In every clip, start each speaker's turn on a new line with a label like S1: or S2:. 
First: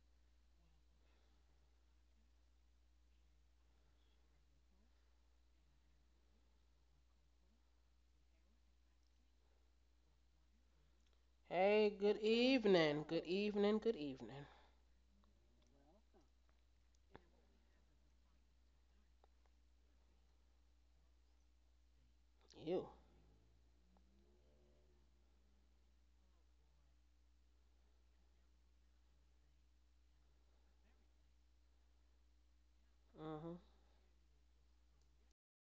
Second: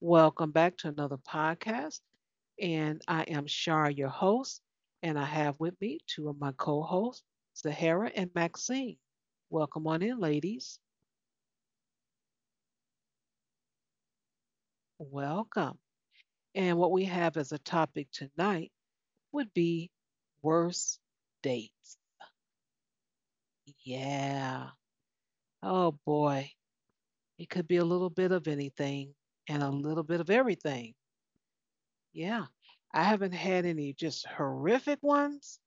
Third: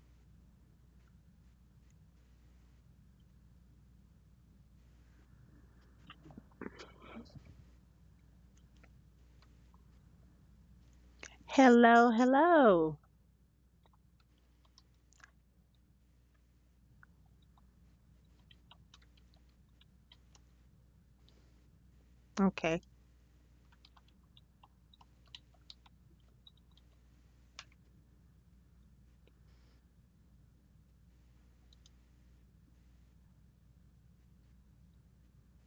S1: Welcome back to another podcast. And I am Shar, your host. And I have with me two of my co hosts, Zahara and Maxine. Welcome on in, ladies.
S2: Hey,
S3: Hello,
S2: good
S3: hello.
S2: evening. Good evening. Good evening.
S1: Welcome. And what we have as a topic tonight would be worst dates.
S3: Okay.
S2: You.
S1: Yeah. Oh, boy. It could be a little bit of anything and a little bit of everything. Yeah. I haven't
S2: Mm-hmm.
S1: had any just horrific ones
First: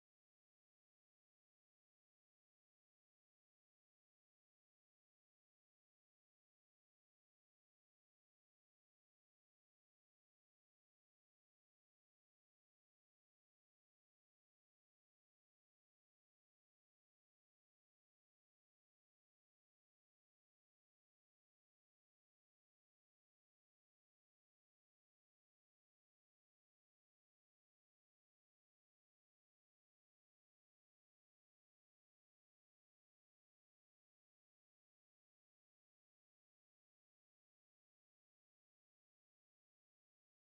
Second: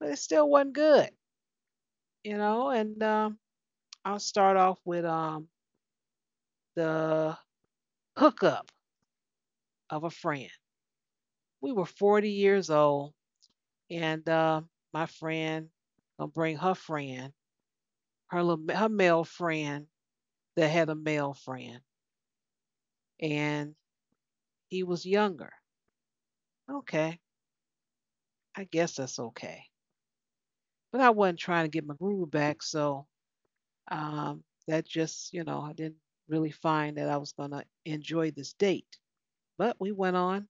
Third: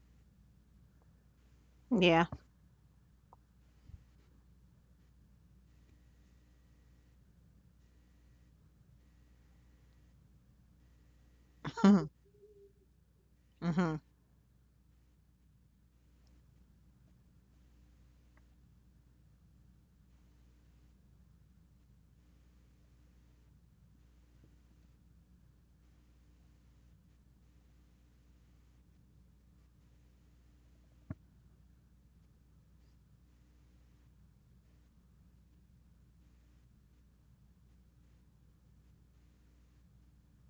S1: but it still wasn't good,
S3: Yeah.
S1: you know. And I'll start off with the hookup of a friend. We were
S3: Mhm.
S1: 40 years old,
S3: Mhm.
S1: and my friend gonna bring her friend, her little, her male friend that had a male friend, and he was younger. Okay, I guess that's okay. But I wasn't trying to get my groove back, so um, that just, you know, I didn't really find that I was gonna enjoy this date. But we went on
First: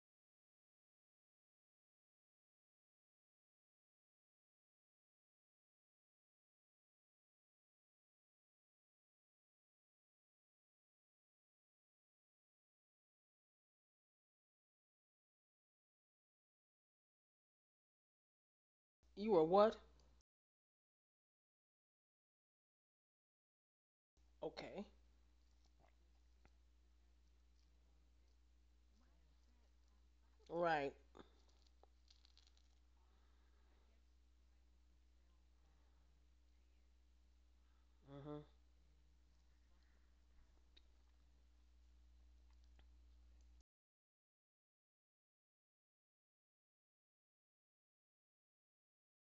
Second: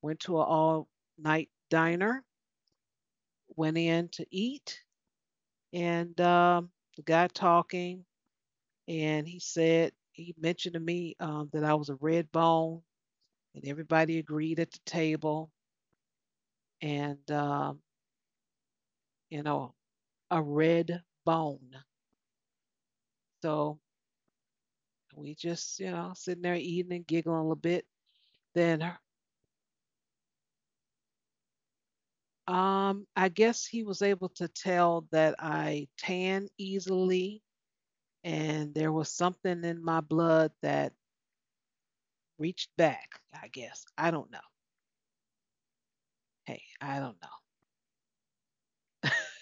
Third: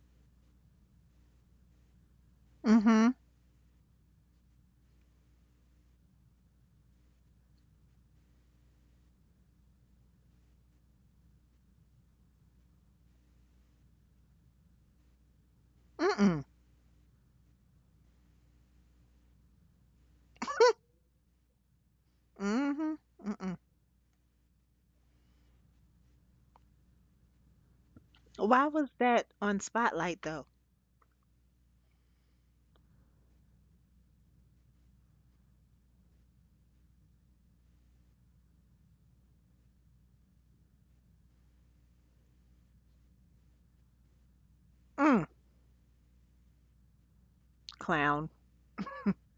S1: went to an all night diner,
S3: Mhm.
S1: went in to eat, and the guy talking, and he said, he mentioned to me that I was a red bone, and everybody agreed at the table,
S3: Mm-mm.
S1: and,
S2: You
S1: you
S2: are
S1: know,
S2: what?
S1: a red bone.
S3: Mhm. Mm-mm.
S1: So
S2: Okay.
S1: we just, you know, sitting there eating and giggling a little bit.
S3: Why was
S1: Then
S3: that on Spotlight though?
S2: Right.
S1: I guess he was able to tell that I tan easily,
S2: Mm-hmm.
S1: and there was something in my blood that reached back, I guess. I don't know.
S3: Mm,
S1: Hey, I don't
S3: Clown.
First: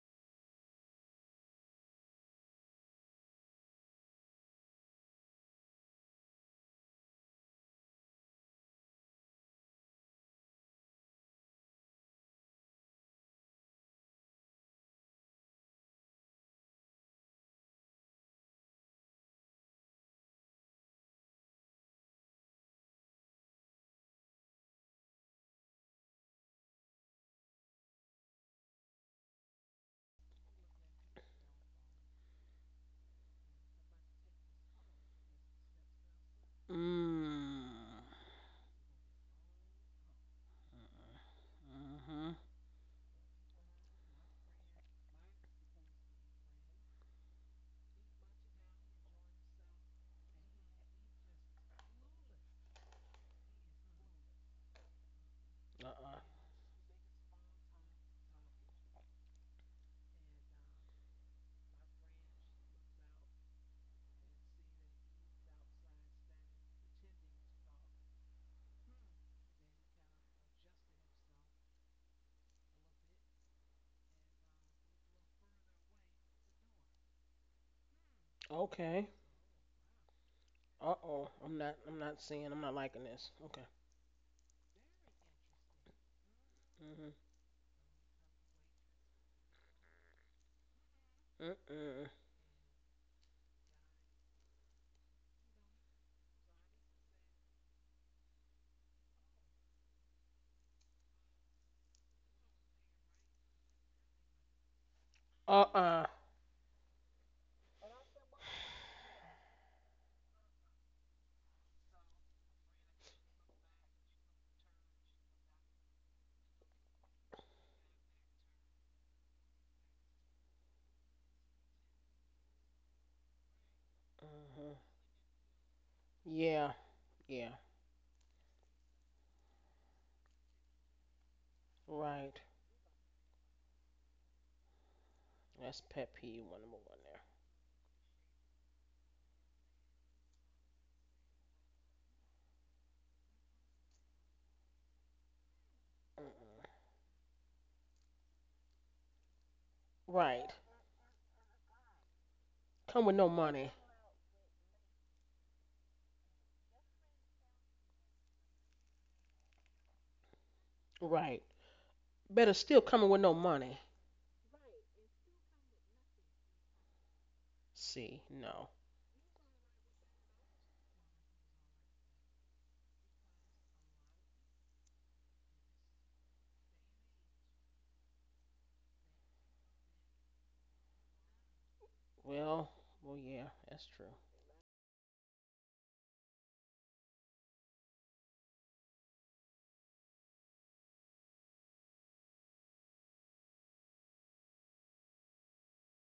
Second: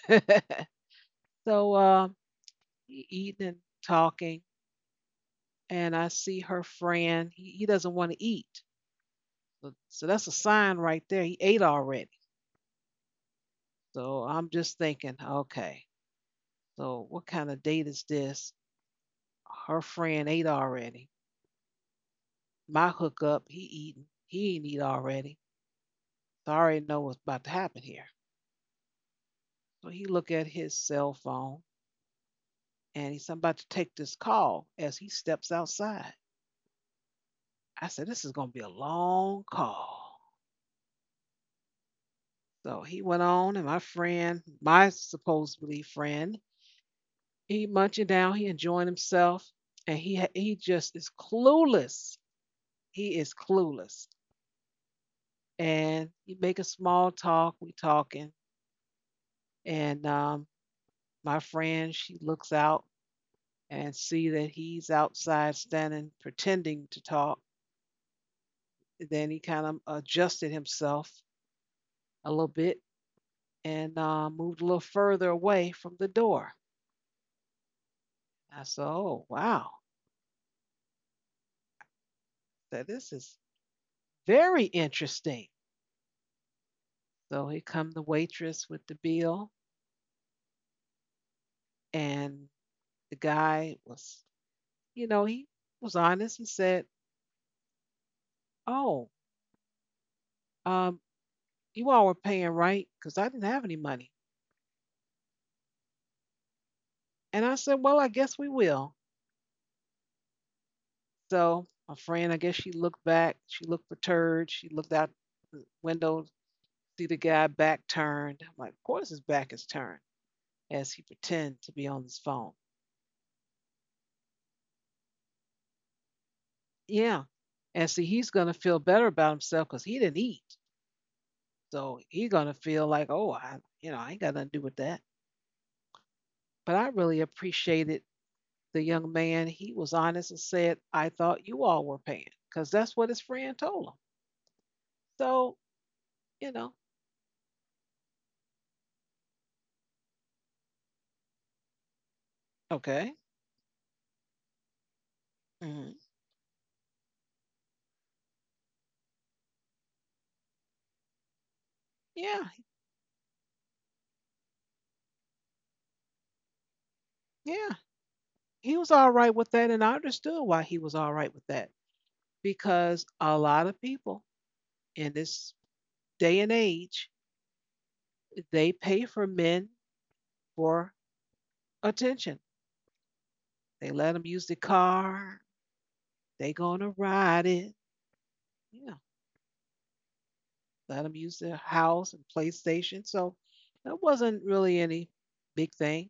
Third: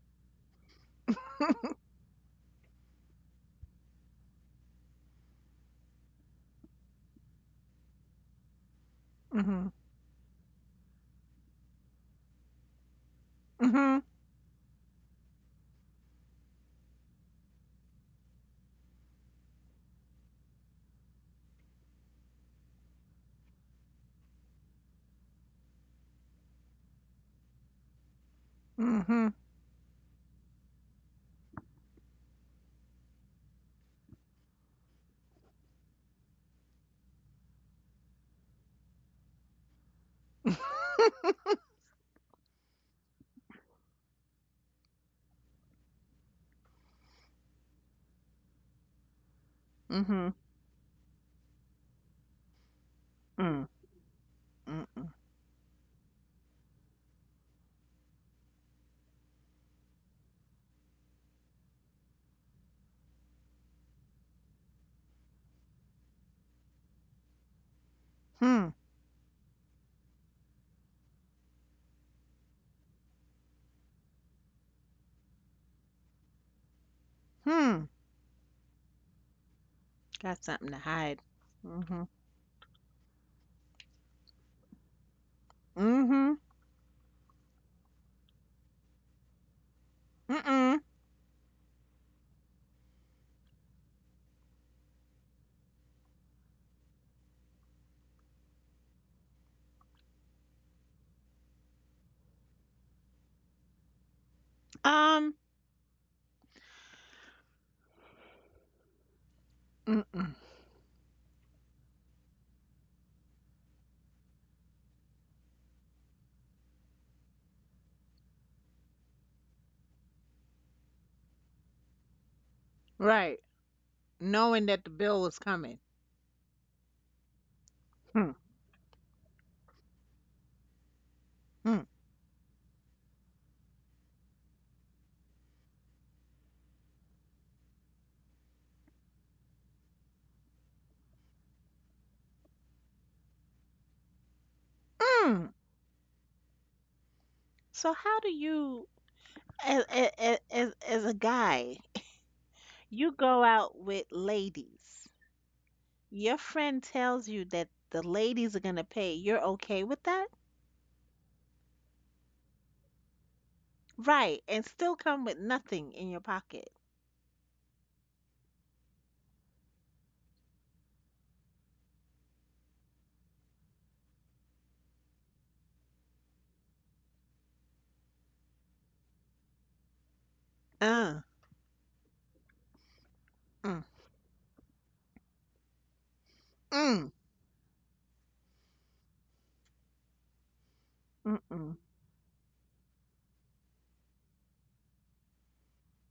S1: know. so um, he eating and talking, and I see her friend. He doesn't want to eat. So,
S3: Mhm.
S1: so that's a sign right there. He ate already.
S3: Mhm.
S1: So I'm just thinking, okay, so what kind of date is this? Her friend ate already. My hookup, he eating. He ain't eat already. So I already know what's about to happen here.
S3: Mhm.
S1: So he look at his cell phone and he's about to take this call as he steps outside.
S2: Mm.
S1: I said, this is going to be a long call.
S2: Mm-hmm.
S1: So he went on, and my friend, my supposedly friend, he munching down, he enjoying himself, and
S3: Mhm.
S1: he just is clueless. He is
S3: Mm.
S1: clueless,
S3: Mm-mm.
S1: and
S2: Uh-uh.
S1: he a small talk. We talking, and my friend, she looks out and see that he's outside standing, pretending to talk.
S3: Hmm.
S1: Then he kind of adjusted himself a little bit and moved a little further away from the door.
S3: Hmm.
S1: I said,
S2: Okay.
S1: "Oh wow,
S3: Got something to hide.
S2: Uh-oh. I'm not I'm
S3: Mhm.
S2: not seeing. I'm not
S1: so
S2: liking
S1: this
S2: this.
S1: is
S2: Okay.
S1: very interesting."
S3: Mhm.
S2: Mm-hmm.
S1: So here come the waitress with the bill,
S3: Mm-mm.
S2: Mm-mm.
S1: and the guy was, you know, he was honest and said, "Oh, um, you all were paying right because I didn't have any money."
S3: Um.
S2: Uh-uh.
S1: And I said, "Well, I guess we will."
S3: Mm-mm.
S1: So my friend, I guess she looked back, she looked perturbed, she looked out the window, see the guy back turned. I'm like, "Of course his back is turned," as he pretended to be on his phone.
S3: Right. Knowing
S2: Mm-hmm.
S3: that the bill was coming.
S2: Yeah.
S1: Yeah,
S2: Yeah.
S1: and see,
S3: Hmm.
S1: he's gonna feel better about himself because he didn't eat,
S3: Hmm.
S1: so he's
S2: Right.
S1: gonna feel like, oh, I, you know, I ain't got nothing to do with that.
S2: That's pet peeve one
S1: But
S2: number
S1: I
S2: one there.
S1: really appreciated the young man. He was honest and said, I thought you all were paying because that's what his friend told him.
S3: Mm.
S1: So you know,
S2: Mm-mm.
S3: So how do you as as
S2: Right.
S3: as, as a guy?
S2: Come
S3: You
S2: with
S1: okay,
S2: no
S3: go
S2: money.
S3: out with ladies.
S1: mhm,
S3: Your friend tells you that the ladies are going to pay. You're okay with that?
S2: Right.
S1: yeah,
S2: Better still coming with no money.
S3: Right. And still come with nothing in your pocket.
S1: yeah,
S2: See, no.
S1: he was all right with that, and I understood why he was all right with that because a lot of people in this day and age they pay for men for
S3: Uh,
S1: attention.
S2: Well, well, yeah,
S3: mm,
S2: that's
S1: They
S2: true.
S1: let them use the car. They gonna
S3: mm,
S1: ride it. Yeah, let them use their
S3: mm-mm.
S1: house and PlayStation. So that wasn't really any big thing.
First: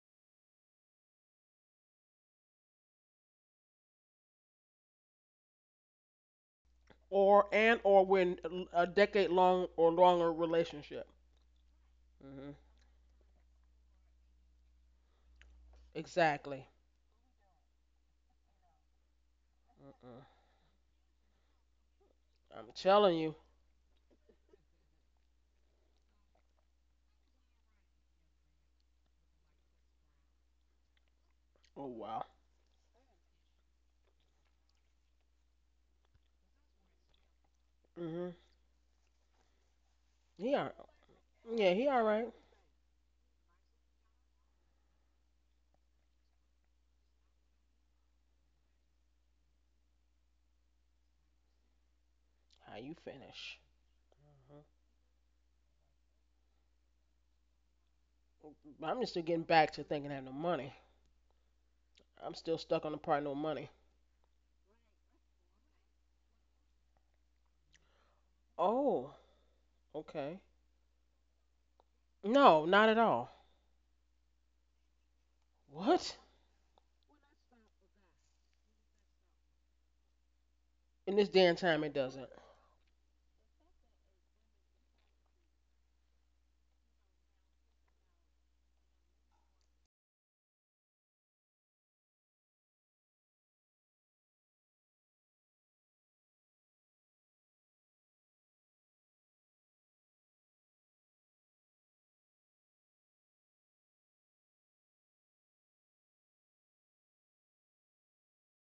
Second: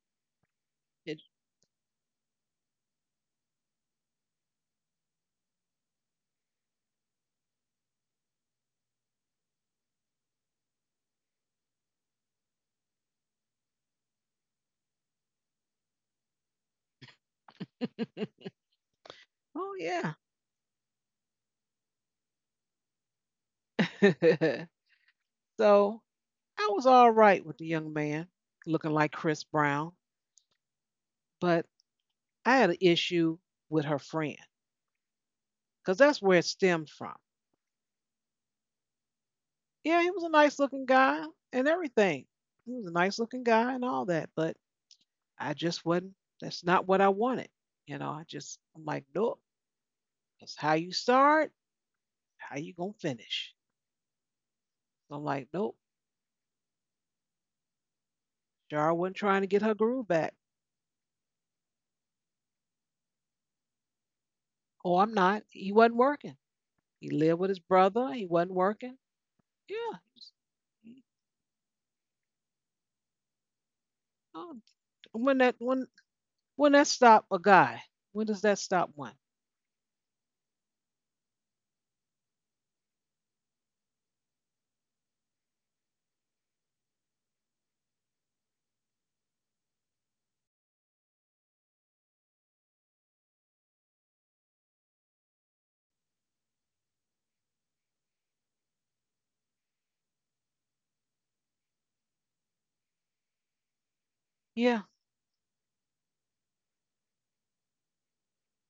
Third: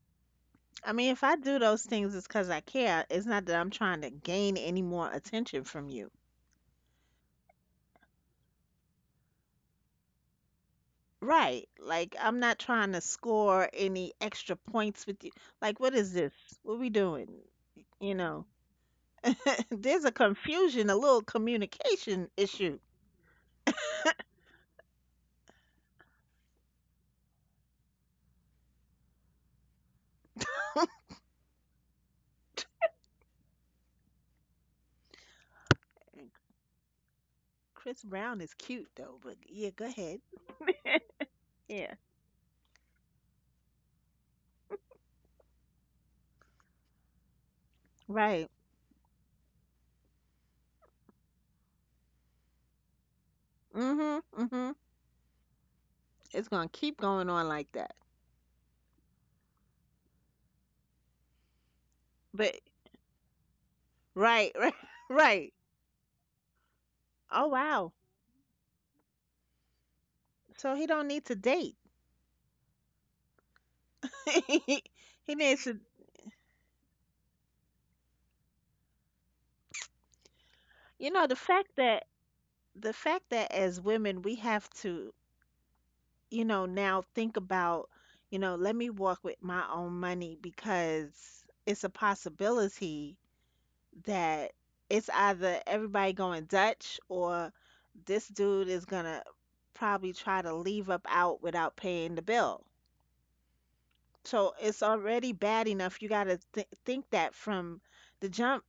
S3: I mean,
S1: It,
S3: if I do those things, it's because I care. It's not that I'm trying to gain any more attention from you.
S2: Or and or when a decade long or longer relationship.
S3: Right. Like, I'm
S2: Mhm.
S3: not trying to score any extra points with you. Like, what is this?
S2: Exactly.
S3: What we doing? You know,
S1: oh
S3: there's a
S1: yeah.
S2: Mm-mm.
S3: confusion, a little communication
S2: I'm
S3: issue.
S2: telling you.
S1: so I was all right with the young man looking like Chris Brown, but
S2: Oh wow.
S1: I had an issue with her friend because that's where it stemmed from.
S3: Chris
S2: Mhm.
S3: Brown is cute though, but yeah, go
S1: Yeah, he
S3: ahead.
S1: was a nice
S2: Yeah.
S1: looking guy and
S2: Yeah. He
S3: Yeah.
S2: all right.
S1: everything. He was a nice looking guy and all that, but I just wasn't. That's not what I wanted. You know, I
S3: Right.
S1: just I'm like, nope. That's how you start. How
S2: How
S1: you
S2: you
S1: gonna
S2: finish?
S1: finish?
S3: Mhm.
S2: Mhm.
S3: Mhm.
S1: So I'm like, nope.
S3: It's gonna keep going on like that.
S2: But
S1: Jar
S2: I'm just
S1: wasn't
S2: still
S1: trying
S2: getting
S1: to get
S2: back
S1: her
S2: to
S1: groove
S2: thinking I have no
S1: back.
S2: money. I'm
S3: But
S2: still stuck on the part no money.
S3: right, right,
S1: Oh, I'm
S3: right.
S1: not. He wasn't working. He
S3: Oh
S1: lived with his
S3: wow.
S1: brother. He wasn't working.
S2: Oh.
S1: Yeah.
S2: Okay.
S3: So he don't
S1: he-
S3: need to date.
S2: No, not at all.
S1: oh,
S3: he he
S1: When that
S3: needs to.
S1: when
S2: What?
S1: when that stop a guy? When does that stop one?
S3: You
S2: In
S3: know
S2: this
S3: the
S2: damn
S3: fact
S2: time, it
S3: that
S2: doesn't.
S3: the fact that as women we have to now think about, let me walk with my own money because it's a possibility that it's either everybody going Dutch or this dude is gonna probably try to leave up out without paying the bill. So it's
S1: Yeah.
S3: already bad enough. You gotta think that from the jump,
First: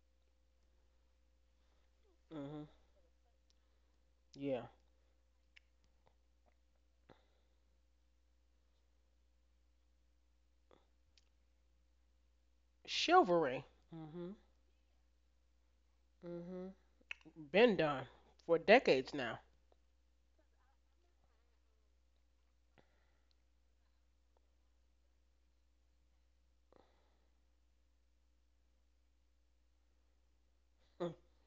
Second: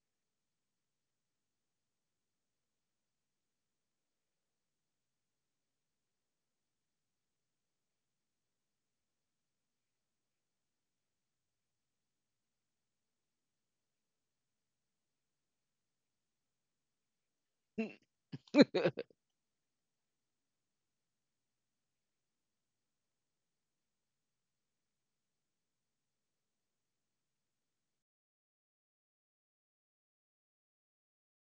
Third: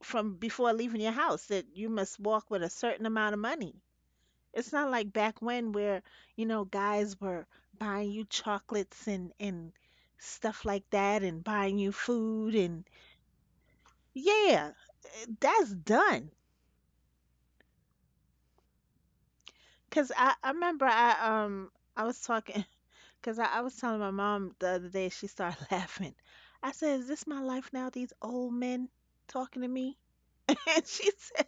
S3: from before leaving your house, that you must walk with
S2: Mhm.
S3: a certain amount of money.
S2: Yeah.
S3: It's not like back when where, guys were buying you chocolates and stuff like that and buying you food and
S2: Chivalry. Mhm.
S3: yeah, eh, that's done.
S2: Mhm. Been done for decades now.
S3: Cause I remember I was talking. Cause I was telling my mom the other day, she started laughing. I said, "Is this my life now? These old men talking to me?" And
S2: Mm.
S3: she said,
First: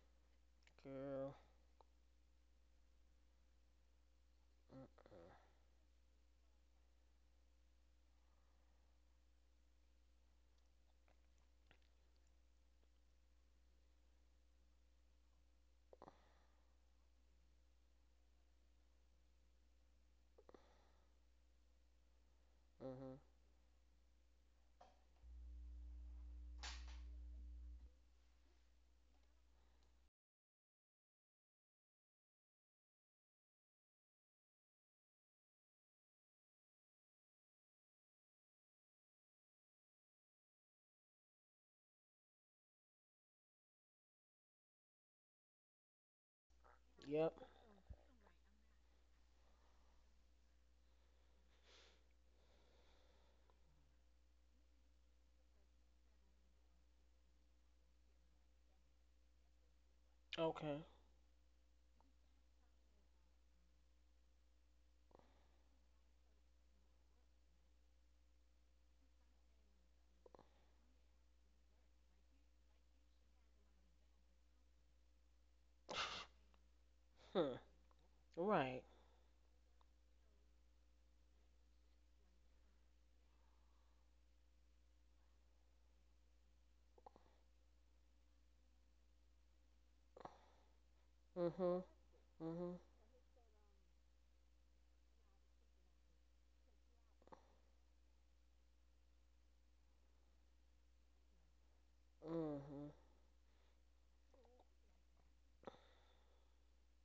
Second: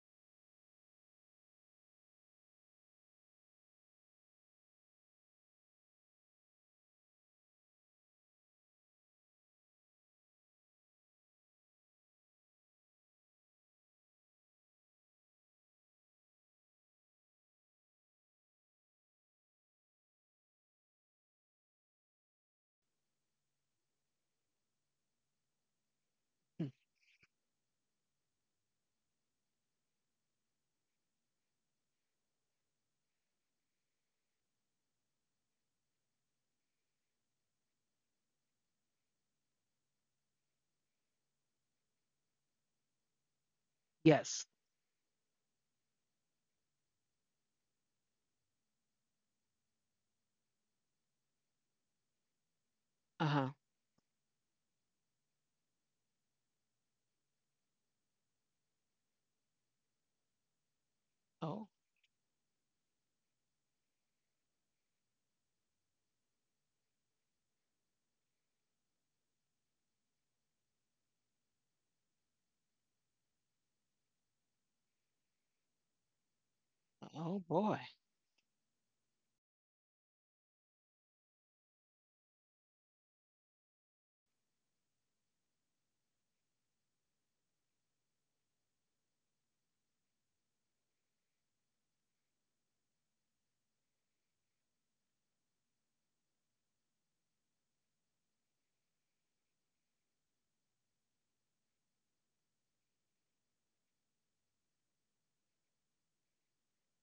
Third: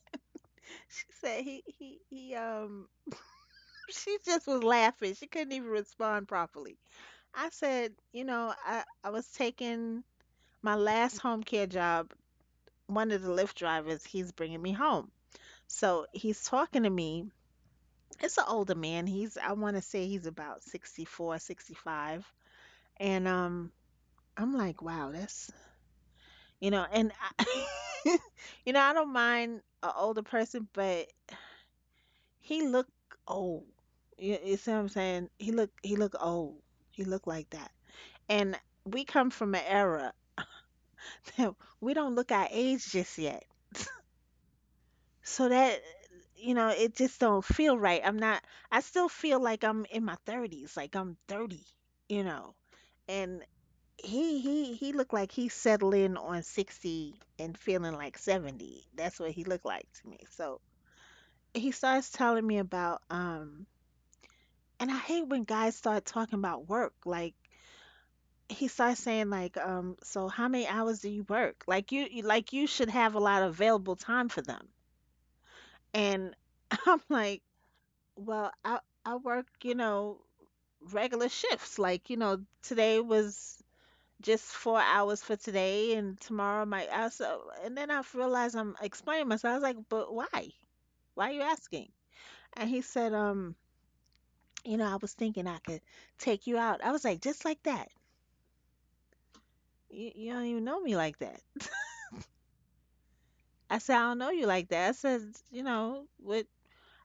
S3: "She
S2: Girl.
S3: said he." She just was laughing. She couldn't even respond properly. I said, "You know, I was taking my last home care job. One of the Lyft drivers, he's bringing me home. So he's talking to me. It's an older man. He's I want to say he's about 64, 65.
S2: Mm-hmm.
S3: And I'm like, wow, that's, you know, and I, I don't mind an older person, but he looked old. You see what I'm saying? He looked old. He looked like that. And we come from an era. We don't look our age just yet.
S1: Yes.
S3: So that, it just
S2: Yep.
S3: don't feel right. I'm not. I still feel like I'm in my 30s, like I'm 30. You know, and
S1: Uh-huh.
S3: He looked like he settled in on 60 and feeling like 70. That's what he looked like to me. So
S2: Okay.
S1: Oh,
S3: he starts telling me about, and I hate when guys start talking about work. Like, he starts saying like, so how many hours do you work? Like, you like, you should have a lot of available time for them. And I'm like,
S1: oh
S2: Hmm.
S1: boy.
S3: well, I
S2: Right.
S3: I work, regular shifts. Like, today was just 4 hours for today and tomorrow might also, and then I realized I'm explaining myself. I was like, but why? Why are you
S2: Mm-hmm.
S3: asking? And
S2: Mm-hmm.
S3: he said, I was thinking I could take you out. I was like, just like that. You don't even know me like that.
S2: Mm-hmm.
S3: I said, I don't know you like that. I said, you know, what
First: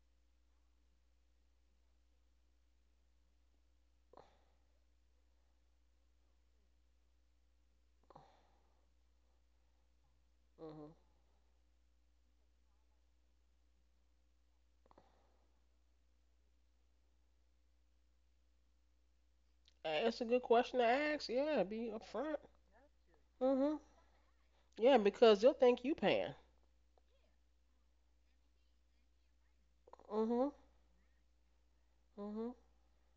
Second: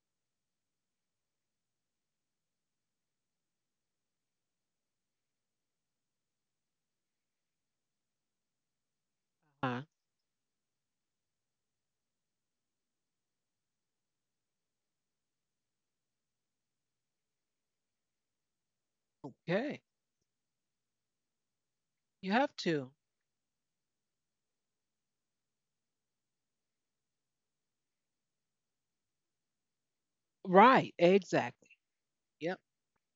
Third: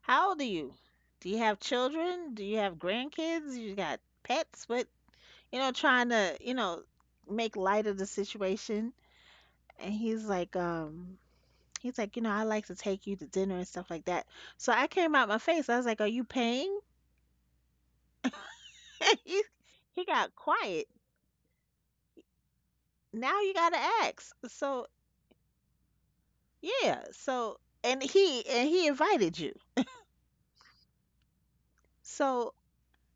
S3: how old are you? Do you have children? Do you have grandkids? You got pets? What? Trying to, make light of the situation.
S1: Uh,
S3: And he's like,
S2: Mm-hmm.
S3: um, He's like, I like to take you to dinner and stuff like that. So I came out my face. I was like, are you paying? he,
S1: okay.
S3: he
S2: That's a
S3: got
S2: good question to
S3: quiet.
S2: ask. Yeah, be
S1: You
S2: upfront.
S1: have to.
S3: Now you
S2: Mm-hmm.
S3: gotta ask. So
S2: Yeah, because they'll think you paying.
S3: yeah. So and he invited you.
S2: Mm-hmm.
S1: Right. Exactly.
S2: Mm-hmm.
S3: So
S1: Yep.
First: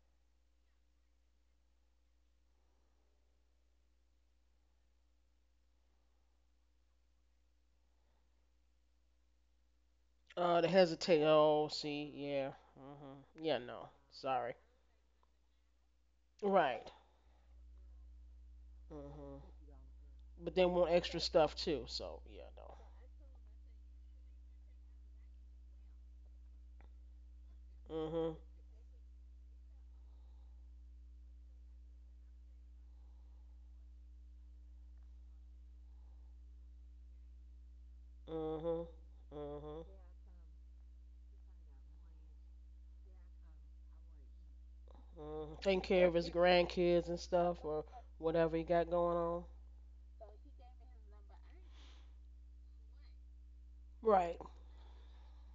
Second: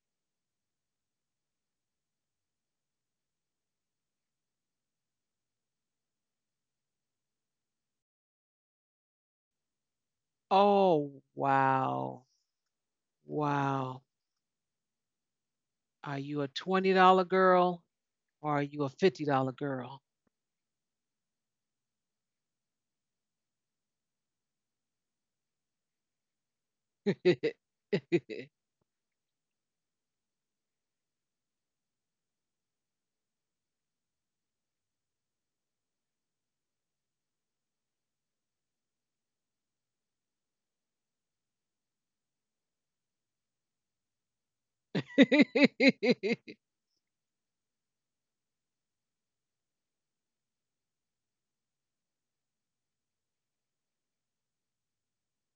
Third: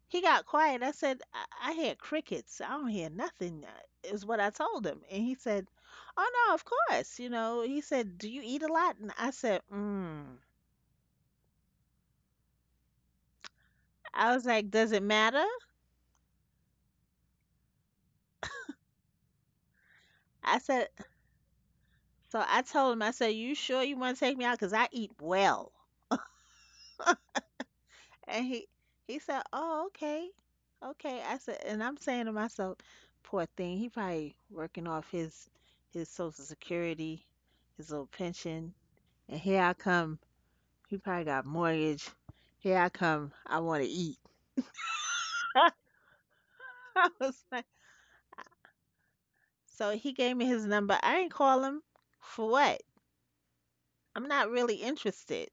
S3: he got quiet. I said, I hear crickets. I don't hear nothing, is what I told him. And he said, oh no, of course. He said, do you eat a lot? And I said, mm.
S2: They
S1: Oh,
S2: hesitate. Oh, see,
S1: wow.
S2: yeah. Mm-hmm. Yeah, no.
S1: Wow.
S3: I was
S2: Sorry.
S3: like, does it matter?
S1: Are you a
S2: Right.
S1: $20 girl or are you a $50
S2: Mm-hmm.
S1: girl?
S2: But
S3: I
S2: they
S3: said,
S2: want extra stuff too. So
S3: so
S2: yeah,
S3: I told him, I said, you sure you want to take me out? Because I eat well.
S2: no.
S3: And he said, "Oh, okay, okay." I said, and I'm saying to myself, "Poor thing, he probably working off his Social Security, his little
S2: Mm-hmm.
S3: pension."
S2: Mm-hmm.
S3: And here I
S2: Mm-hmm.
S3: come, he probably got mortgage. Here I come, I want to eat.
S2: Mm, taking care of his grandkids
S3: I
S2: and
S3: was
S2: stuff
S3: like,
S2: or whatever he got going on.
S3: so he gave me his number. I ain't call him, for what? I'm
S2: Right.
S3: not really interested,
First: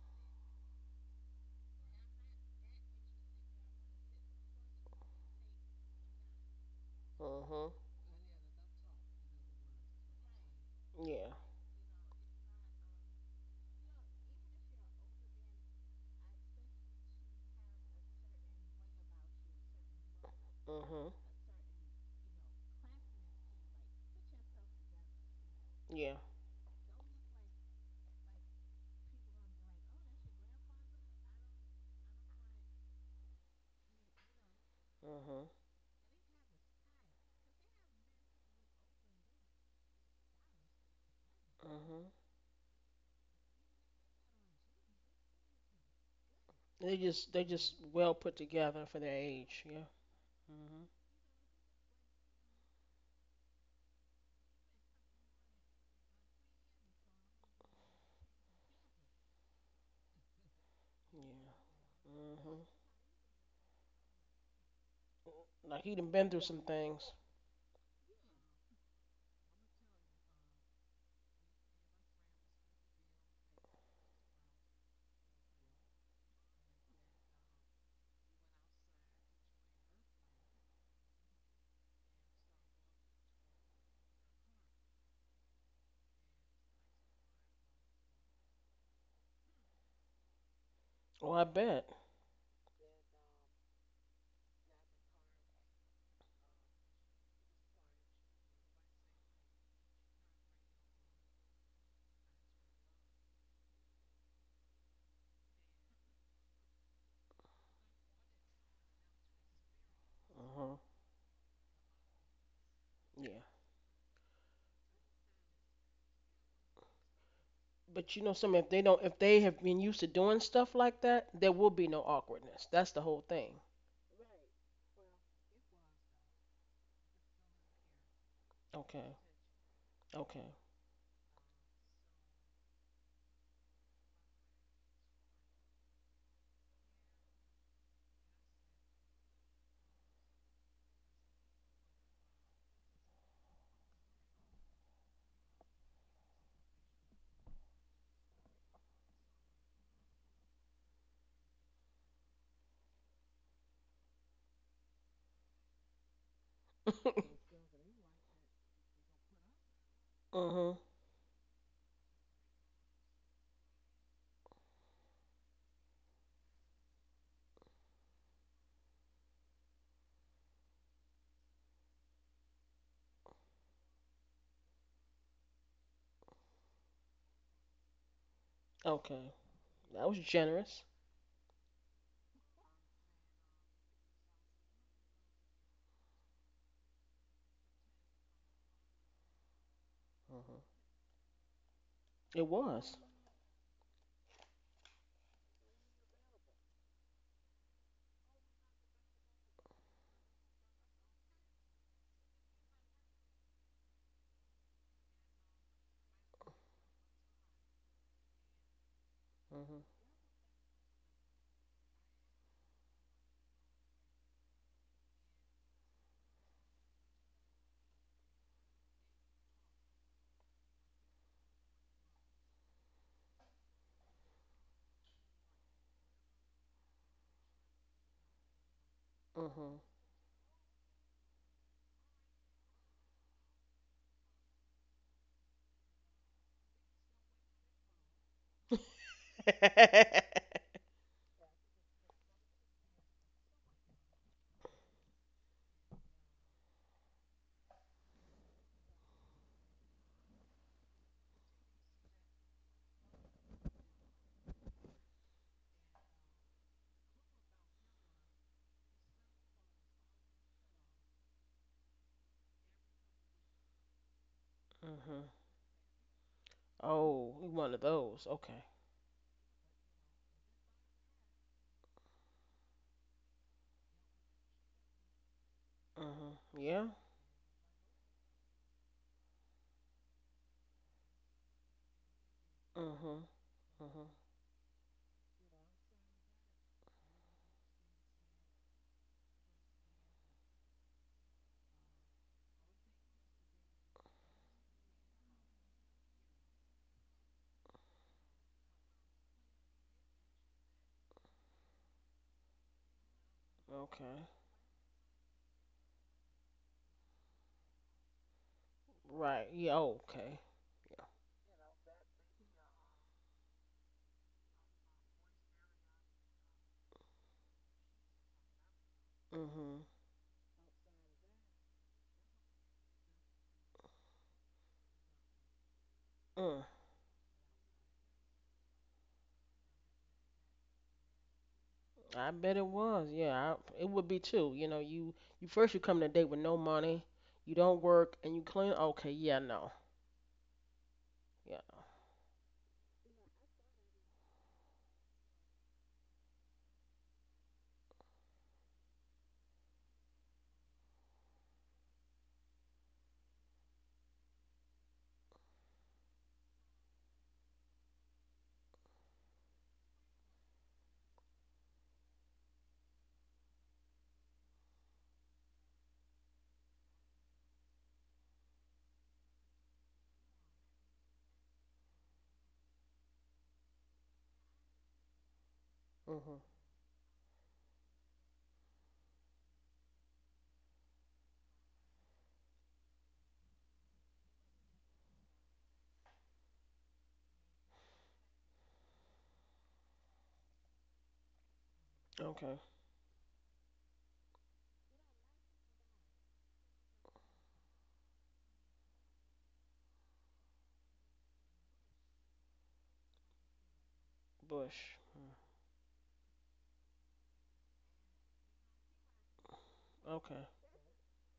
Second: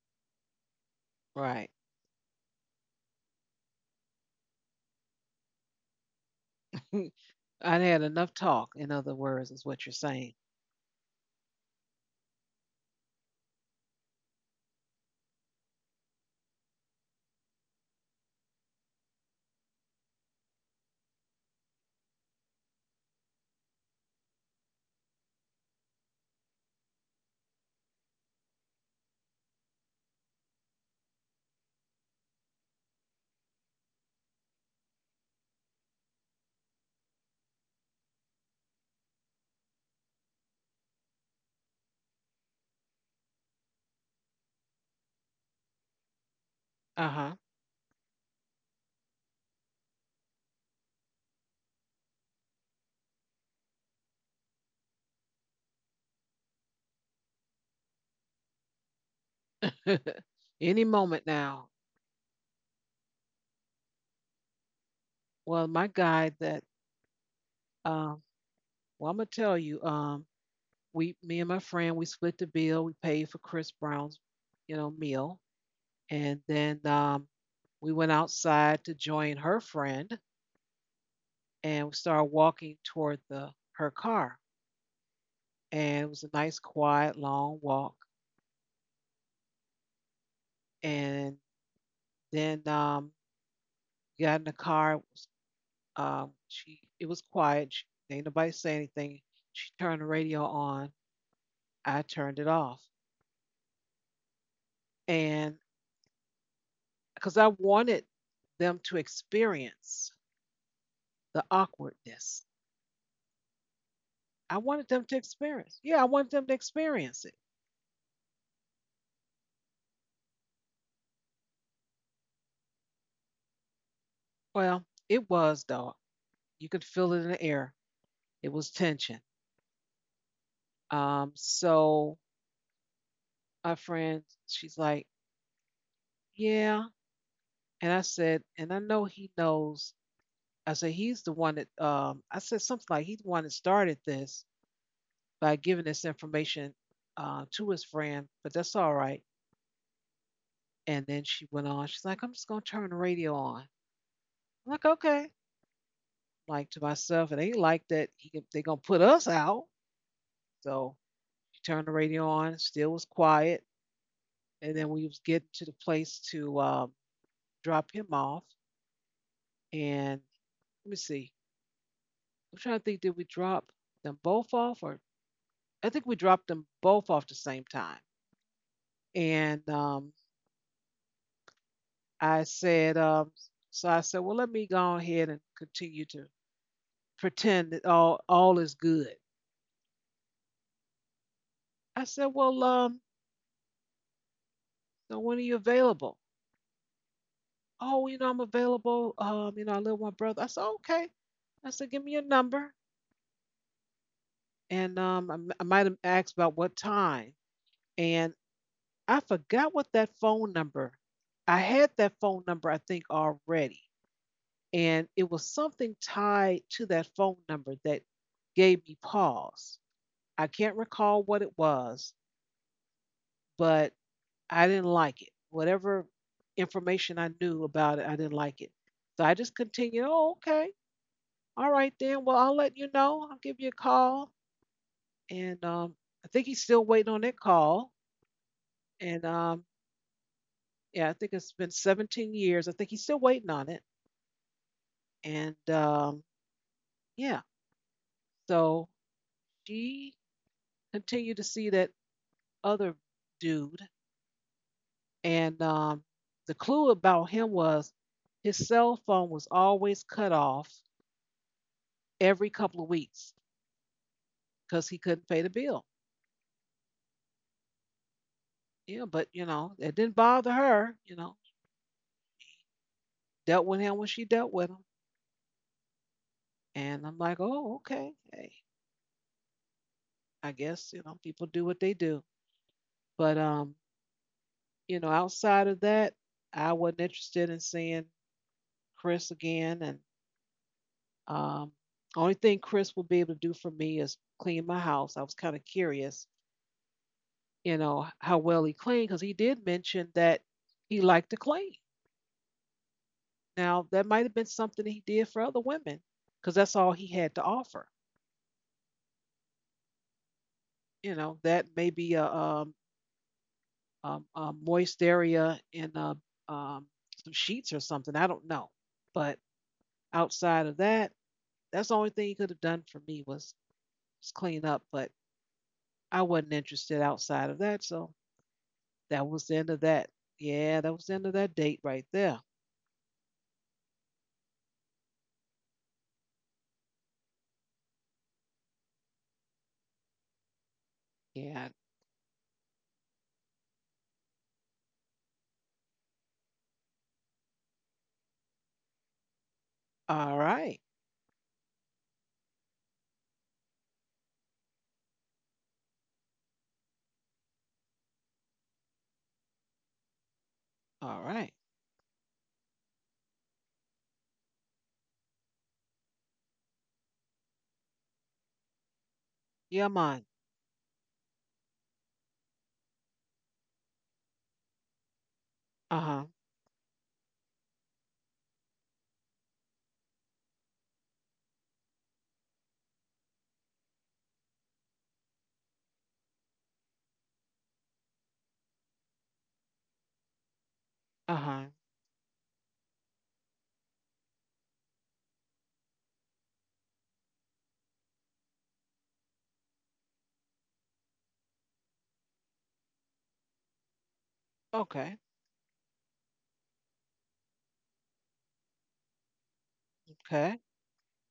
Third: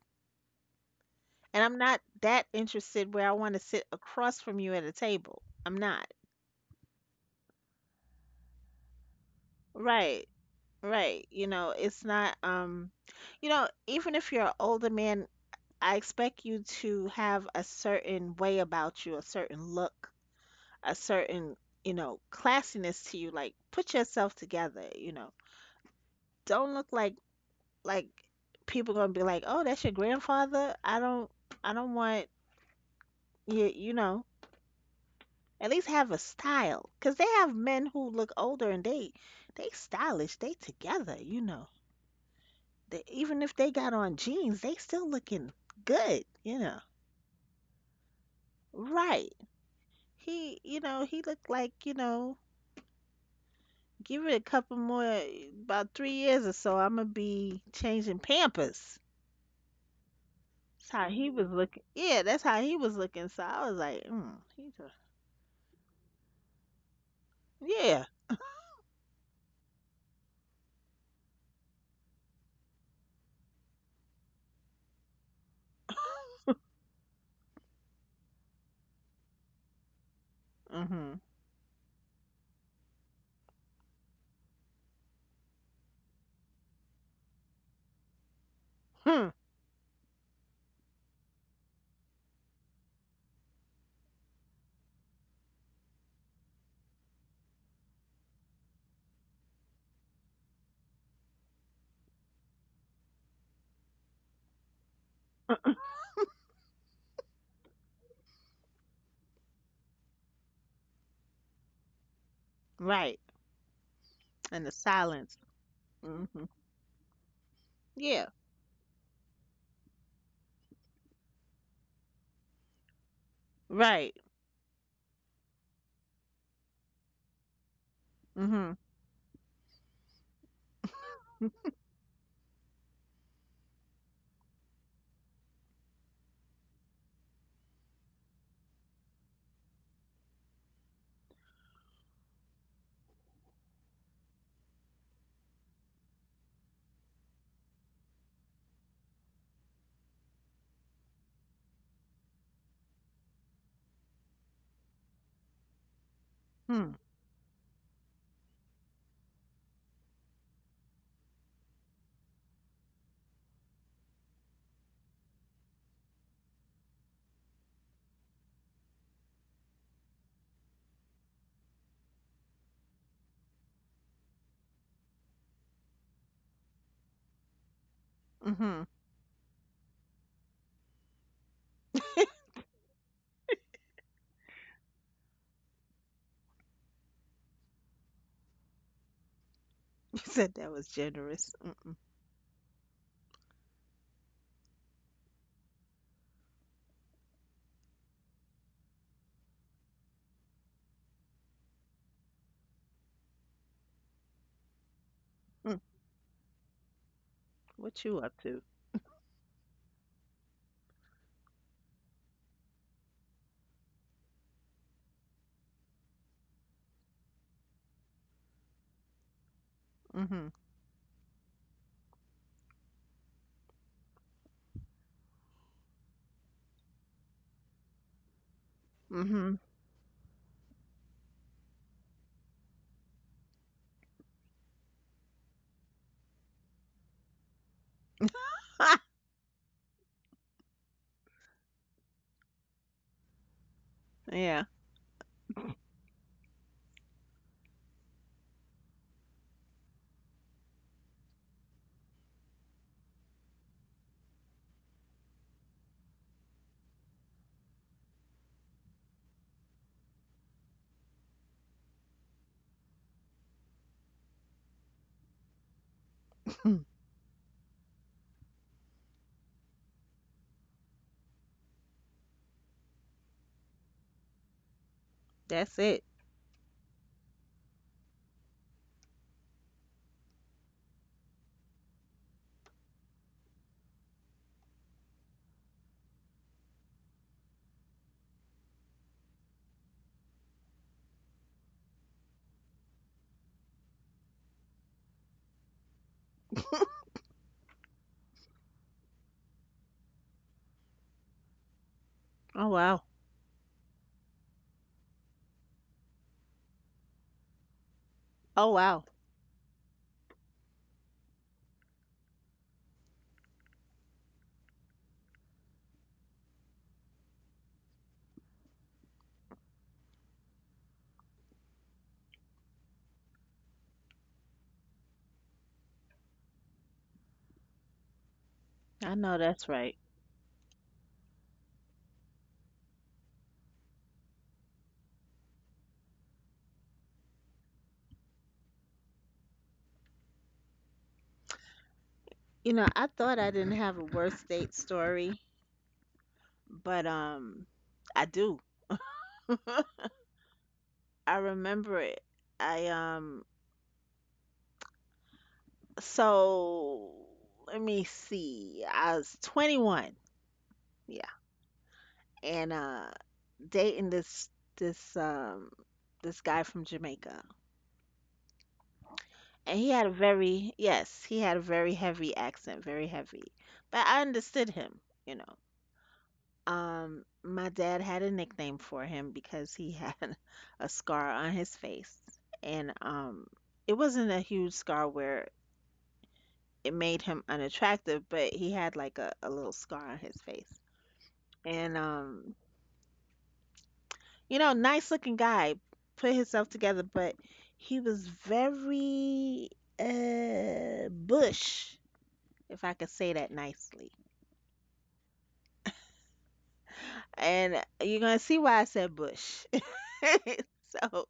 S3: and
S1: Right.
S3: I'm not that interested where I want to sit across from you at a table. I'm not.
S2: Mhm.
S1: I had enough talk, in other words, is what you're
S3: Right.
S1: saying.
S3: Right.
S2: Yeah.
S3: You know, it's not, even if you're an older man, I expect you to have a certain way about you, a certain look, a
S2: Mhm.
S3: certain, classiness to you. Like, put yourself together.
S2: Yeah.
S3: Don't look like people gonna be like, oh, that's your grandfather. I don't want you, you know.
S2: Mhm.
S3: At least have a style, 'cause they have men who look older and they stylish, they together.
S2: Mhm.
S3: They, even if they got on jeans, they still looking good.
S2: They just
S1: Uh
S2: they just well put together for their
S3: Right.
S2: age. Yeah.
S3: He, you
S2: Mhm.
S3: know, he looked like, give it a couple more, about 3 years or so, I'm gonna be changing Pampers.
S1: huh. Any
S3: That's how
S1: moment
S3: he was
S2: Yeah.
S1: now.
S3: looking. Yeah, that's how
S2: Mhm.
S3: he was looking. So I was like,
S1: Well,
S2: Like
S1: my
S2: he done been
S1: guy
S2: through some
S1: that,
S2: things.
S3: yeah.
S1: um, well, I'm going to tell you, we me and my friend we split the bill we paid for Chris Brown's you know meal and then we went outside to join her friend
S3: Mm-hmm.
S1: and we started walking toward the her car and it was a nice quiet long walk
S3: Hmm.
S2: Oh,
S1: and
S2: I bet.
S1: then got in the car it was, she it was quiet she, ain't nobody say anything she turned the radio on I turned it off and because I wanted them to experience
S2: Mhm.
S1: the awkwardness.
S3: Right.
S2: Yeah.
S1: I
S3: And the
S1: wanted them to
S3: silence.
S1: experience. Yeah, I wanted them
S3: Mm-hmm.
S1: to experience it.
S2: But you
S3: Yeah.
S2: know something, if they have been used to doing stuff like that, there will be no awkwardness. That's the whole thing.
S3: Right.
S1: Well, it was though. You could feel it in the air. It
S3: Mm-hmm.
S1: was
S2: Okay.
S1: tension.
S2: Okay.
S1: So our friend, she's like, yeah. And I said, and I know he knows. I said he's the one that. I said something like he's the one that started this by giving this information to his friend, but that's all right. And then she went on. She's like, I'm just gonna turn the radio on. I'm like, okay. Like to
S3: Hmm.
S1: myself, it ain't like that. He, they gonna put us out.
S2: mhm.
S1: So you turned the radio on, still was quiet. And then we was getting to the place to drop him off. And let me see. I'm trying to think, did we drop them both off? Or I think we dropped them both off the same time.
S3: Mm-hmm.
S2: Okay.
S1: And
S2: That was generous.
S1: I said, so I said, well, let me go ahead and continue to pretend that all is good.
S3: You said
S2: Mhm.
S3: that was generous.
S1: I said,
S2: It
S1: well,
S2: was.
S1: so when are you available? Oh, you know, I'm available. You know, I live with my brother. I said, okay. I said, give me your number. And I, I
S3: Mm-hmm.
S1: might have asked about what time,
S3: What you
S1: and
S3: up to?
S1: I forgot
S2: Mm-hmm.
S1: what that phone number. I had that phone number, I think, already, and it was something tied to that phone number that gave me pause. I
S3: Mm-hmm.
S1: can't recall what it was, but I didn't like it. Whatever information I knew about it, I didn't like it. So I
S3: Mm-hmm.
S1: just
S2: Mm-hmm.
S1: continued, oh, okay. All right, then. Well, I'll let you know. I'll give you a call. And I think he's still waiting on that call. And Yeah, I think it's been 17 years. I think he's still waiting on it.
S3: Yeah.
S1: And yeah, so she continued to see that other dude. And the clue about him was his cell phone was always cut off every couple of weeks because he
S2: Mm-hmm.
S1: couldn't pay the bill.
S2: Oh, one of those. Okay.
S1: Yeah, but you know, it didn't bother her. You know, dealt with him when she dealt with him.
S3: That's it.
S2: Mm-hmm. Yeah.
S1: And I'm like, oh, okay. Hey, I guess, you know, people do what they do.
S2: Mm-hmm.
S1: But
S2: Mm-hmm.
S1: you know, outside of that, I wasn't interested in seeing Chris again. And um, only thing Chris will be able to do for me is clean my house. I was kind of curious, you know, how well he cleaned because he did mention that he liked to clean.
S3: Oh wow.
S1: Now, that
S2: Okay.
S1: might have been something he did for other women because that's all he had to offer.
S3: Oh wow.
S2: Right. Yeah. Okay. Yeah.
S1: You know, that may be a moist area and um, some sheets or something. I don't know. But
S2: Mm-hmm.
S1: outside of that, that's the only thing he could have done for me was clean up, but I wasn't
S2: Mm.
S1: interested outside of that. So
S3: I
S1: that
S3: know
S1: was the
S3: that's
S1: end of
S3: right.
S1: that. Yeah, that was the end of that date right
S2: I
S1: there.
S2: bet it was. Yeah. I, it would be too. You know, you first you come to date with no money, you don't work, and you clean. Okay. Yeah. No. Yeah.
S1: Yeah.
S3: I thought I didn't have a worst date story, but I do.
S1: All right.
S3: I remember it. I so let me see. I was 21. Yeah.
S1: All right.
S3: And dating this um this guy from Jamaica. And he
S1: Yeah,
S3: had a
S1: man.
S3: very yes, he had a very heavy accent, very heavy. But I understood him, you know.
S1: Uh huh.
S2: Mm-hmm.
S3: My dad had a nickname for him because he had a scar on his face. And it wasn't a huge scar where it made him unattractive, but he had like a little scar on his face.
S1: Uh huh.
S3: And
S2: Okay.
S3: nice looking guy, put himself together, but he was very bush, if I could say that nicely.
S2: Bush.
S1: Okay.
S2: Mm.
S3: And you're gonna see why I said bush.
S2: Okay.
S1: Okay.
S3: So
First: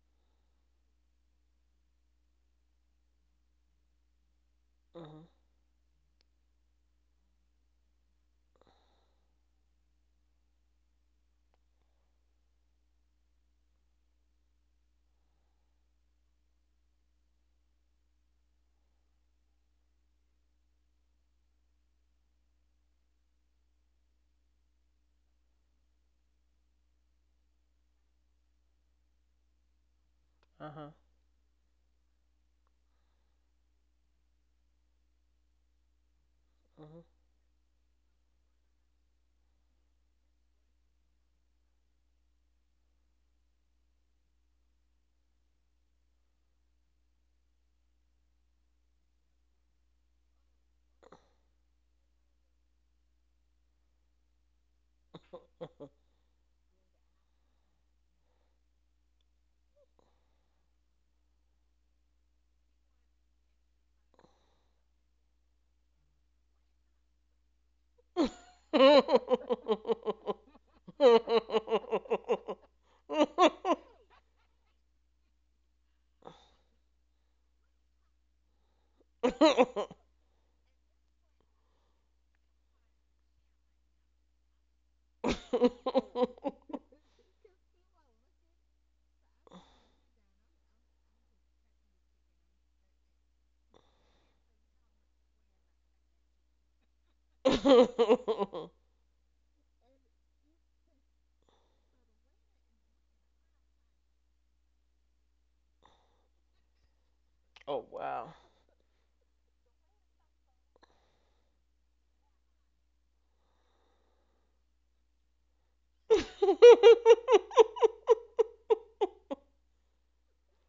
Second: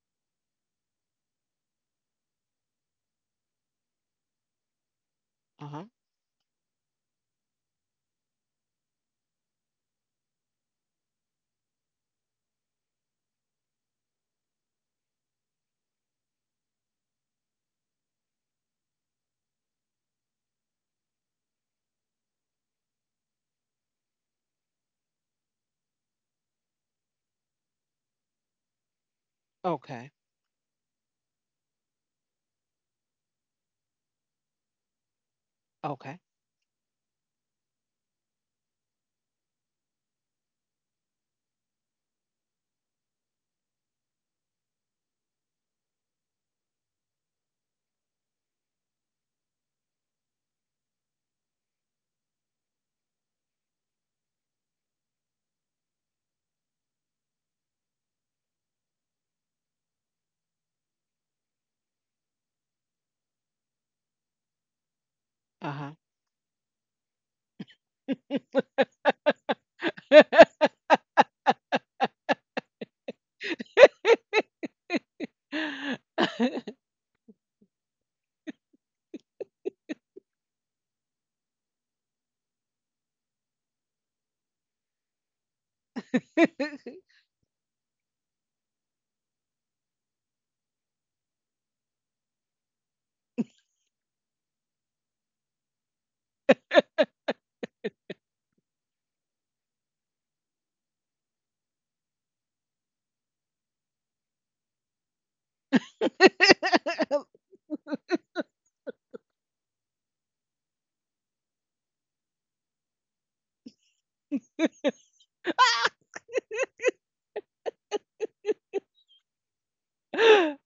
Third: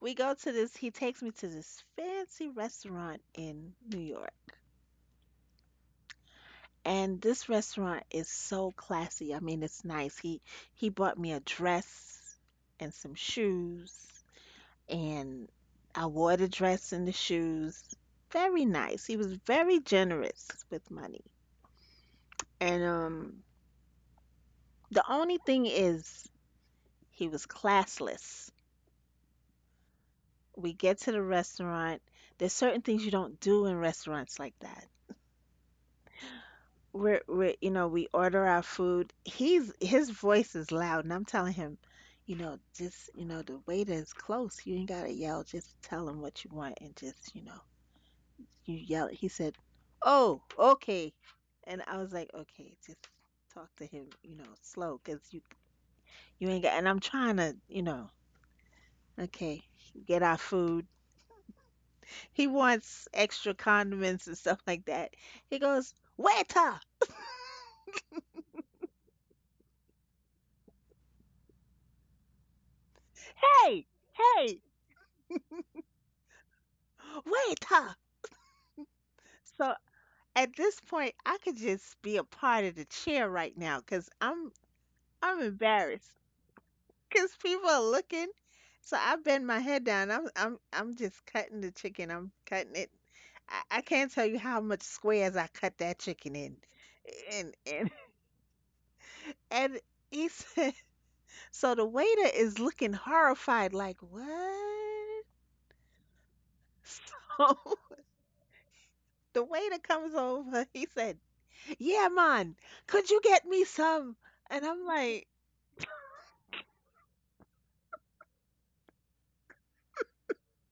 S3: we go to this, he takes me to this fancy restaurant in New York.
S2: Mm-hmm.
S1: Uh huh.
S3: And this restaurant is so classy. I mean, it's nice. He bought me a dress and some shoes, and I wore the dress and the shoes. Very nice. He was very generous with money. And the only thing is, he was classless.
S1: Okay.
S3: We get to the restaurant. There's certain things you don't do in restaurants like that.
S1: Okay.
S2: Uh-huh.
S3: We're you know we order our food. He's his voice is loud, and I'm telling him, just, the waiter is close, you ain't gotta yell, just tell him what you want, and just, you yell it. He said, oh, okay. And I was like, okay, just talk to him, slow, because you ain't got, and I'm trying to, okay, get our food. He wants extra condiments and stuff like that. He goes,
S1: Uh
S3: waiter,
S2: Mm-hmm. Oh
S3: hey, hey,
S1: huh.
S3: waiter. So, at this point, I could just be a part of the chair right now because I'm embarrassed because people are looking. So I bend my head down. I'm just cutting the chicken. I'm cutting it. I can't tell you how much squares I cut that chicken in. And and he said, so the waiter is looking horrified, like, what? So
S2: wow.
S3: the waiter comes over. He said, "Yeah, man, could you get me some?" And I'm like,
S1: Okay.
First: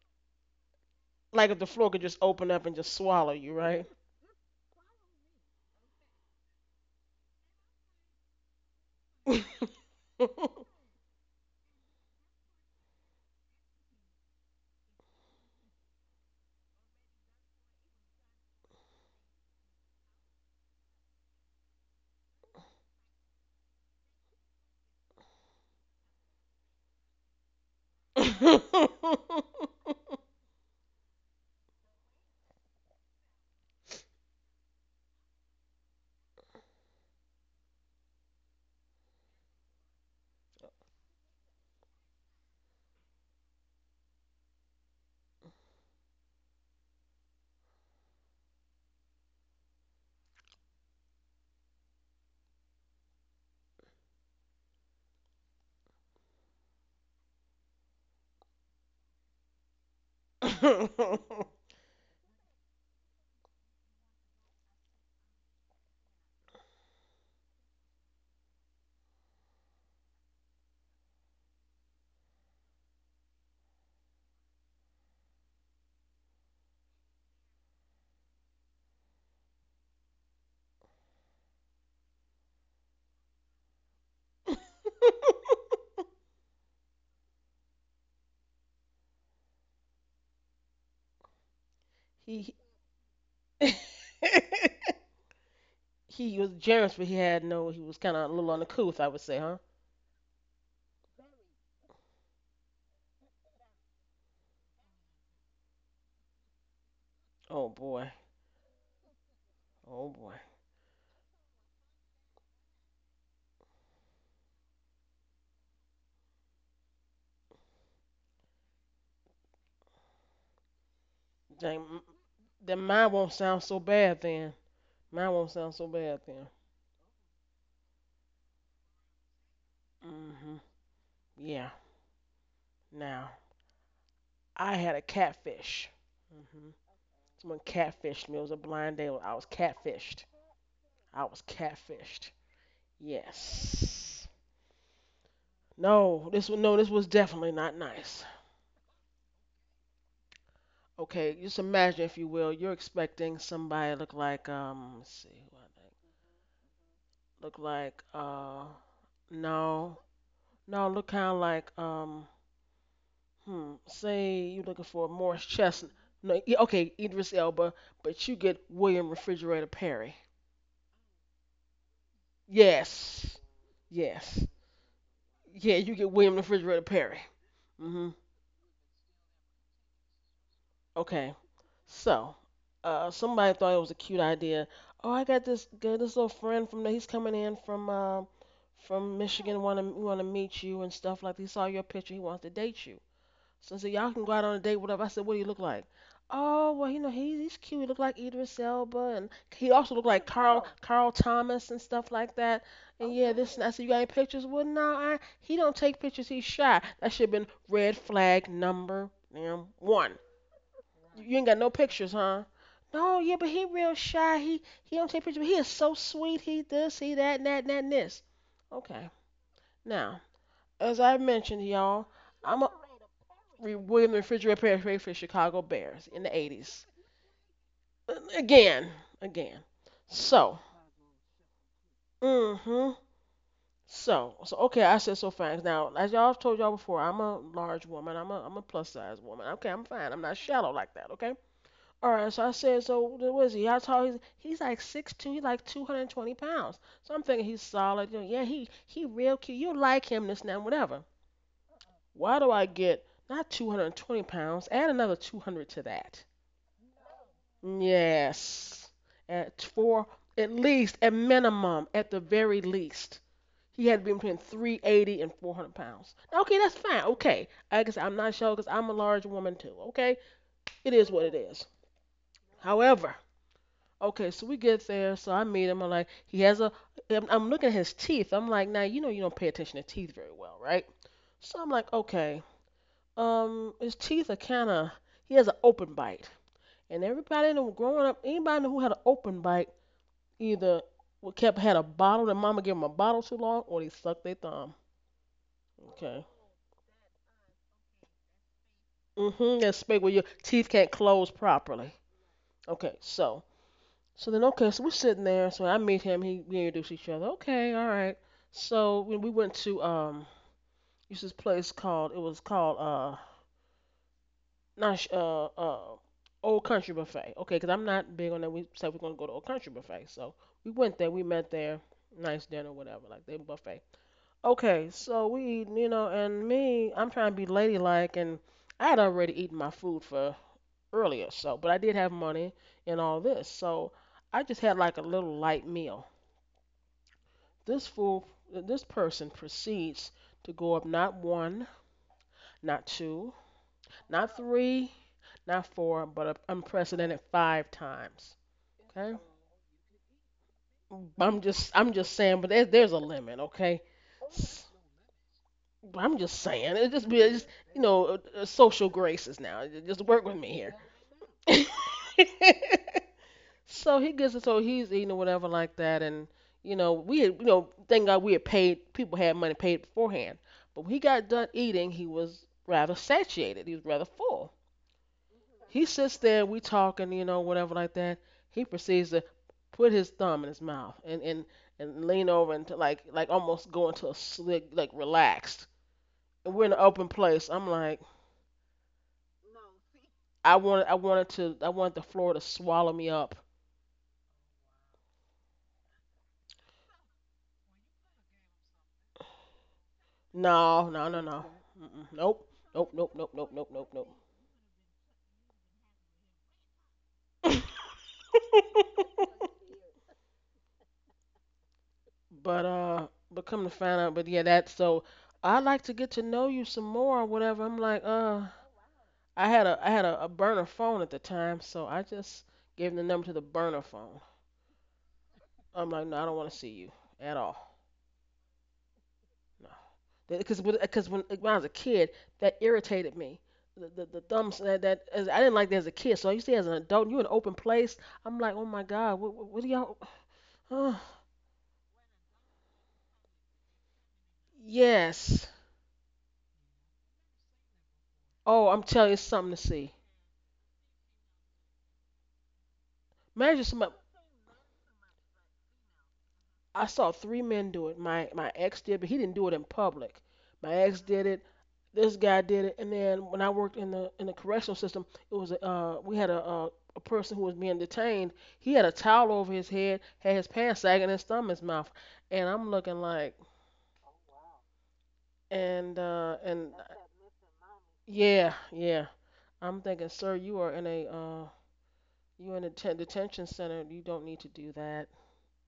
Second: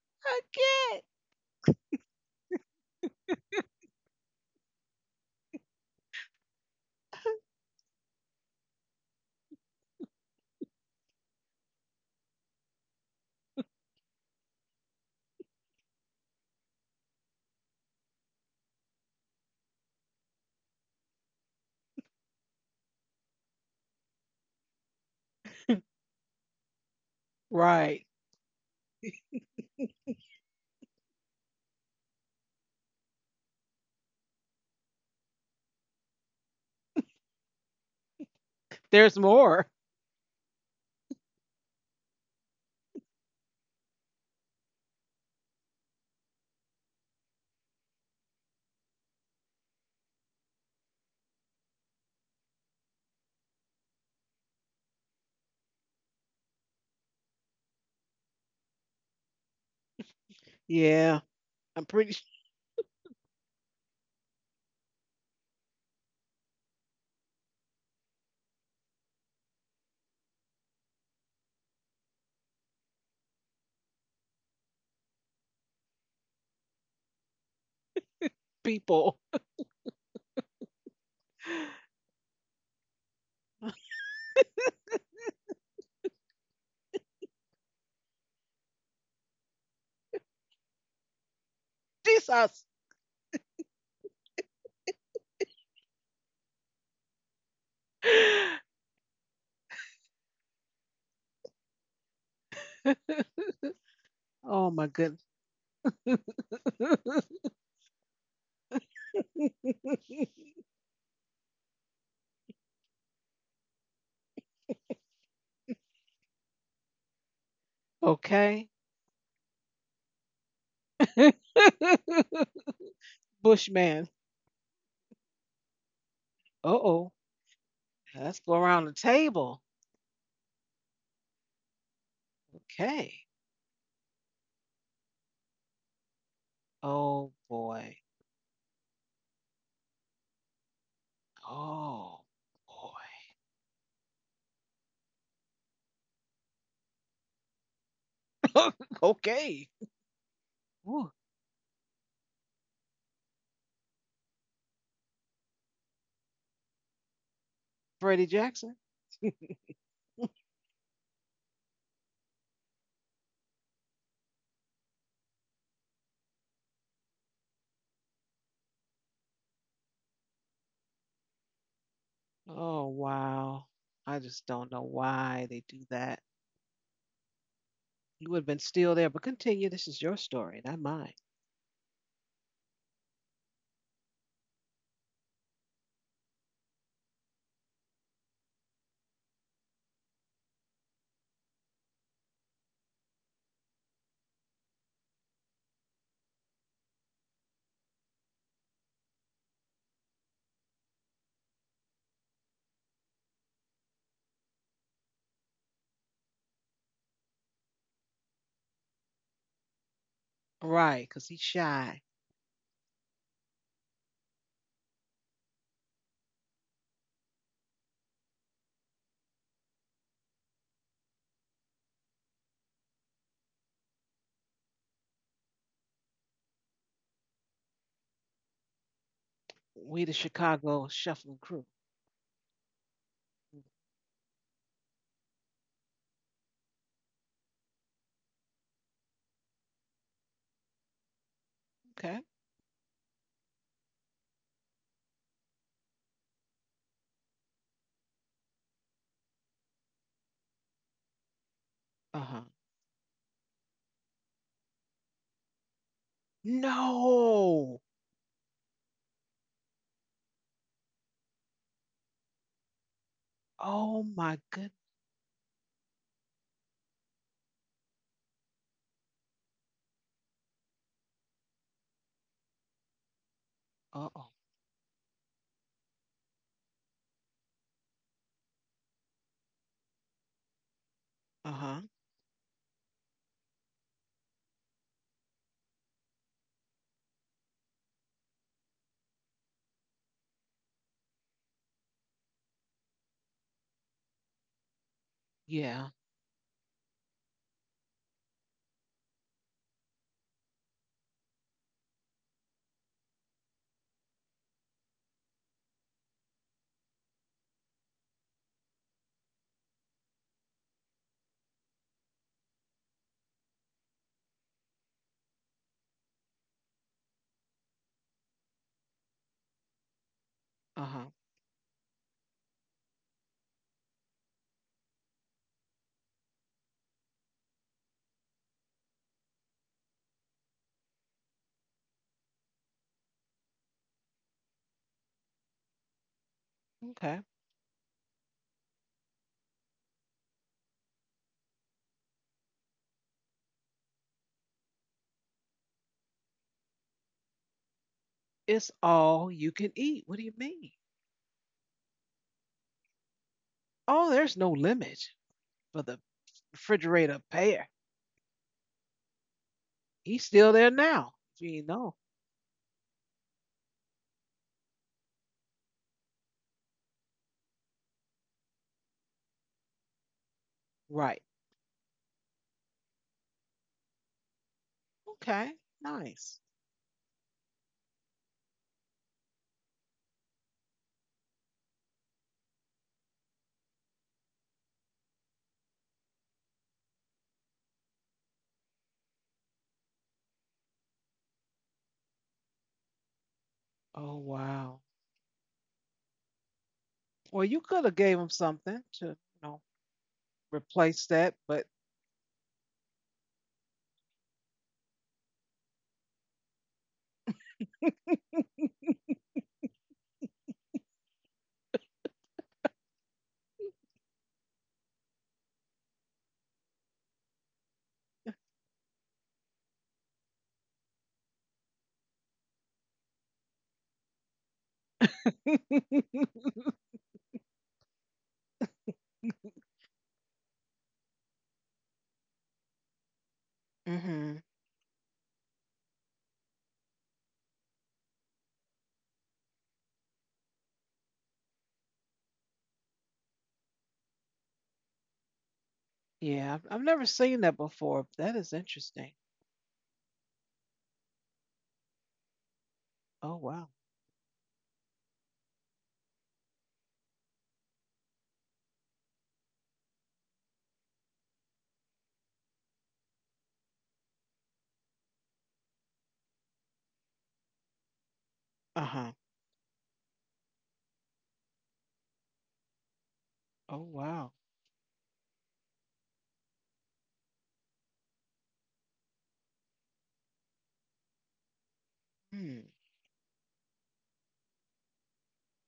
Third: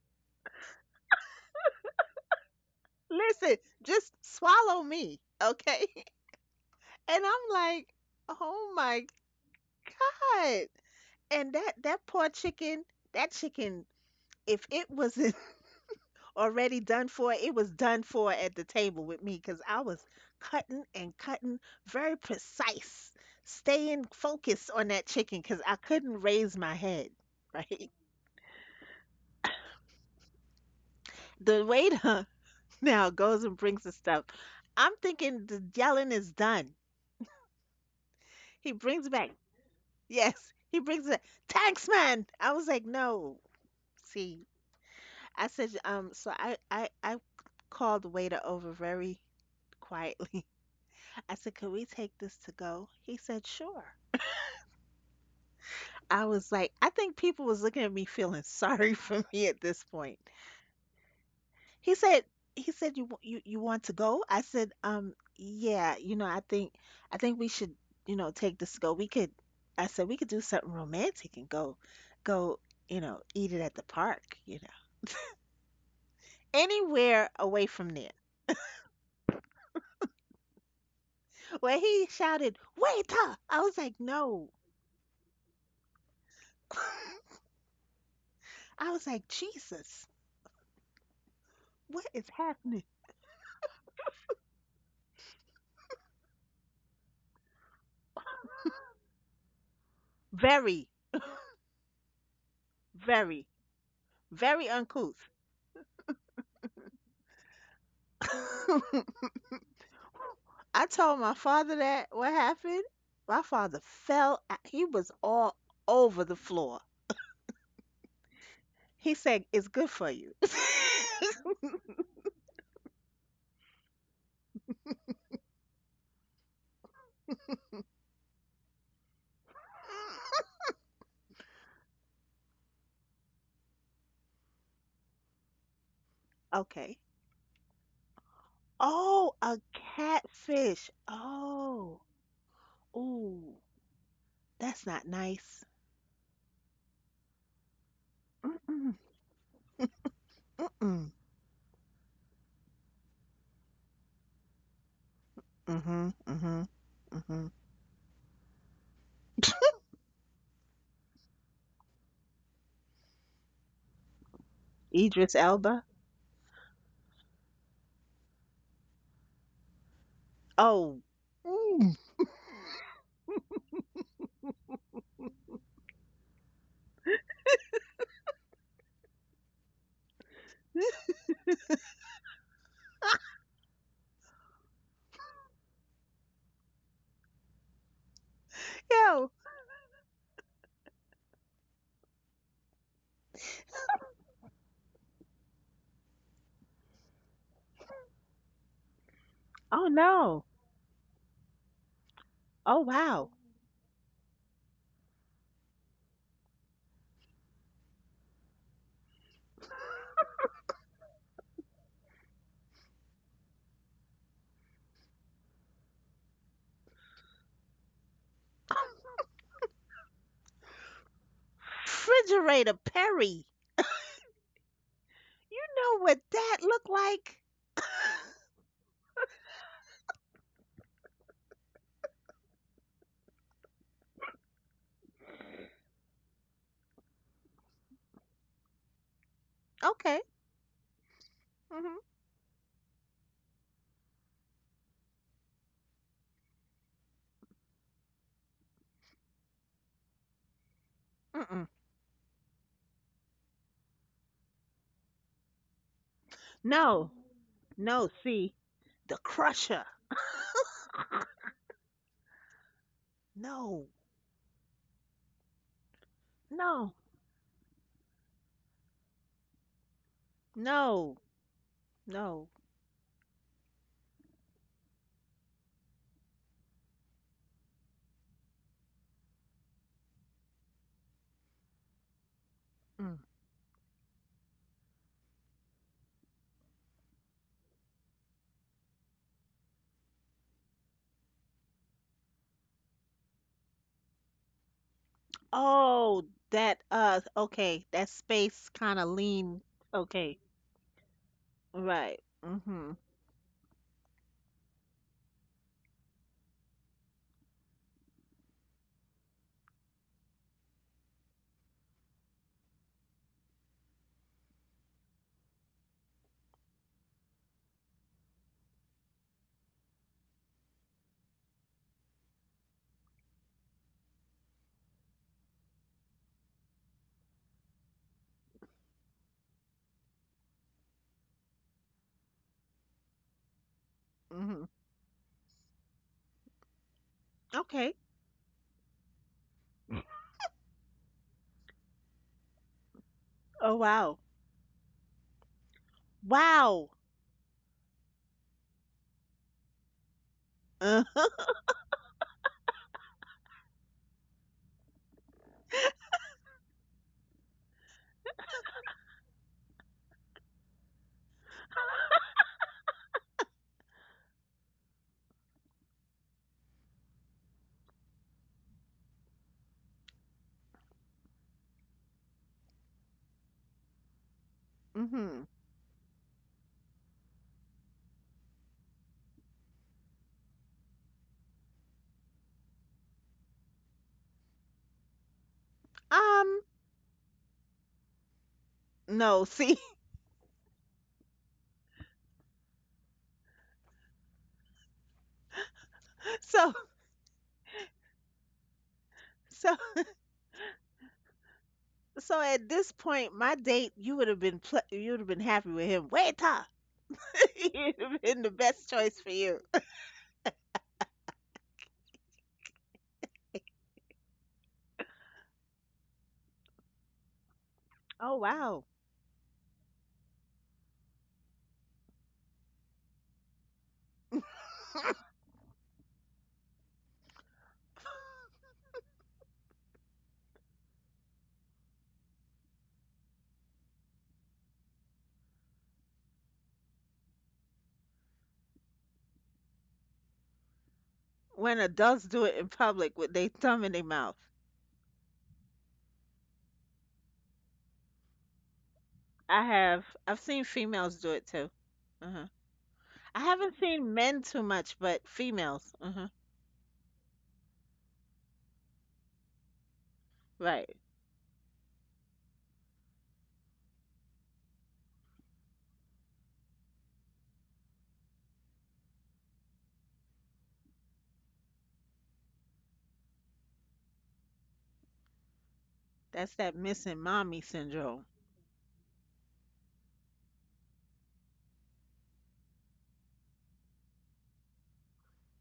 S2: Like if the floor could just open up and just swallow you,
S3: listen,
S2: right?
S3: just swallow me, okay? And I'm like, oh my God. And that poor chicken, that chicken, if it wasn't already done for, it was done for at the table with me because I was cutting and cutting, very precise, staying focused on that chicken because I couldn't raise my head, right?
S1: Right.
S3: The waiter now goes and brings the stuff. I'm thinking the yelling is done. He brings
S1: There's
S3: back
S1: more.
S3: Yes, he brings it. Thanks, man. I was like, no. See, I said, so I called the waiter over very quietly. I said, could we take this to go? He said, sure. I was like, I think people was looking at me feeling sorry for me at this point.
S1: Yeah. I'm
S3: He
S1: pretty sure
S3: said he said you want to go? I said, yeah, you know, I think we should, take this to go. We could I said we could do something romantic and go, eat it at the park. Anywhere away from there.
S1: people.
S3: Well, he shouted, "Waiter!" I was like, "No." I was like, "Jesus, what is
S2: He
S1: Jesus.
S3: happening?"
S2: he was generous, but he had no. He was kind of a little on the couth, I would say, huh?
S3: Very, very, very
S1: Oh my goodness.
S3: uncouth.
S2: Oh boy. Oh boy.
S3: I told my father that what happened. My father fell. Out- He was all over the floor.
S1: Okay.
S3: He said, "It's good for you."
S2: Dang, then mine won't sound so
S1: Bushman.
S2: bad then. Mine won't sound so bad then.
S1: Uh-oh. Let's go around the table.
S2: Hmm Yeah.
S1: Okay.
S2: Now, I had a catfish. Hmm
S3: Okay.
S1: Oh
S2: Someone
S1: boy.
S2: catfished me. It was a blind date. I
S3: Oh,
S2: was
S3: a
S2: catfished.
S3: catfish.
S2: I was
S3: Oh,
S1: Oh
S2: catfished.
S3: ooh,
S2: Yes.
S3: that's not nice.
S2: No, this was no, this was definitely not nice.
S1: boy.
S3: Mm-mm,
S1: okay. Ooh,
S3: mm-mm.
S2: Okay, just imagine if you will, you're expecting somebody look like let's see, who I think
S3: Mm-hmm, mm-hmm, mm-hmm.
S2: look like
S1: Freddie Jackson.
S2: no, no, look kind of like hmm. Say you're looking for
S3: Idris
S2: Morris
S3: Elba.
S2: Chestnut. No, yeah, okay, Idris Elba, but you get William Refrigerator Perry.
S3: Oh, mm.
S1: Oh
S2: Yes.
S1: wow. I just
S2: Yes.
S1: don't know why they
S2: Yeah,
S1: do
S2: you get
S1: that.
S2: William Refrigerator Perry. Hmm
S1: You would have been still there, but continue. This is your story, not mine.
S2: Okay. So, somebody thought it was a cute idea. Oh, I got this little friend from there. He's coming in from
S3: Yo.
S2: Michigan. Want to meet you and stuff like. That. He saw your picture. He wants to date you. So I said, y'all can go out on a date, whatever. I said, what do you look like? Oh, well, you know, he's cute. He looked like Idris Elba, and he
S3: Oh
S2: also looked like
S3: no.
S2: Carl Thomas and stuff like that.
S3: Oh
S2: And
S3: wow.
S2: yeah, this and that. I said, you got any pictures? Well, no, I he don't take pictures. He's shy. That should have been red flag number damn one.
S1: Right, because
S2: You,
S1: he's
S2: you ain't got no
S1: shy.
S2: pictures, huh? No, yeah, but he real shy. He don't take pictures. But he is so sweet. He this, he that, and that, and that, and this. Okay. Now, as I mentioned, y'all, I'm
S3: Refrigerator
S2: a
S3: Perry.
S2: William the Refrigerator Perry for the
S3: You
S2: Chicago
S3: know
S2: Bears
S3: what
S2: in the
S3: that looked
S2: 80s.
S3: like?
S2: Uh, Again, again.
S1: We the
S2: So,
S1: Chicago shuffling crew.
S2: mm-hmm. So, so okay, I said so fine. Now, as y'all have told y'all before, I'm a large woman. I'm a plus size woman. Okay, I'm fine.
S3: Okay.
S2: I'm not shallow like that. Okay.
S3: Mhm.
S2: All
S1: Okay.
S2: right. So I said, so what is he? How tall? He's like 6'2". He's like 220 pounds. So I'm thinking he's solid. You know, yeah, he real cute. You like him, this and that, whatever.
S3: Mm-mm.
S2: Why
S1: Uh-huh.
S2: do I get not 220 pounds? Add another 200 to that.
S3: No.
S1: No.
S3: No, see.
S2: Yes.
S3: The
S2: At
S3: crusher.
S2: four, at least, at minimum, at the very least,
S3: No.
S2: he had
S1: Oh
S2: to be
S1: my
S2: between
S1: good.
S2: 380 and 400 pounds. Okay, that's
S3: No.
S2: fine. Okay. I guess I'm not sure because I'm a large woman too. Okay. It is
S3: No.
S2: what it is.
S3: No.
S2: However,
S1: Uh-oh.
S2: okay, so we get there. So I meet him. I'm like, he has a, I'm looking at his teeth. I'm like, now, you know, you don't pay attention to teeth very well, right? So I'm
S1: Uh-huh.
S2: like, okay,
S3: Mm.
S2: his teeth are kind of, he has an open bite. And everybody in the growing up, anybody who had an open bite either kept had a bottle that mama gave them a bottle too long, or they sucked their thumb.
S1: Yeah.
S3: Oh,
S2: Okay.
S3: that okay, that space kind of lean.
S2: Mhm. That space where your
S3: Okay.
S2: teeth can't close properly.
S3: Right. Mhm.
S2: Okay. So. So then, okay. So we're sitting there. So I meet him. He we introduce each other. Okay. All right. So when we went to this place called it was called not uh. Old Country Buffet, okay. because 'cause I'm not big on that. We said we're gonna go to Old Country Buffet, so we went
S1: Uh-huh.
S2: there. We met there, nice dinner, whatever, like they buffet. Okay, so we eating, you know, and me, I'm trying to be ladylike, and I had already eaten my food for earlier, so, but I did have money and all this, so I
S3: Mhm.
S2: just had like a little light meal.
S1: Okay.
S2: This
S3: Okay.
S2: fool, this person proceeds to go up not one, not two,
S3: Oh wow.
S2: not three, not four, but an
S3: Wow.
S2: unprecedented five times.
S1: It's
S2: Okay,
S1: all you can eat. What do you mean?
S3: Uh,
S2: I'm just saying, but there's a limit. Okay,
S1: Oh, there's no limit for the
S2: but I'm just saying,
S1: refrigerator
S2: it's just
S1: pear.
S2: you know social graces now. Just
S1: He's
S2: work with
S1: still
S2: me
S1: there
S2: here.
S1: now. If you ain't know.
S2: So he gets it. So he's eating or whatever like that, and you know we had, you know thank God we had paid people had money paid beforehand. But when he
S1: Right.
S2: got done eating, he was rather satiated. He was rather full.
S3: mhm.
S1: Okay.
S2: He sits
S1: Nice.
S2: there, we talking, you know, whatever like that. He proceeds to put his thumb in his mouth and lean over and to like almost go into a slick like relaxed
S3: Um
S2: we're in an open place. I'm like,
S3: no, see.
S2: I wanted the floor to swallow me up.
S1: Oh wow.
S3: So
S1: Well, you could have gave him something to, know,
S3: so
S2: No, no,
S1: replace
S2: no,
S1: that,
S2: no.
S1: but
S2: Mm-mm.
S3: so
S2: Nope,
S3: at
S2: nope,
S3: this
S2: nope, nope,
S3: point
S2: nope,
S3: my
S2: nope,
S3: date,
S2: nope,
S3: you would have been happy with him. Waiter.
S2: nope.
S3: You've been the best choice for you.
S2: But come to find out, but yeah, that. So I'd like to get to know you some more or whatever. I'm like,
S3: Oh wow.
S2: I had a burner phone at the time, so I just gave him the number to the burner phone. I'm like, no, I don't want to see you at all. No, because when I was a kid, that irritated me. The
S1: Mm-hmm.
S2: thumbs I didn't like that as a kid. So you see, as an adult, you in an open place. I'm like, oh my God, what do y'all?
S3: When adults do it in public with their thumb in their mouth.
S2: Yes.
S1: Yeah, I've never seen that before. That is
S2: Oh, I'm telling you,
S1: interesting.
S2: it's something to see.
S3: I've seen females do it too. Uh-huh. I
S1: Oh
S2: Imagine
S1: wow.
S3: haven't
S2: somebody.
S3: seen men too much, but females. Uh-huh.
S2: I saw three men do it. My ex did, but he didn't do it in public. My
S3: Right.
S2: ex did it. This guy did it, and then when I worked in the correctional system, it was we had a person who was being detained. He
S1: Uh
S2: had a
S1: huh.
S2: towel over his head, had his pants sagging, his thumb in his mouth, and I'm looking like,
S1: Oh wow.
S2: and uh,
S3: That's
S2: and
S3: that missing mommy syndrome.
S2: yeah, yeah. I'm thinking, sir, you are in a you
S1: Hmm.
S2: in a detention center. You don't need to do that.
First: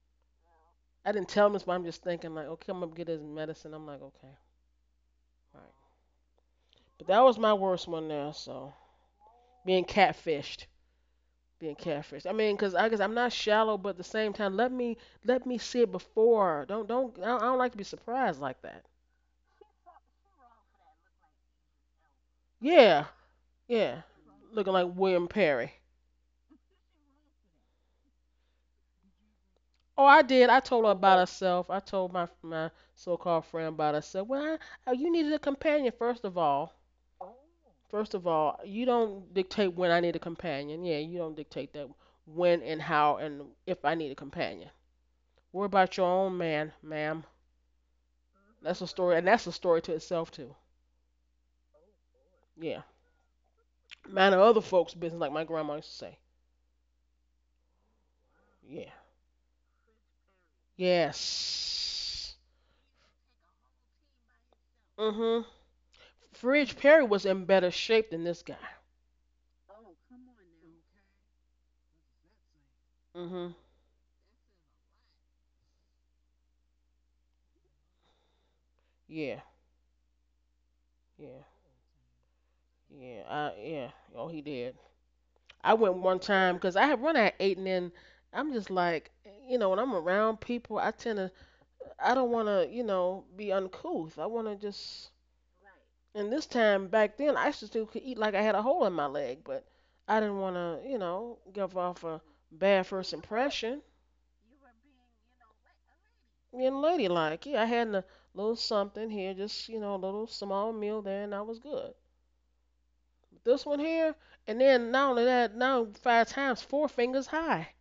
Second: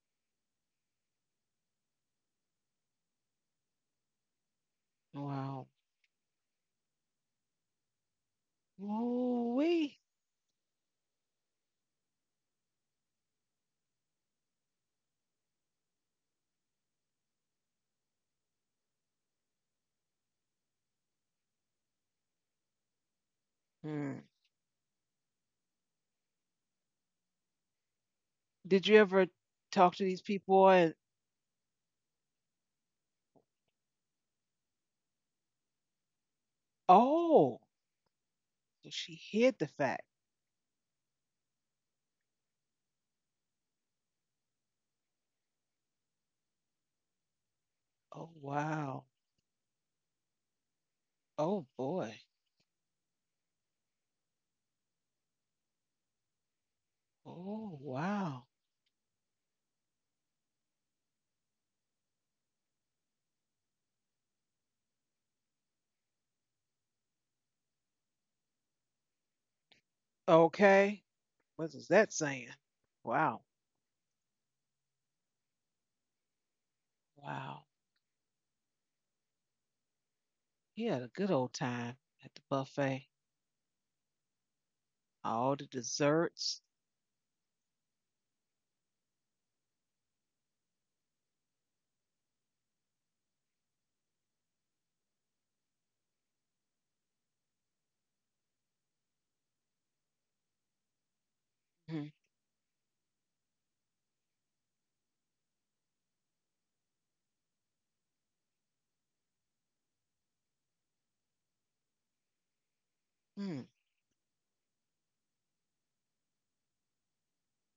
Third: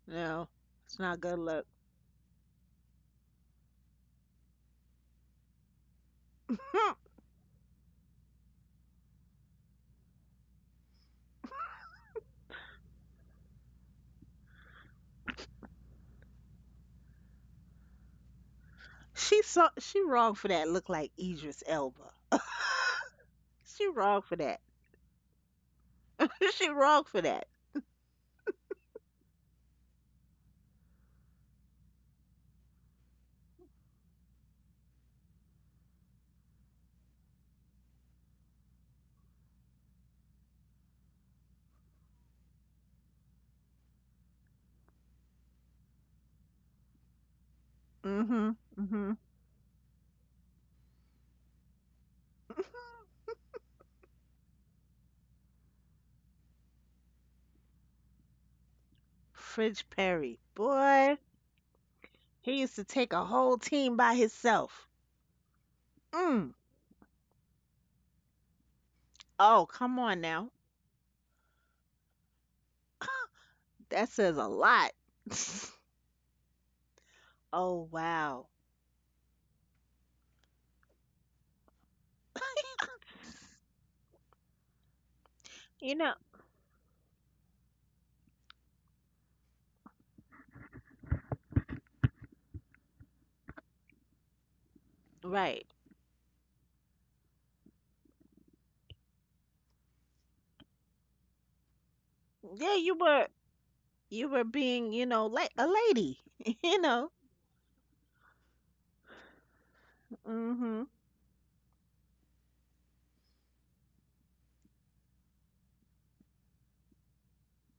S3: No, it's
S2: I
S3: not
S2: didn't
S3: good
S2: tell him this,
S3: luck.
S2: but I'm just thinking like, okay, I'm gonna get his medicine. I'm like, okay, all
S1: Wow.
S2: right.
S3: Hmm.
S2: But that was my worst one there. So being
S1: Ooh-wee.
S2: catfished, being catfished. I mean, because I guess I'm not shallow, but at the same time, let me see it before. Don't don't. I don't like to be surprised like that.
S3: She saw she wrong for that look like Idris Elba.
S2: Yeah,
S3: She
S2: yeah.
S1: Hmm.
S3: wrong for that.
S2: Looking like William Perry.
S3: she wrong for that.
S1: Did you ever talk to
S2: Oh,
S1: these
S2: I did. I
S1: people?
S2: told
S1: And
S2: her about herself. I told my so-called friend about herself. Well, I, you needed a companion first of all.
S1: oh,
S2: First of all, you
S1: so she
S2: don't
S1: hid the
S2: dictate when I
S1: fact.
S2: need a companion. Yeah, you don't dictate that when and how and if I need a companion. Worry about your own man, ma'am.
S1: Oh
S3: Mm-hmm.
S2: That's a
S1: wow.
S3: Mm-hmm.
S2: story, and that's a story to itself too.
S1: Oh boy.
S2: Yeah, mind of other folks' business, like my grandma used to say.
S1: Oh wow.
S2: Yeah.
S3: Fridge Perry. Boy.
S2: Yes.
S3: He used to take a whole team by himself.
S2: Mhm.
S3: Mm.
S2: Fridge Perry was in better shape than this guy.
S3: Oh, come on now.
S1: Okay. What is that saying? Wow.
S2: Mhm.
S3: That says a lot.
S1: Wow.
S3: oh, wow.
S2: Yeah.
S1: He had a good
S2: Yeah.
S1: old time at the buffet.
S2: Yeah. I yeah. Oh, he did.
S1: All the
S2: I went
S3: You know,
S2: one time
S1: desserts.
S2: because I had run at 8, and then I'm just like, when I'm around people, I tend to, I don't want to, be uncouth. I want to just.
S3: right.
S2: And this time back then, I used to could eat like I had a hole in my leg, but I didn't want to, give off
S1: Mhm.
S2: a
S3: Yeah,
S2: bad first impression.
S3: you were being, you know, like a lady,
S2: Being
S3: you know.
S2: ladylike, yeah, I had a little something here, just a little small
S3: Mhm.
S2: meal there, and I was good. But this
S1: Hmm.
S2: one here, and then not only that, now five times, four fingers high.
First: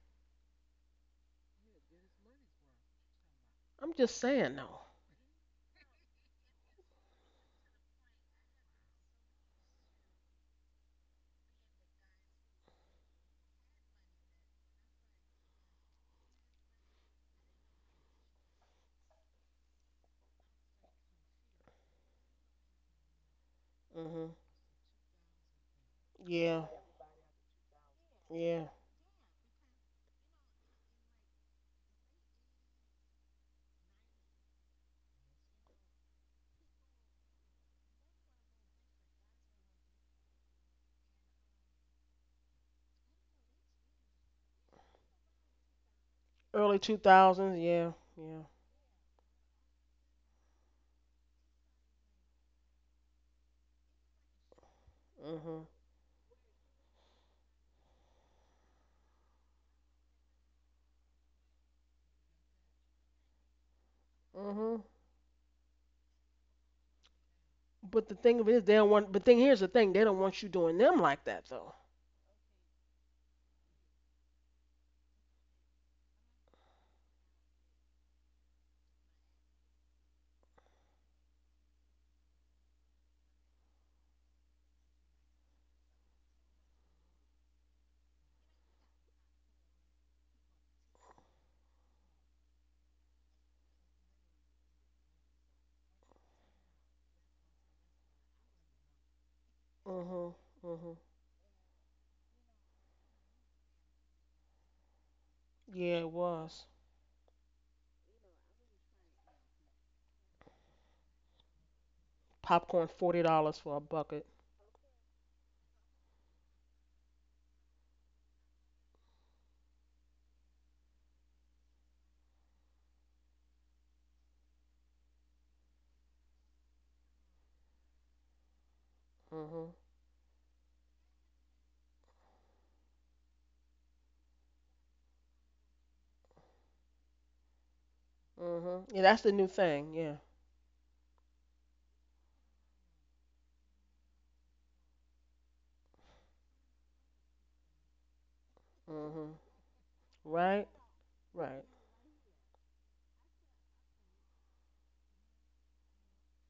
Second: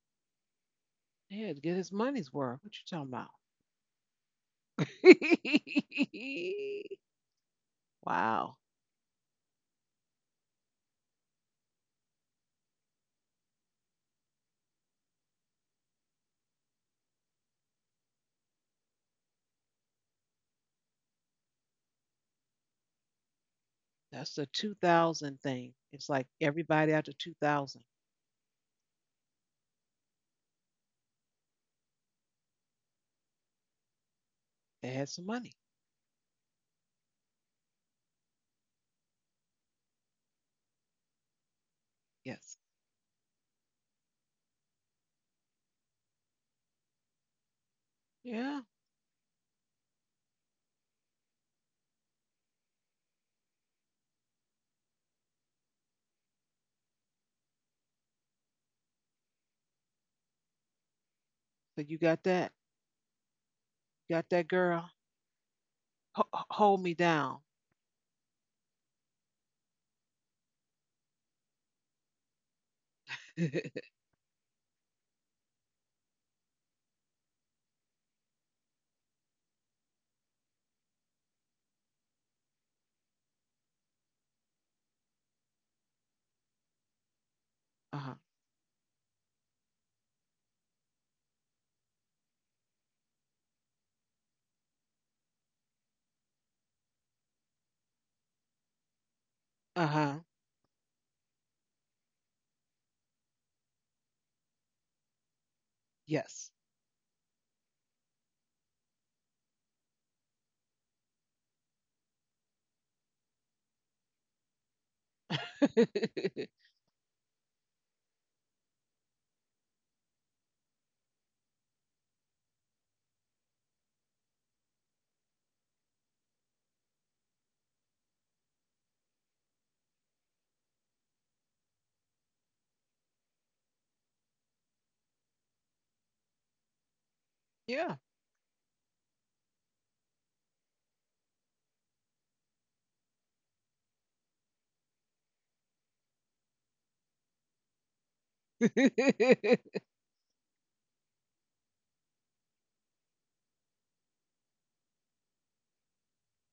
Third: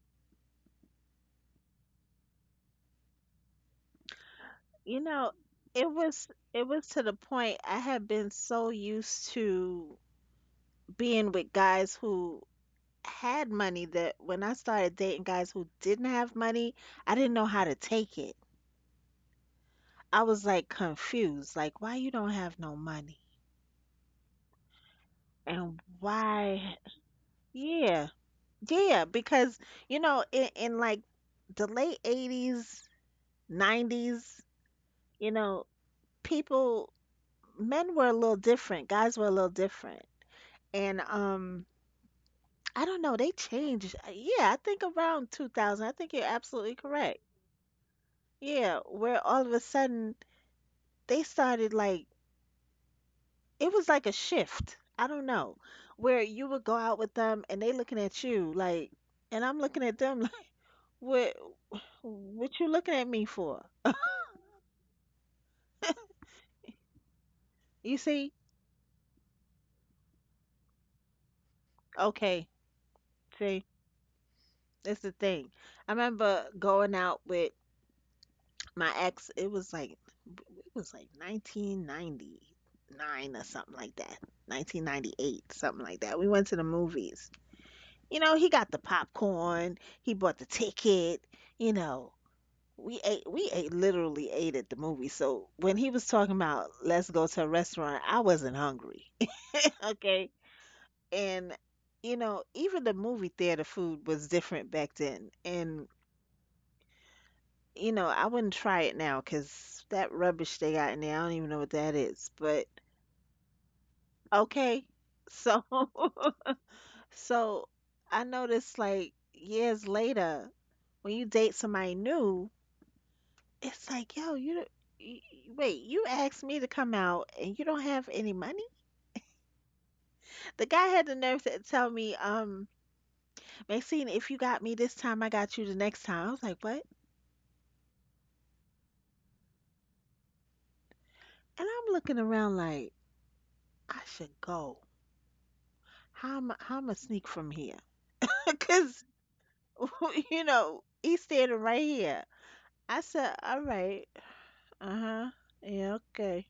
S1: He had to get his money's worth. What you talking about?
S2: I'm just saying, no.
S3: You know, it was it was to the point I had been
S1: Wow.
S3: so used to being with guys who had money that when I started dating guys who didn't have money, I didn't know how to take it. I was like confused, like why you don't have no money
S2: Mhm.
S1: That's the 2000 thing.
S3: and
S1: It's like
S2: Yeah.
S3: why?
S1: everybody after 2000,
S3: Yeah,
S2: Yeah.
S3: yeah, because you know, in like the late 80s, 90s,
S1: they had some
S3: you
S1: money.
S3: know, people, men were a little different, guys were a little different. And
S1: Yes.
S3: I don't know, they changed. Yeah, I think around 2000, I think you're absolutely
S2: Early two
S3: correct.
S2: thousands. Yeah. Yeah.
S1: Yeah.
S3: Yeah, where all of a sudden they started like it was like a shift. I don't know,
S2: Mhm.
S3: where you would go out with them and they looking at you like, and I'm looking at them like, what,
S1: So you got
S3: what
S1: that.
S3: you looking at me for?
S1: You got that
S2: Mhm.
S1: girl. Hold me down.
S3: You
S2: But the
S3: see?
S2: thing of it is, they don't want. But thing here's the thing, they don't want you doing them like that though.
S3: Okay, see,
S1: Uh
S3: that's the thing. I remember going out with my ex. It was like 1999 or something like that, 1998, something like that. We went to the movies.
S1: huh.
S3: You know, he got the popcorn. He bought the ticket. You know, we ate literally ate at the movie. So when he was talking about let's go to a restaurant, I wasn't hungry.
S1: Uh huh.
S3: Okay.
S2: Hmm hmm
S3: And you know, even the movie theater food was different back then. And
S2: Yeah, it
S1: Yes.
S2: was.
S3: you know, I wouldn't try it now because that rubbish they got in there, I don't even know what that is. But
S2: Popcorn $40 for a bucket.
S3: okay. So so I noticed like years later when you date somebody new. It's like, yo, you don't- y- y- wait, you asked me to come out and you don't have any money?
S2: Hmm
S3: The guy had the nerve to tell me, Maxine, if you got me this time, I got you the next time. I was like, what?
S1: Yeah.
S2: hmm Yeah, that's the new thing. Yeah.
S3: And I'm looking around like, I should go. How am I sneak from here? Because,
S2: hmm
S3: you
S2: Right?
S3: know, he's standing
S2: Right.
S3: right here. I said, all right, uh-huh, yeah, okay.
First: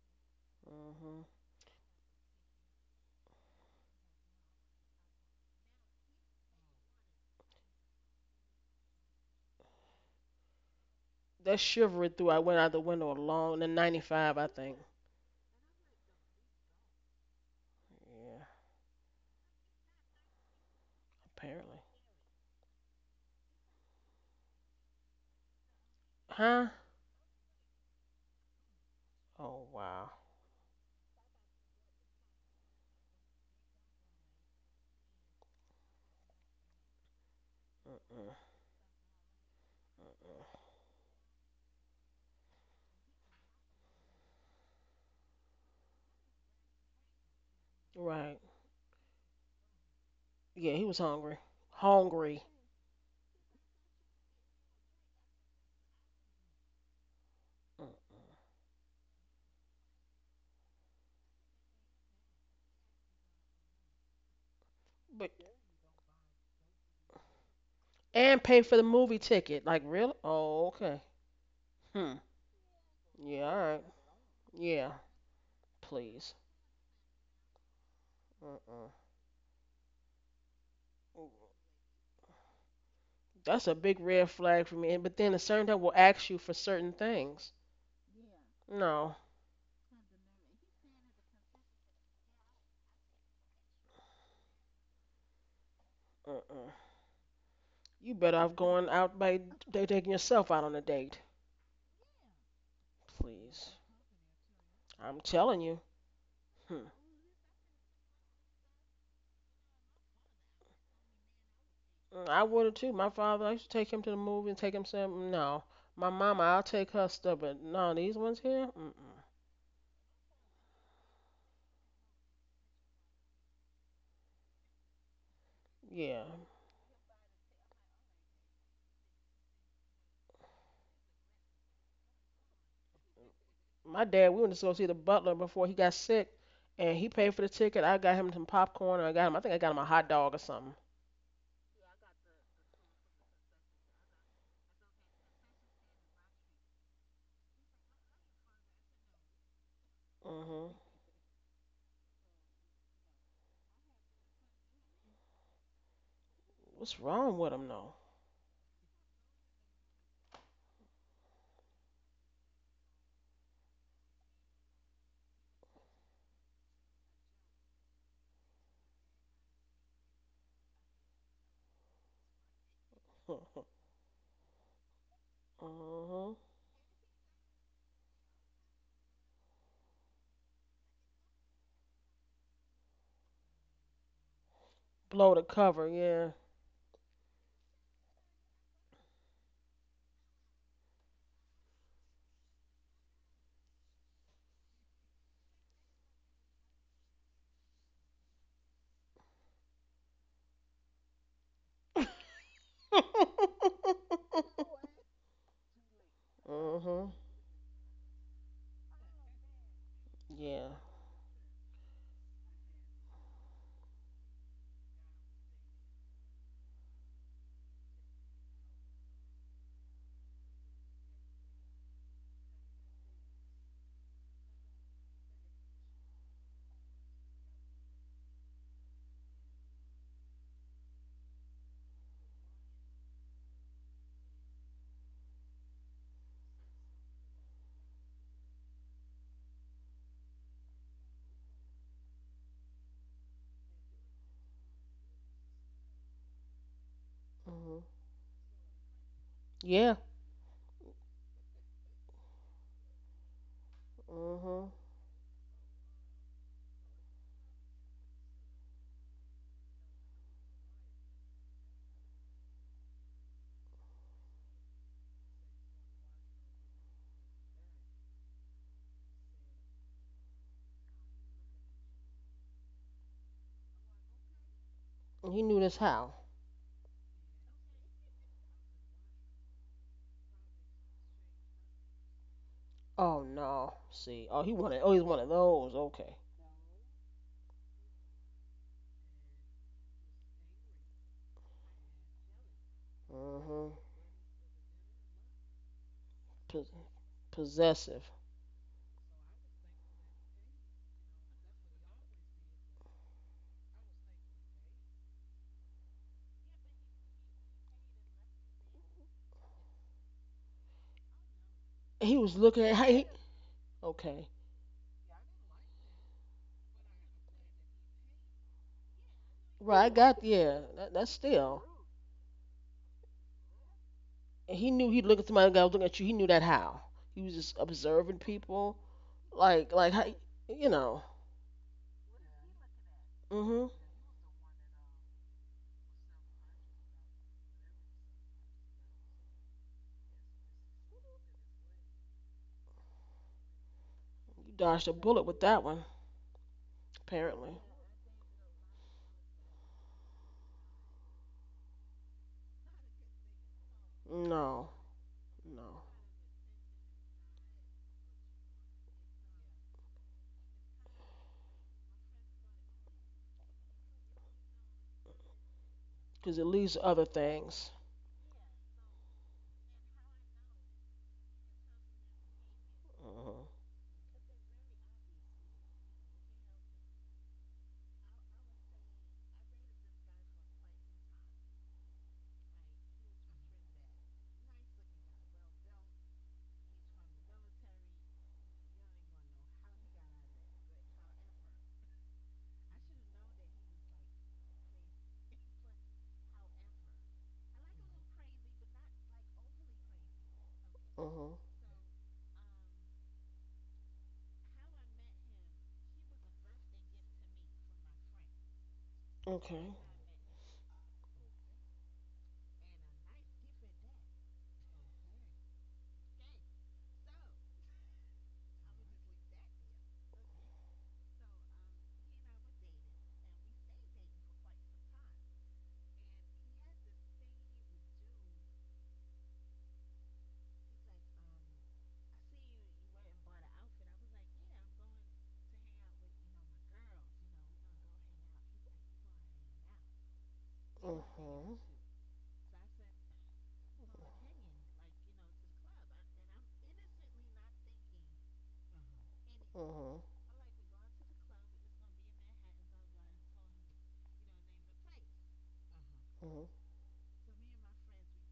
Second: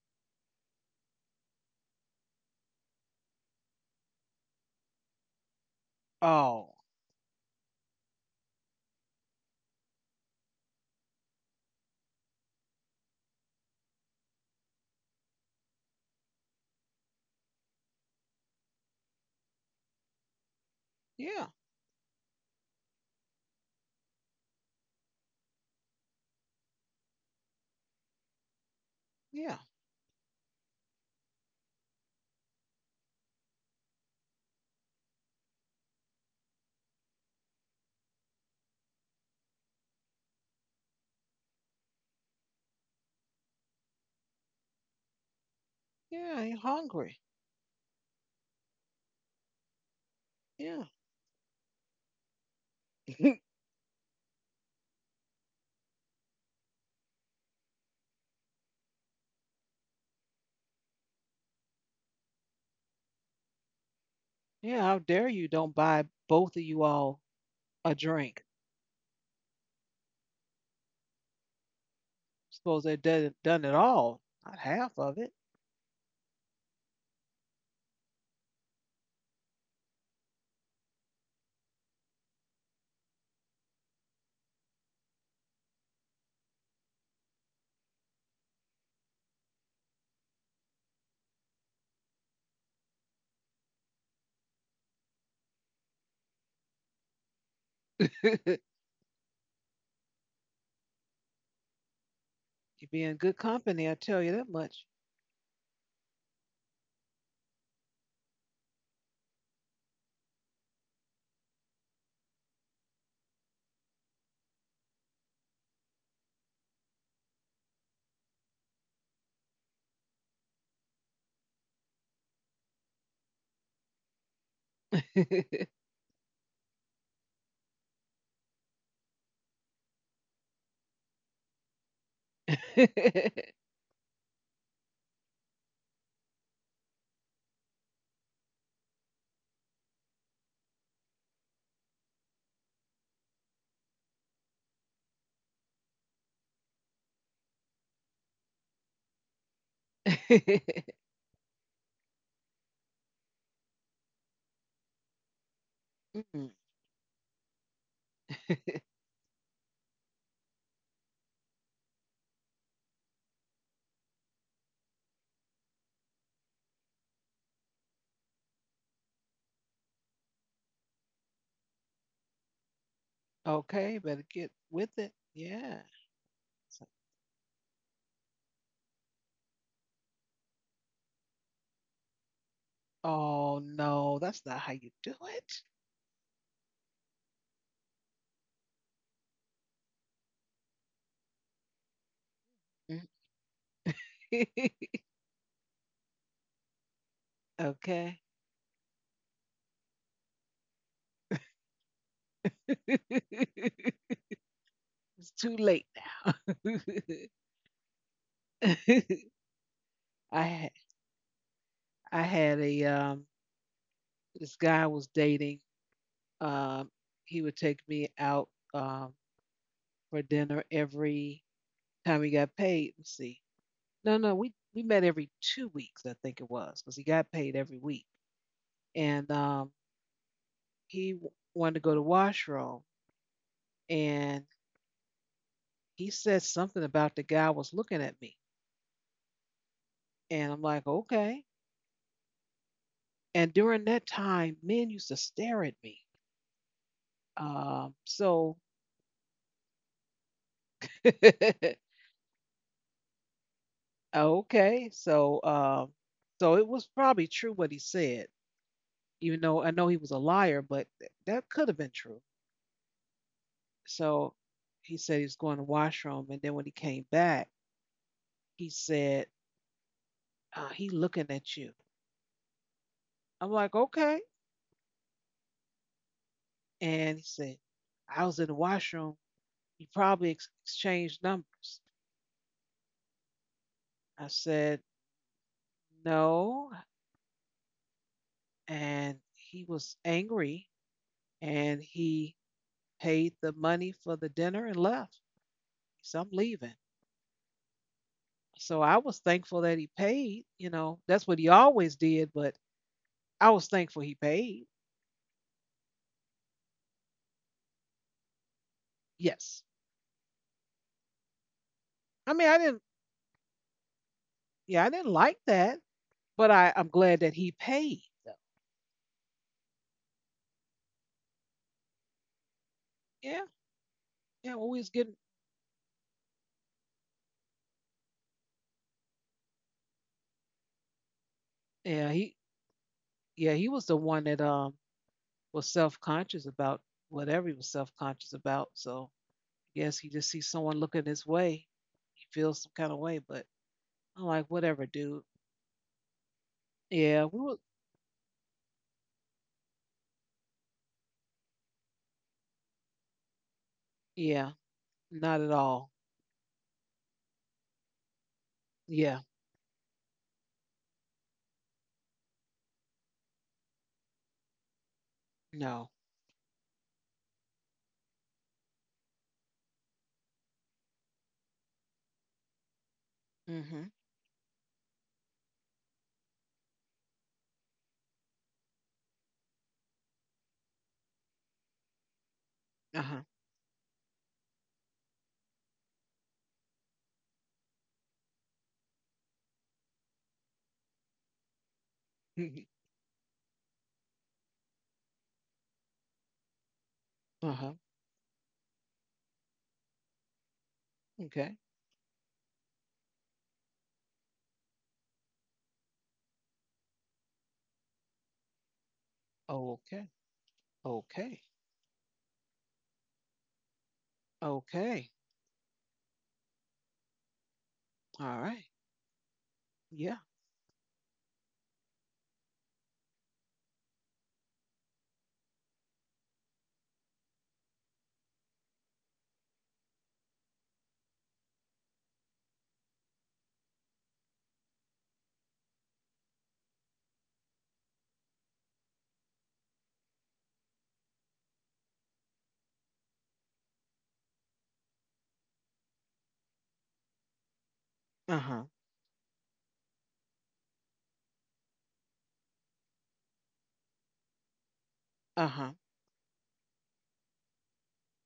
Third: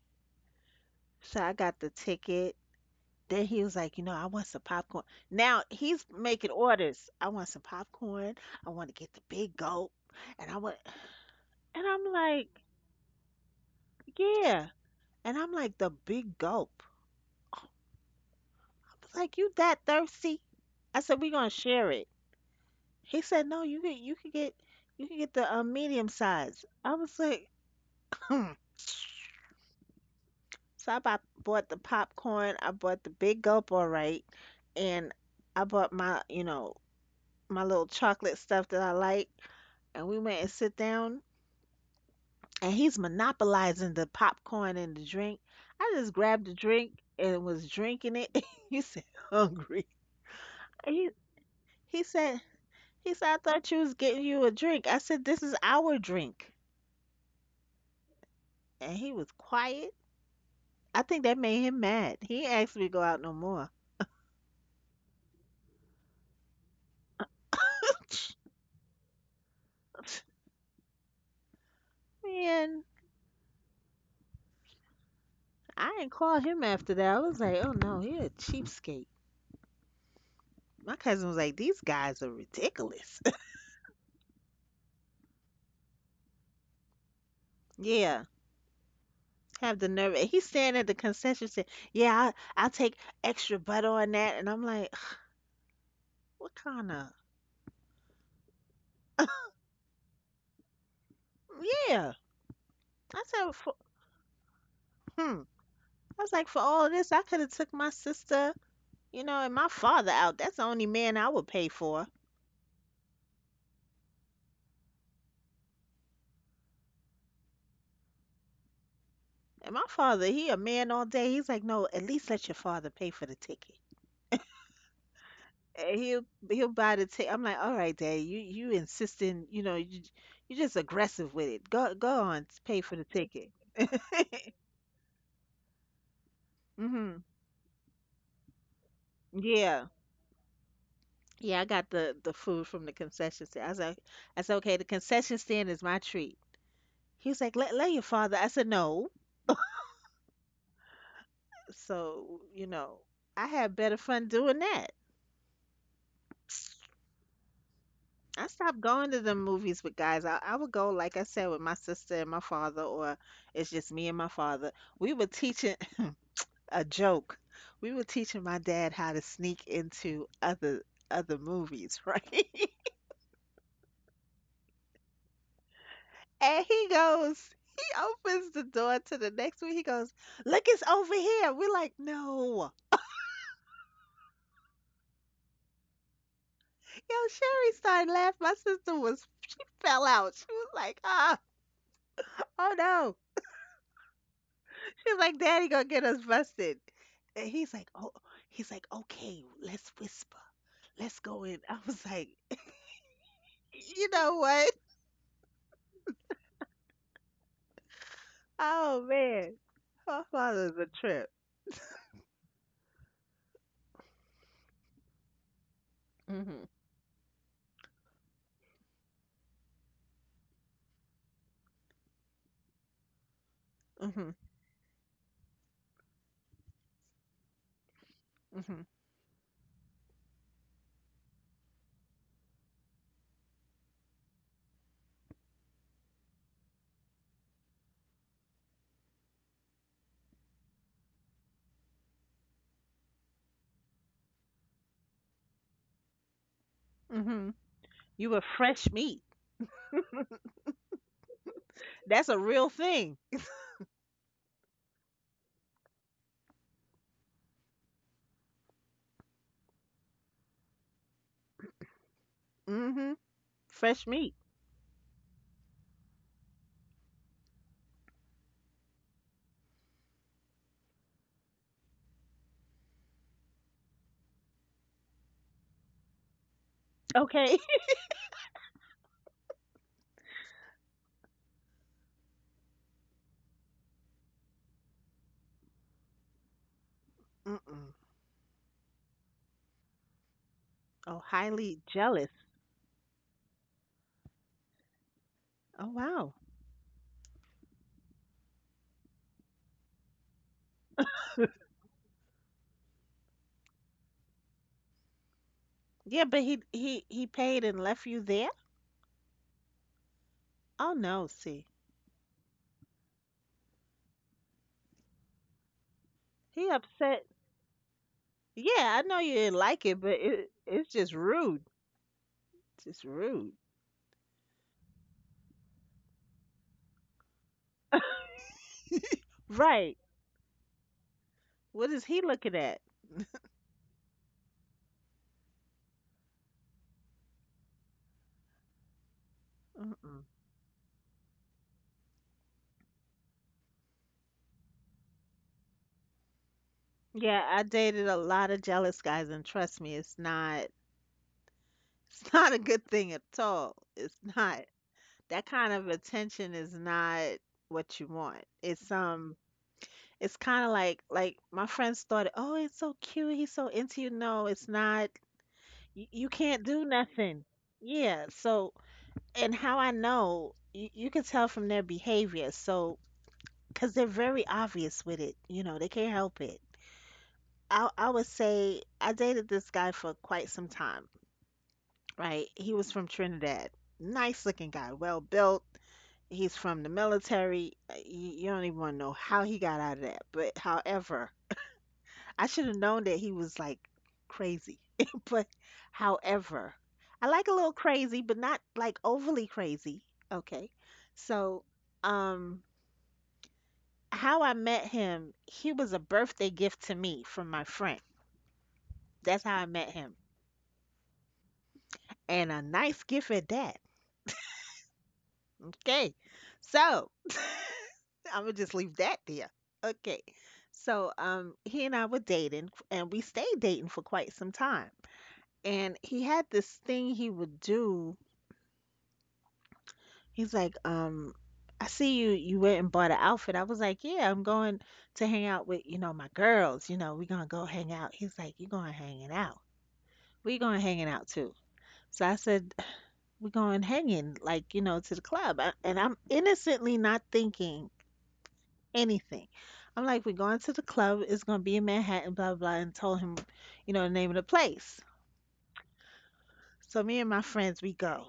S2: hmm
S3: So I got the ticket. Then he was like, you know, I want some popcorn. Now he's making
S1: Oh,
S3: orders. I want some popcorn. I want to get the big gulp. And I want,
S2: That
S3: and I'm
S2: shivered through. I went
S3: like,
S2: out the window alone. The '95, I
S3: yeah.
S2: think.
S3: And I'm like, the big gulp.
S2: Yeah,
S3: Like, you that thirsty? I said, we
S1: yeah,
S3: gonna
S2: apparently.
S3: share it. He said, no, you can get the medium size.
S2: Huh?
S3: I was like, hmm.
S1: yeah,
S2: Oh wow.
S3: So I bought the popcorn. I bought the big gulp, all right, and I bought my, you know, my little
S2: Mm-mm.
S3: chocolate stuff that I like, and we went and sit down, and he's monopolizing the popcorn and the drink. I just
S1: yeah.
S3: grabbed the
S1: You're
S3: drink
S1: hungry.
S3: and was drinking it.
S2: Right.
S3: he said, hungry.
S2: Yeah,
S1: Yeah,
S2: he was
S3: He,
S2: hungry.
S3: he said,
S2: Hungry.
S3: he said, I thought you was getting you a drink. I said, this is our drink.
S2: Mm.
S3: And he was quiet. I think that made him mad. He ain't asked me to go out no more.
S1: yeah. How dare
S2: But
S1: you don't buy both of you all a drink?
S2: and pay for the movie ticket. Like really? Oh, okay. Hmm.
S1: Suppose
S3: Man,
S1: they done
S2: Yeah. All
S1: done it
S2: right.
S1: all, not
S2: Yeah.
S1: half of it.
S3: I didn't
S2: Please.
S3: call him after that. I was like, oh no, he a
S2: Mm-mm.
S3: cheapskate. My cousin was like, these guys are ridiculous.
S2: That's a big red flag for me. And but then a certain time will ask you for certain things.
S3: Yeah,
S2: No,
S3: Have the nerve. And he's standing at the concession stand. Yeah, I'll take extra butter on that. And I'm like, what
S2: uh-uh.
S3: kind of?
S2: You better off going out by taking yourself out on a date,
S3: Yeah.
S1: You be in
S3: I
S1: good
S3: said,
S2: please.
S3: for,
S1: company, I tell you that much.
S2: I'm
S3: hmm.
S2: telling you.
S3: I was like, for all
S2: Hmm.
S3: of this, I could have took my sister, you know, and my father out. That's the only man I would pay for.
S2: Mm, I would have too. My father, I used to take him to the movie and take him some. No, my mama, I'll take her stuff, but no, these ones here. Mm-mm.
S3: And my father, he a man all day. He's like, no, at least let your father pay for the ticket. And
S2: Yeah,
S3: he'll buy the ticket. I'm like, all right, Dad, you insisting, you know, you just aggressive with it. Go on, pay for the ticket.
S2: my dad, we went to go see the Butler before he got sick, and he
S3: Hmm
S2: paid for the ticket. I got him some popcorn. Or I got him. I think I got him a
S3: Yeah,
S2: hot dog or something.
S3: Yeah, I got the food from the concession stand. I was like, I said, okay, the concession stand is my treat. He was like, let your father. I said, no.
S2: Hmm
S3: So you know, I had better fun doing that.
S1: Mm,
S2: What's wrong with him though?
S3: I stopped going to the movies with guys. I would go, like I said, with my sister and my father, or it's just me and my father. We were teaching a joke. We were teaching my dad how to sneak into other movies, right?
S1: okay, better get with it. Yeah.
S2: Mm-hmm.
S3: And
S1: It's
S3: he
S1: like,
S3: goes, he opens the door to the next one. He goes, look, it's over here. We're like, no.
S1: oh no, that's not how you do
S2: Blow the cover, yeah.
S3: Yo, Sherry started laughing. My sister was fell out. She was like, oh, oh
S1: it.
S3: no. She was like, Daddy gonna get us busted. And he's like, oh,
S1: Okay.
S3: he's like, okay, let's whisper. Let's go in. I was like, you
S1: It's
S3: know what?
S1: too late now.
S2: Mm-hmm.
S3: Oh man. My
S1: I
S2: Yeah.
S1: ha-
S3: father's a trip.
S1: I had a this guy I was dating.
S3: Mm-hmm.
S1: Um, he would take me out um for dinner every time he got paid. Let's see. No,
S3: Mm-hmm.
S1: no, we met every 2 weeks, I think it was, because he got paid every week.
S3: Mm-hmm.
S1: And he wanted to go to the washroom, and he said something about the guy was looking at me, and I'm like, okay. And during that time, men used to stare at me.
S3: Mm-hmm.
S2: Mm-hmm.
S1: Um,
S3: You were
S1: so
S3: fresh meat.
S2: Yeah.
S3: That's a real thing.
S2: Mm-hmm.
S1: okay, so it was probably true what he said, even though I know he was a liar, but that could have been true.
S3: Mm-hmm. Fresh meat.
S1: So he said he was going to the washroom, and then when he came back, he said he looking at you. I'm like okay,
S2: He knew this how.
S1: and he said
S3: Okay.
S1: I was in the washroom. You probably exchanged numbers.
S2: Oh no.
S1: I
S2: See. Oh, he
S1: said
S2: wanted. Oh, he's one of those. Okay.
S1: no,
S3: Mm-mm.
S1: and he was angry,
S3: Oh,
S1: and
S3: highly
S1: he
S3: jealous.
S1: paid the
S2: Mm-hmm.
S1: money for the dinner and left.
S3: Oh,
S1: So I'm
S3: wow.
S2: P-
S1: leaving.
S2: Possessive.
S1: So I was thankful that he paid. You know, that's what he always did, but I was thankful he paid.
S3: Yeah, but he paid and left you there?
S1: Yes.
S3: Oh no, see.
S2: He
S1: I
S2: was
S1: mean, I
S2: looking
S1: didn't,
S2: at. He, okay.
S1: yeah, I didn't like that, but
S3: He
S1: I'm glad
S3: upset.
S1: that he paid. Though.
S3: Yeah, I know you didn't like
S2: Right. I
S3: it, but
S2: got. Yeah.
S3: it's
S2: That,
S3: just
S2: that's still.
S3: rude. Just
S1: Yeah.
S3: rude.
S1: Yeah. Well,
S2: He
S1: we was
S2: knew he'd
S1: getting,
S2: look at somebody. The guy was looking at you. He knew that how. He was just observing people. Like. Like.
S3: Right.
S2: How, you know.
S3: What is
S1: yeah,
S3: he
S1: he,
S3: looking at?
S1: yeah,
S2: Mm-hmm.
S1: he
S2: You
S1: was the one that was self conscious about whatever he was self conscious about. So I guess he
S3: Mm-mm.
S1: just sees someone looking his way. He feels some kind of way, but I'm like, whatever,
S2: dodged a
S1: dude.
S2: bullet with that one.
S1: Yeah. We
S3: Yeah,
S1: were,
S2: Apparently,
S3: I dated a lot of jealous guys, and trust me, it's not a good thing at all. It's
S1: yeah.
S3: not.
S2: no,
S1: Not
S3: That
S1: at
S3: kind
S2: no,
S3: of
S1: all.
S3: attention is not what you want. It's
S1: Yeah.
S3: it's kind of like my friends thought, "Oh, it's so cute. He's so into you." No, it's not.
S1: No.
S3: You
S2: because it
S3: can't
S2: leads to
S3: do
S2: other
S3: nothing.
S2: things.
S3: Yeah. So, and how I know, you can tell from their behavior. So,
S2: Mm-hmm.
S1: Mhm.
S3: because they're very obvious with it, you know, they can't help it. I would say I dated this guy for quite some time, right? He was from
S1: Uh-huh.
S3: Trinidad. Nice looking guy, well built. He's from the military. You don't even want to know how he got out of that. But however, I should have known that he was like crazy. But however, I like a little
S1: Uh-huh.
S3: crazy, but not like overly crazy. Okay.
S2: Mm-hmm.
S1: Okay.
S3: So, um, how I met him, he was a birthday gift to me from my friend. That's how I
S2: Okay.
S3: met
S1: Okay.
S3: him.
S1: Okay.
S3: And a nice gift at that.
S1: Okay.
S3: Okay. So,
S1: All
S3: I'm gonna
S1: right.
S3: just leave that there.
S1: Yeah.
S3: Okay. So, he and I were dating and we stayed dating for quite some time. And he had this thing he would do. He's like, I see you went and bought an outfit. I was like, yeah, I'm going to hang out with, you know, my girls, you know, we're gonna go hang out. He's like, you going hanging out. We going hanging out
S2: Mm-hmm.
S3: too. So I said, we going hanging, like, you know, to the club. I- And I'm innocently not thinking
S1: Uh-huh.
S3: anything.
S2: Mm-hmm.
S3: I'm like, we're going to the club, it's gonna be in Manhattan, blah blah blah, and told him, you know, the name of the place.
S1: Uh-huh.
S2: Mm-hmm.
S3: So me and my friends, we go.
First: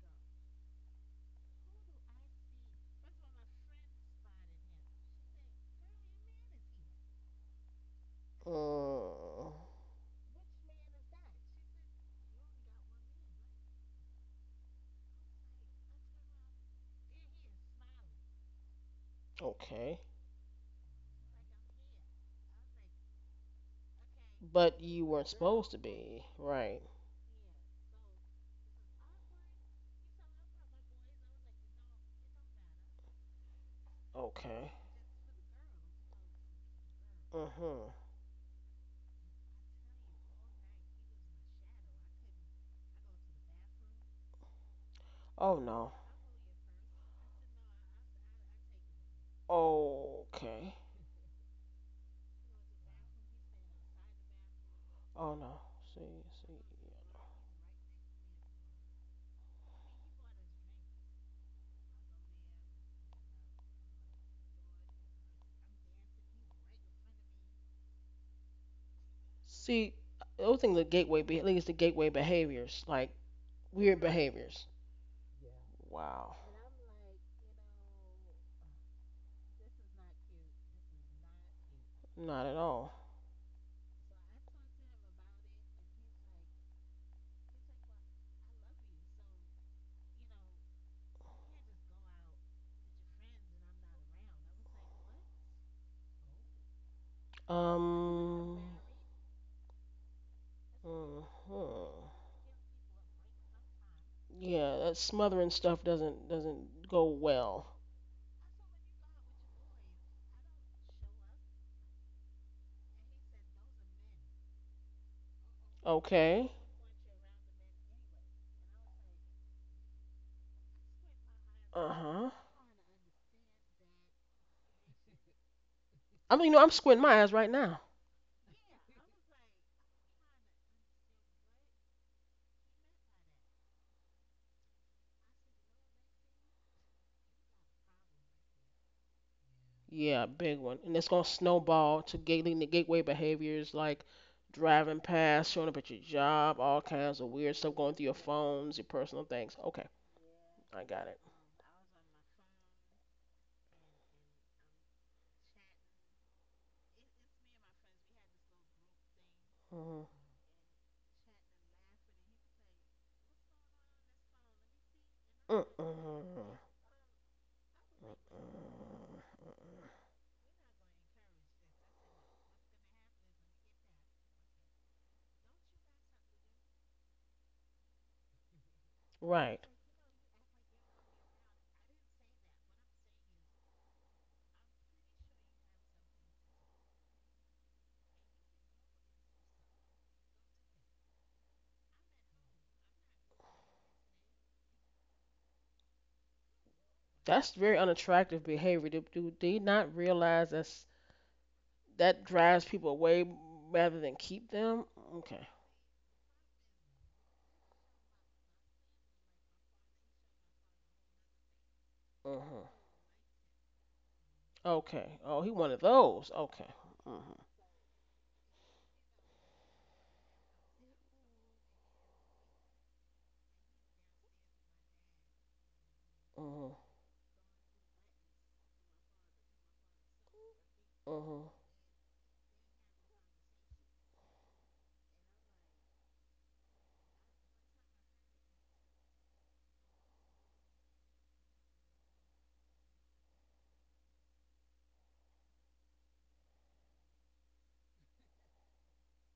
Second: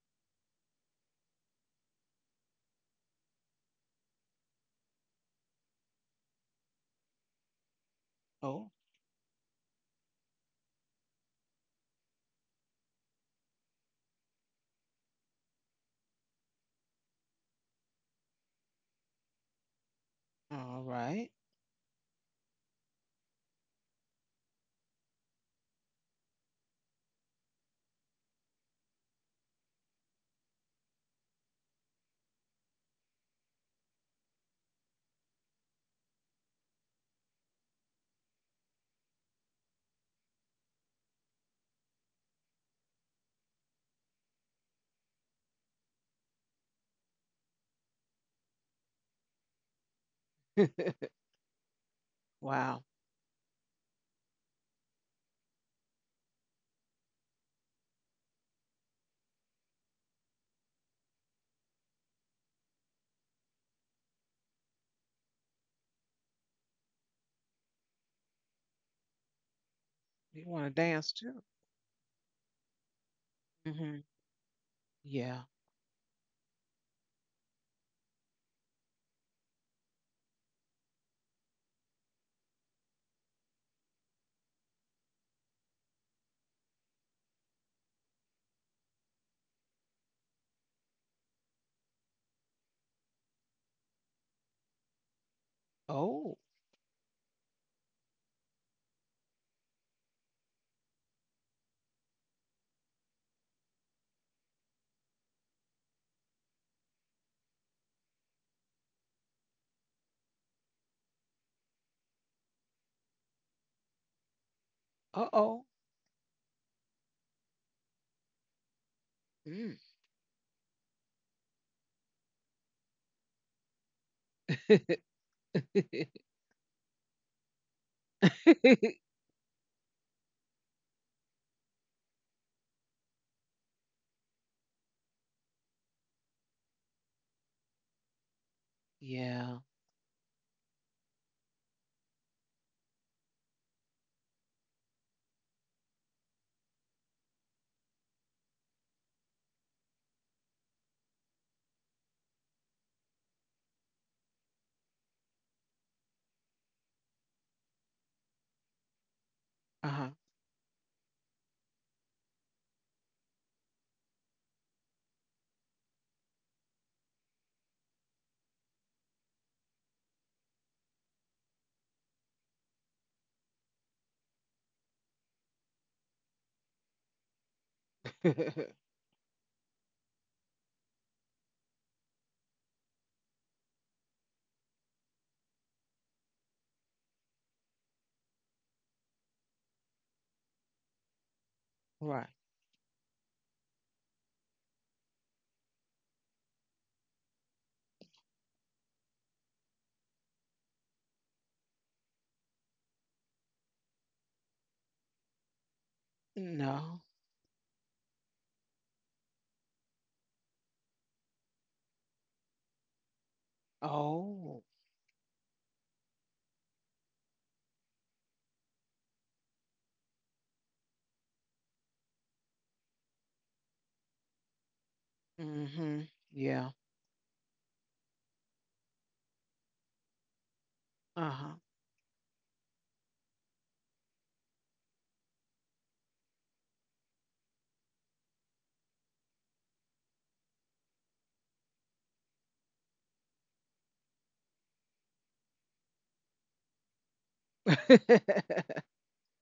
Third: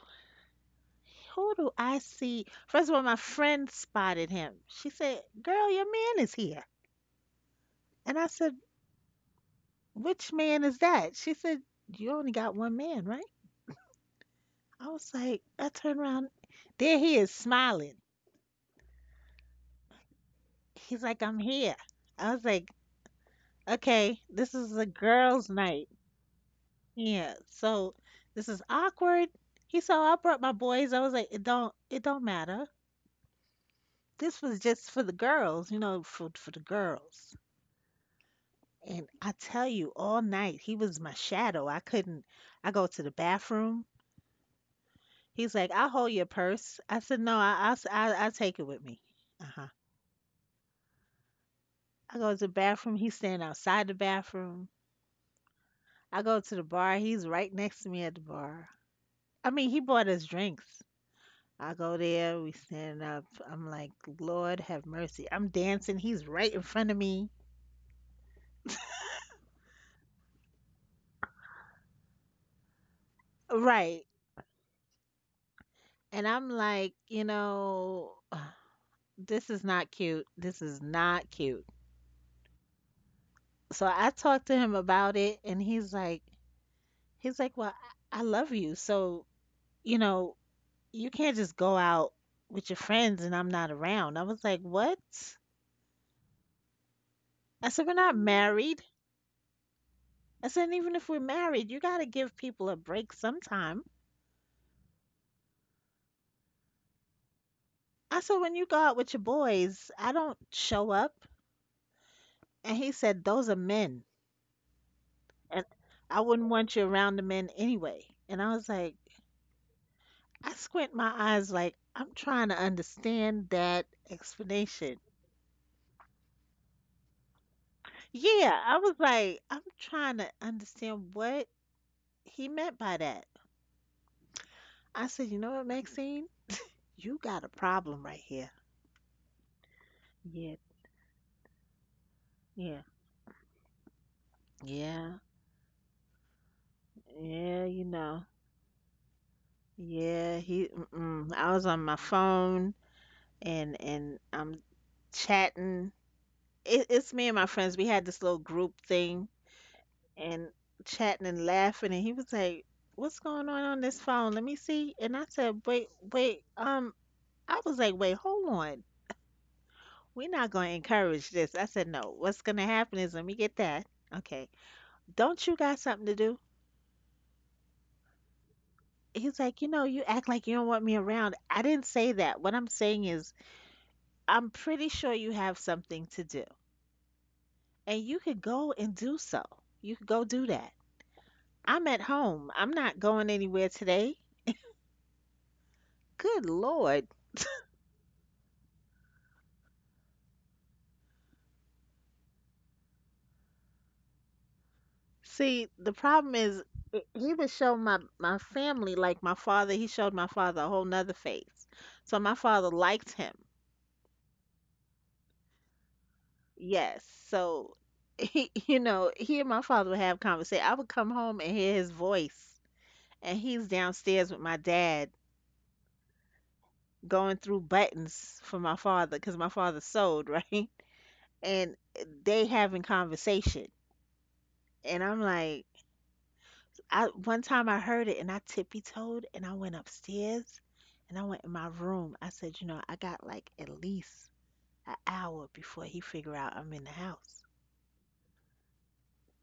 S3: Who do I see? First of all, my friend spotted him. She said, girl, your man is here. And I said,
S1: Oh.
S2: Mm,
S3: "Which man is that?" She said, "You only got one man, right?" I was like, I turned around. There he is smiling.
S2: okay.
S1: All
S3: He's like,
S1: right.
S3: "I'm here." I was like, "Okay, this is
S2: But
S3: a
S2: you weren't
S3: girls'
S2: supposed to
S3: night."
S2: be, right?
S3: Yeah. So this is awkward. He saw I brought my boys. I was like, "It don't matter. This was
S2: Okay.
S3: just for the girls, you know, for the girls."
S2: Mm-hmm.
S3: And I tell you, all night he was my shadow. I couldn't. I go to the bathroom. He's
S2: Oh
S3: like, "I'll
S2: no.
S3: hold your purse." I said, "No, I'll, I'll take it with me." Uh huh.
S2: Okay.
S3: I go to the
S1: Wow.
S3: bathroom. He's standing outside the bathroom.
S2: Oh no.
S3: I
S2: See,
S3: go
S2: see,
S3: to the bar. He's right next to me at the bar. I mean, he bought us drinks. I go there. We stand up. I'm like, "Lord, have mercy." I'm dancing. He's right in front of me.
S2: See. The
S1: You
S2: other
S1: want to
S2: thing, the
S1: dance
S2: gateway,
S1: too?
S2: leads to gateway behaviors, like weird
S3: Right.
S1: Mhm.
S2: behaviors.
S1: Yeah.
S3: And
S2: Wow.
S3: I'm like, you know, this is not cute. This is not cute.
S2: Not at all.
S3: So I talked to him about it and he's like, "Well, I love you. So, you know, you can't just go out with your friends and I'm not around." I was like, "What?"
S1: Oh.
S3: I said, "We're not
S2: Um.
S3: married." I said, "And even if we're married, you got
S2: Mm-hmm.
S3: to give people a break sometime."
S2: Yeah, that smothering stuff doesn't go well.
S3: I said, "When you go out with your boys, I don't show up." And he said, "Those are men. And
S1: Uh-oh.
S3: I wouldn't
S2: Okay.
S3: want you around the men anyway." And I was like,
S1: Mm.
S3: I squint my eyes like
S2: Uh
S3: I'm
S2: huh.
S3: trying to understand that explanation.
S2: I mean, you know, I'm squinting my eyes right now.
S3: Yeah, I was like, I'm trying to understand what he meant by that. I said, "You know what, Maxine? You got a problem right here."
S1: Yeah.
S2: Yeah,
S3: Yeah.
S2: big one, and it's gonna snowball to leading to
S3: Yeah.
S2: gateway behaviors like driving
S3: Yeah.
S2: past, showing up at your job, all kinds of weird
S3: Yeah,
S2: stuff
S3: you
S2: going through your
S3: know.
S2: phones, your personal things. Okay,
S3: Yeah, he
S2: I got it.
S3: mm-mm. I was on my phone and I'm chatting. It's me and my friends. We had this little group thing
S2: Mhm.
S1: Uh-huh.
S3: and chatting and laughing and he was like, "What's going on this phone? Let me see." And I said, "Wait, wait.
S2: Mm-mm.
S3: I was like, wait, hold on. We're not going to encourage this." I said, "No. What's going to happen is let me get that. Okay. Don't you got something to do?" He's like,
S2: Right.
S3: "You know, you act like you don't want me around." I didn't say that. What I'm saying is, I'm pretty sure you have something to do. And you could go and do so. You could go do that. I'm at
S1: Right.
S3: home. I'm not going anywhere today. Good Lord.
S2: That's very unattractive behavior. Do they not realize that's that drives people away rather than keep them? Okay.
S3: See, the problem is,
S1: No.
S3: he would show my, my family, like my father. He showed my father a whole nother face. So my father
S2: hmm
S3: liked him.
S1: Oh.
S2: Okay. Oh, he one of those. Okay.
S3: Yes.
S2: Mhm.
S3: So he, you know, he and my father would have conversation. I would come home and hear his voice, and he's downstairs with my dad
S1: Mhm. Yeah.
S2: Mhm.
S3: going through buttons for my father because my father sold, right?
S2: Mhm.
S1: Uh-huh.
S3: And they having conversation. And I'm like, I one time I heard it and I tippy toed and I went upstairs and I went in my room. I said, you know, I got like at least an hour before he figure out I'm in the house.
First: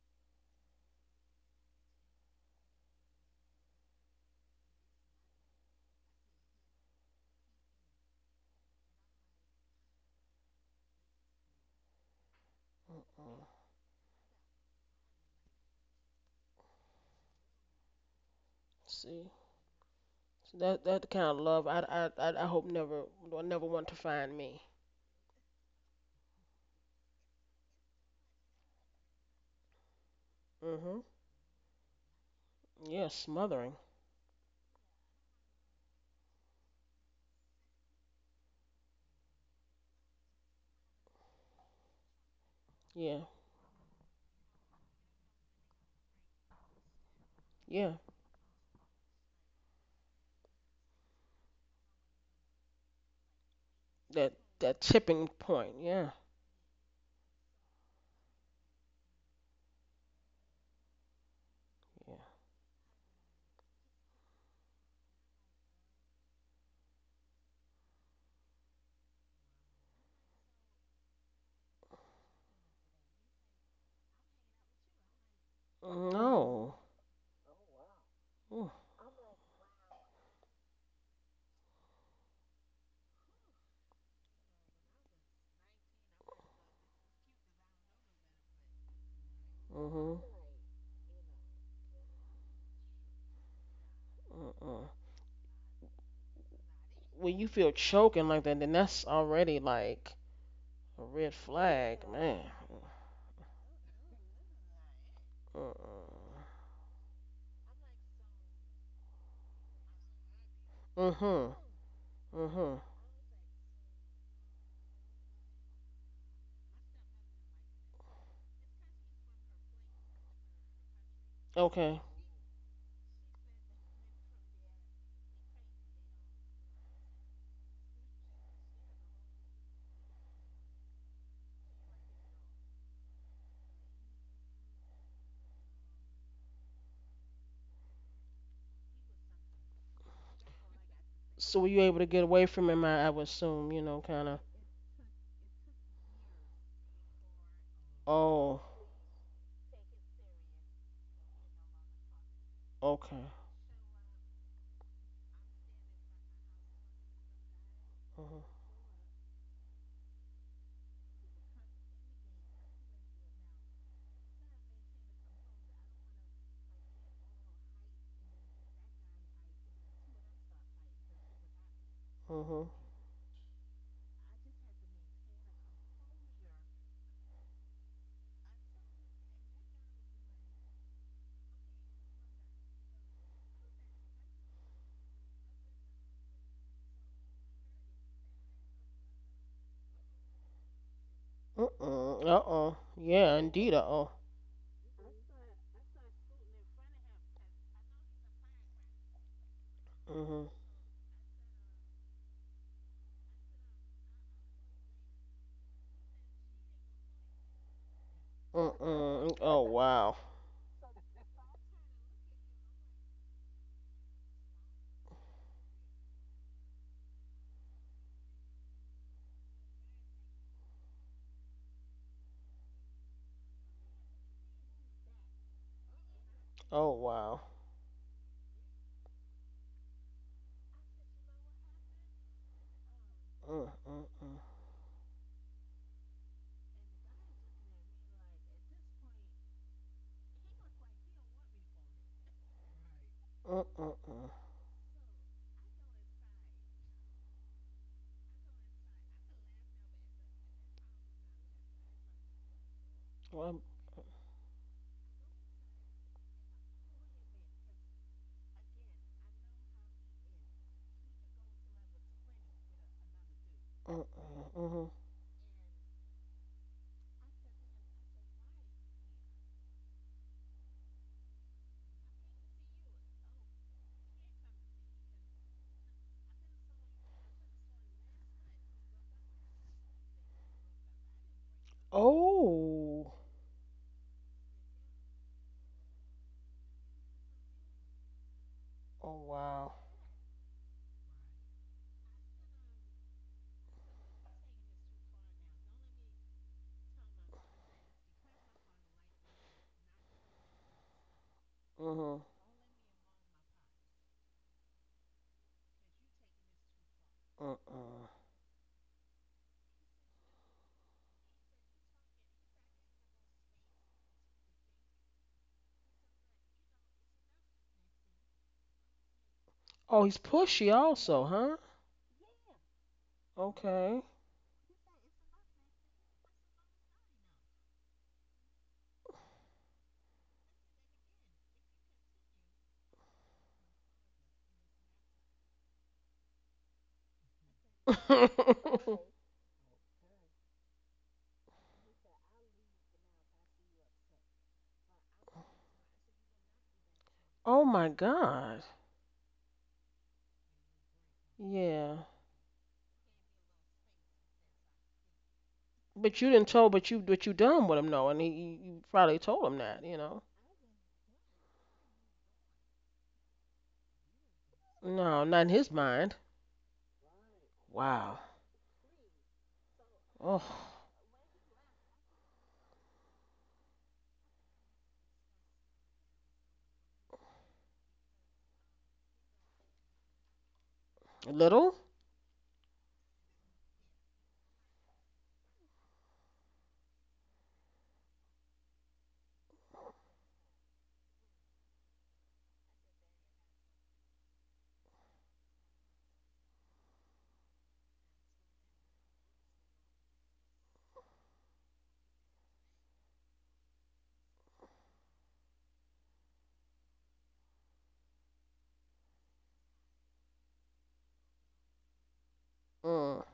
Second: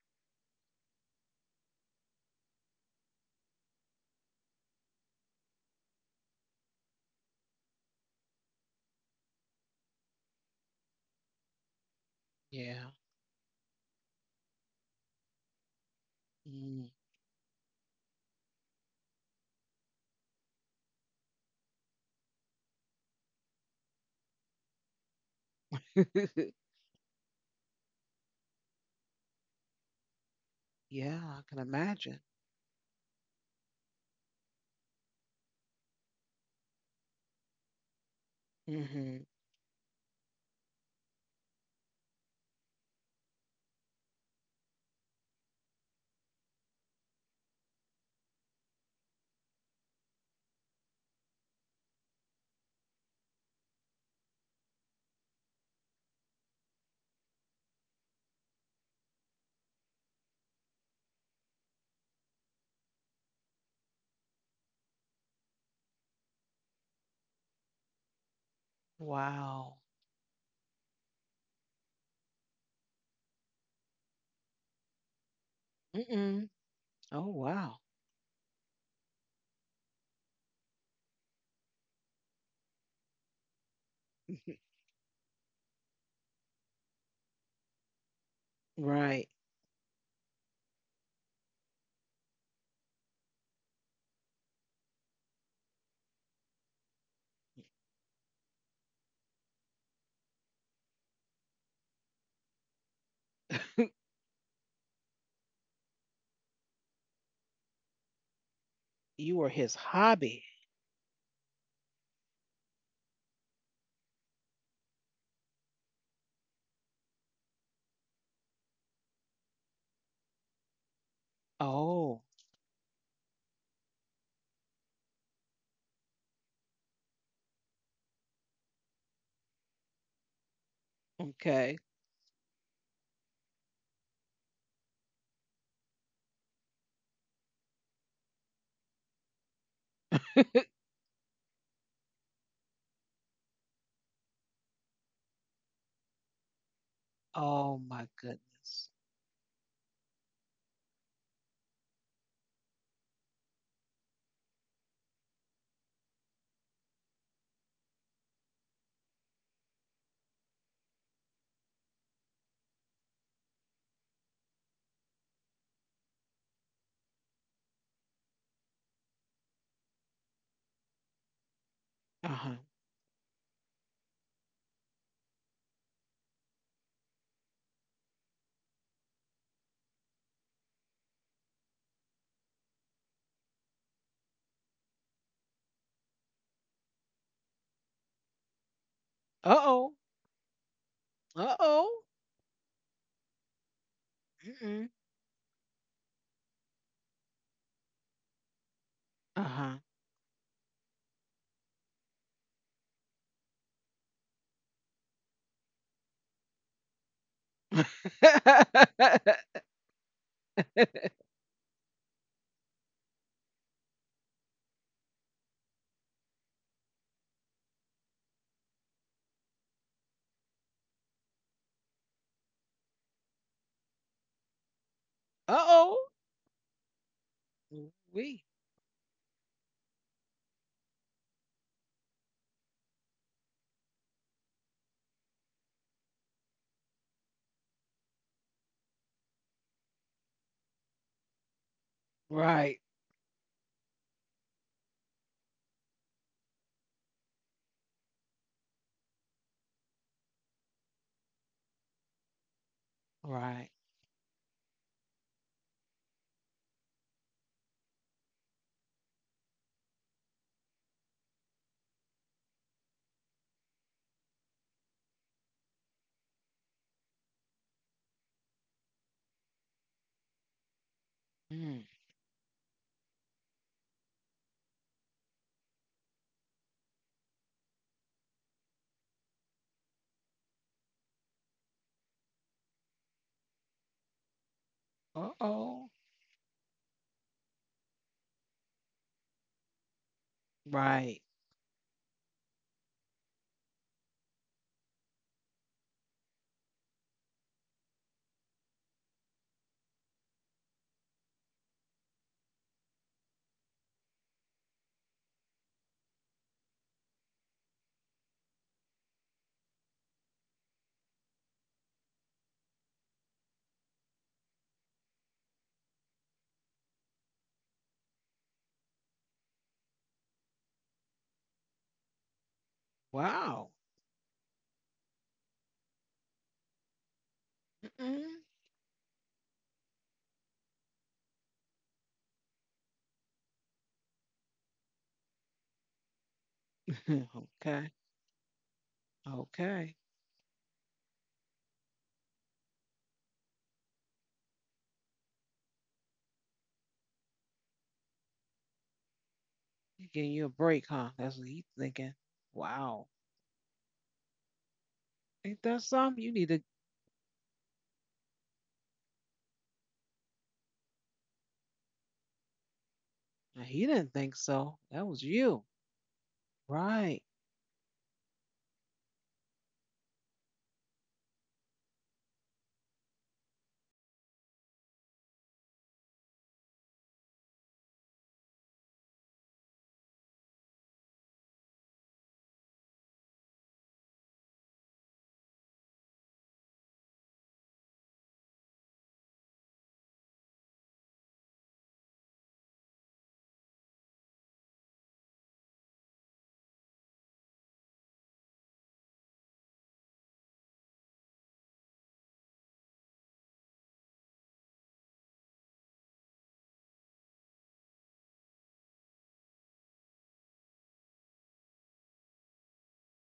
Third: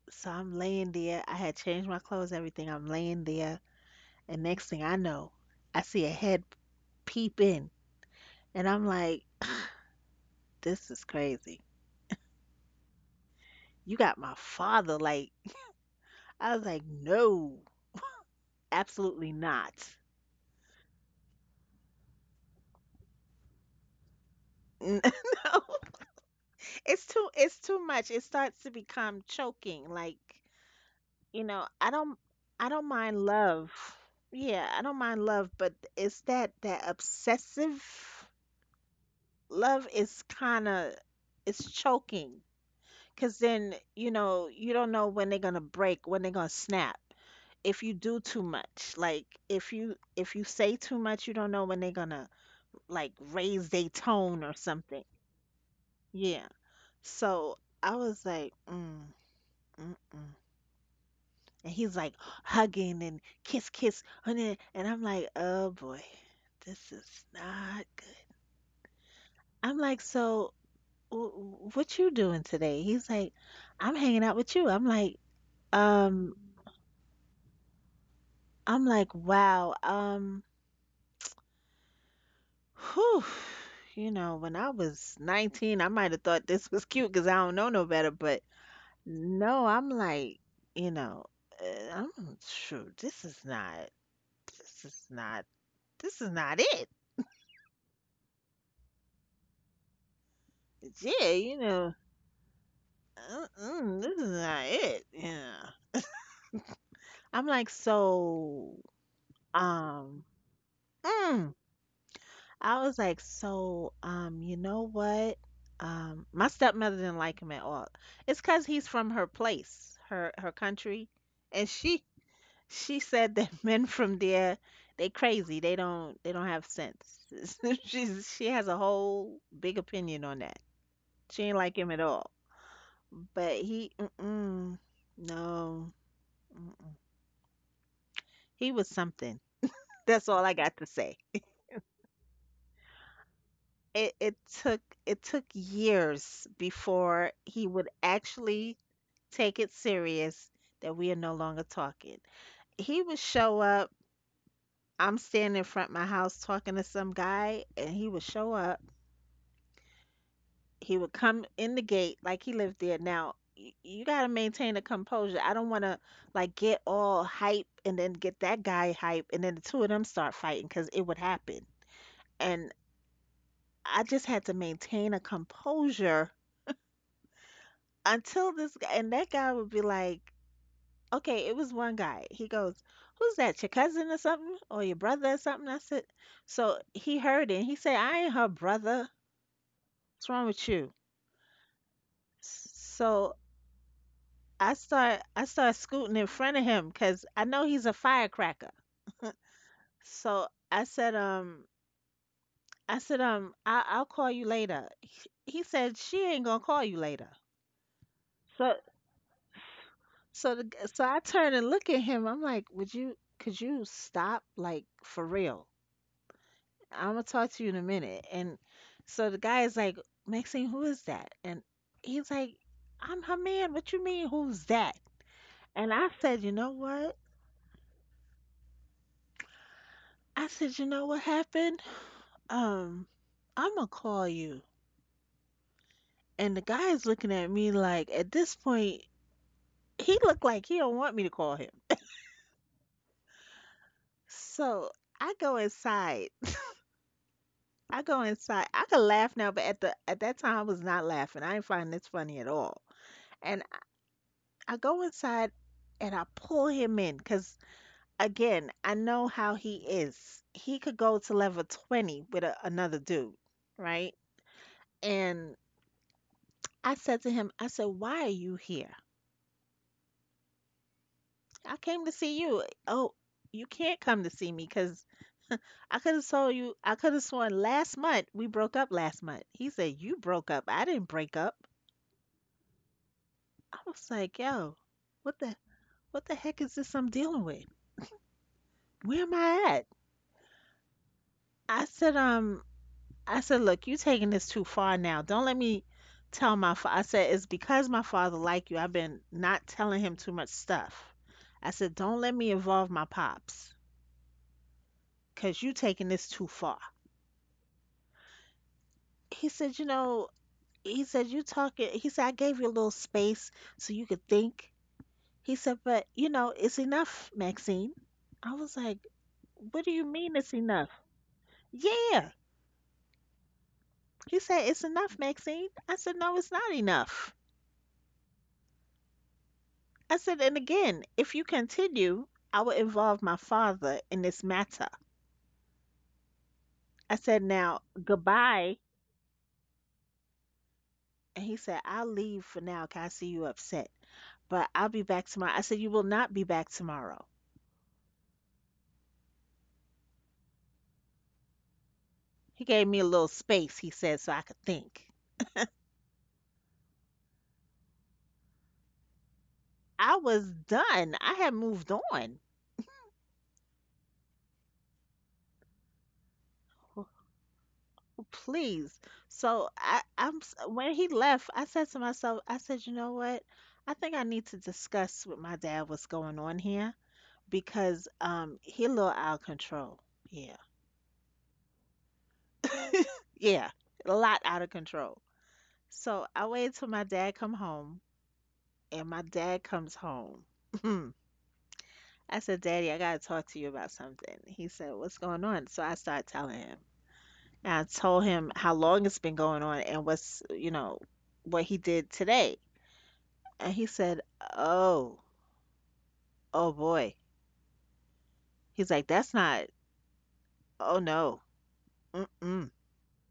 S3: So I'm laying there. I had changed my clothes, everything. I'm laying there. And next thing I know, I see a head peep in. And I'm like, this is crazy.
S1: Yeah.
S2: Mhm.
S3: You got my father. Like, I was like, no, absolutely
S2: See,
S3: not.
S2: so that that kind of love I hope never. I never want to find me.
S3: No, it's too much. It starts to become choking. Like,
S2: Mhm.
S1: Yeah, I
S3: you
S1: can
S3: know,
S1: imagine.
S3: I don't
S2: Yeah,
S3: mind love.
S2: smothering.
S3: Yeah, I don't mind love, but it's that, that obsessive
S1: Hmm.
S3: love is kind of, it's choking.
S2: Yeah.
S3: Because then, you know, you don't know when they're gonna break, when they're gonna snap. If you
S2: Yeah.
S3: do too much, like if you say too much, you don't know when they're gonna like raise their
S2: That
S3: tone or
S2: that
S3: something.
S2: tipping point. Yeah.
S3: Yeah. So I was like, mm, mm, mm. And he's like
S2: Yeah.
S3: hugging and kiss, kiss, and then- and I'm like, oh boy, this is not good. I'm
S1: Wow.
S3: like, so what you doing today? He's like, I'm hanging out with you.
S2: Mm,
S3: Um.
S1: Mm-mm.
S2: no.
S1: Oh, wow.
S2: Mm.
S3: I'm like, wow, whew, you know, when I was 19, I might have thought this was cute because I don't know no better, but
S1: Right.
S3: no, I'm
S2: Mhm.
S3: like, you know, I'm shoot, this is not, this
S2: Mhm.
S3: is not, this is not it.
S2: When you feel choking like that, then that's already like a
S3: Yeah,
S2: red
S3: you know,
S2: flag, man.
S3: uh-uh, this is not it.
S2: Mm.
S3: Yeah. I'm like, so,
S1: You were his
S3: um,
S1: hobby.
S3: mm,
S2: Mhm.
S3: I
S2: Mhm.
S3: was like, so, you know what? My stepmother didn't like him at all. It's 'cause he's from her place, her country, and
S2: Okay.
S1: Oh,
S3: she said that men from there they crazy. They don't have sense. She has a whole big opinion on that. She ain't like
S1: okay.
S3: him at all. But he, mm-mm, no, mm-mm. He was something. That's all I got to say.
S2: So were you able to get away from him? I would assume, you know,
S3: it,
S2: kind
S3: it
S2: of.
S3: it took years before he
S1: Oh
S3: would
S1: my
S2: Oh,
S3: actually
S1: goodness.
S3: take it serious that we are no longer talking. He would
S2: okay.
S3: show up. I'm standing in front of my house talking to some guy, and he would
S2: Mhm.
S3: show up. He would come in the gate like he lived there. Now you gotta maintain a composure. I don't want to like get all hype and then get that guy hype, and then the two of them start fighting because it would happen.
S1: Uh huh.
S3: And
S2: Mhm.
S3: I just had to maintain a composure until this guy and that guy would be like, okay. It was one guy. He goes, "Who's that? Your cousin or something, or your brother or something?" I said, so he heard it. And he said, "I ain't her brother.
S1: Uh oh.
S3: What's wrong with you?"
S1: Uh oh.
S2: Mm-mm. Uh oh.
S3: So
S2: Yeah, indeed. Uh oh.
S1: Mm-mm.
S3: I start scooting in front of him because I know he's a firecracker.
S1: Uh
S2: Mhm.
S3: So I said, "Um, I I'll call you later." He said, "She ain't gonna call you later." So
S1: huh.
S2: Mm-mm. Oh wow.
S3: so
S1: Uh
S3: so I turn and look at him. I'm like, "Would you could you stop like for real? I'm gonna talk to you in a minute." And so the guy is like, "Maxine, who is that?" And he's like, "I'm her man. What you mean, who's that?"
S1: oh.
S3: And I said, "You know
S2: Oh
S3: what?"
S2: wow.
S1: We.
S3: I said, "You know what happened? Um,
S2: Uh
S3: I'm gonna
S2: mm
S3: call you." And the guy's looking at me like, at this point, he looked like he don't want me to call him.
S1: Right.
S2: Uh mm Uh.
S3: So I go inside I go inside. I could laugh now, but at the at that time I was not laughing. I didn't find this funny at all.
S2: Well,
S3: And
S1: Right.
S3: I go inside and I pull him in because again, I know how he is. He could go to level 20 with a, another dude,
S2: mm
S3: right?
S2: mm mhm.
S3: And I said to him, I said, "Why are you here? I
S1: Mm.
S3: came to see you. Oh, you can't come to see me because I could have told you. I could have sworn last month we broke up last month." He said, "You broke up. I didn't break up."
S2: Oh.
S3: I was like, "Yo,
S1: Uh
S3: what the
S1: oh.
S3: what the heck is this I'm dealing with?
S2: Oh
S3: Where am I
S2: wow.
S3: at?"
S1: Right.
S3: I said, um, I said, "Look, you taking this too far now. Don't let me tell my father." I said, "It's because my father like you. I've been not telling him too much stuff." I said,
S2: Mhm.
S3: "Don't let me involve my pops, cause you taking this too far."
S2: Uh mm.
S3: He said, you know, he said, "You talking." He said, "I gave you a little space so you could think." He said, "But you know, it's enough, Maxine." I was like, "What do
S2: Oh,
S3: you
S2: he's
S3: mean it's
S2: pushy
S3: enough?"
S2: also, huh?
S3: Yeah.
S1: Wow.
S2: Okay.
S3: He said, "It's enough, Maxine." I said, "No, it's not enough."
S1: Mm-mm.
S3: I said, "And again, if you continue, I will involve my father in this matter." I said, "Now,
S1: Okay.
S3: goodbye."
S1: Okay.
S3: And he said, "I'll leave for now, 'cause I see you upset, but I'll be back tomorrow." I said, "You will not be back tomorrow."
S2: Oh my God.
S1: He giving you a break, huh? That's what he's
S2: Yeah.
S1: thinking.
S3: He gave me a
S1: Wow.
S3: little space, he said, so I could think.
S1: Ain't that
S2: But
S1: something?
S2: you
S1: You
S2: didn't
S1: need to.
S2: tell. But you done with him though, and he you you probably told him that, you
S3: I
S2: know.
S3: was done. I had moved on.
S1: Now, he didn't think so. That was
S2: No, not in
S1: you.
S2: his mind.
S1: Right.
S2: Wow.
S3: Please. So I'm
S2: Oh,
S3: when he left, I said to myself, I said, "You know what? I think I need to discuss with my dad what's going on here because he a little out of control." Yeah,
S2: little.
S3: yeah, a lot out of control. So I waited till my dad come home, and my dad comes home. I said, "Daddy, I gotta talk to you about something." He said, "What's going on?" So I started telling him. And I told him how long it's been going on and what he did today. And he said, "Oh, oh boy." He's like, "That's not, oh no, mm-mm."
S2: Mm,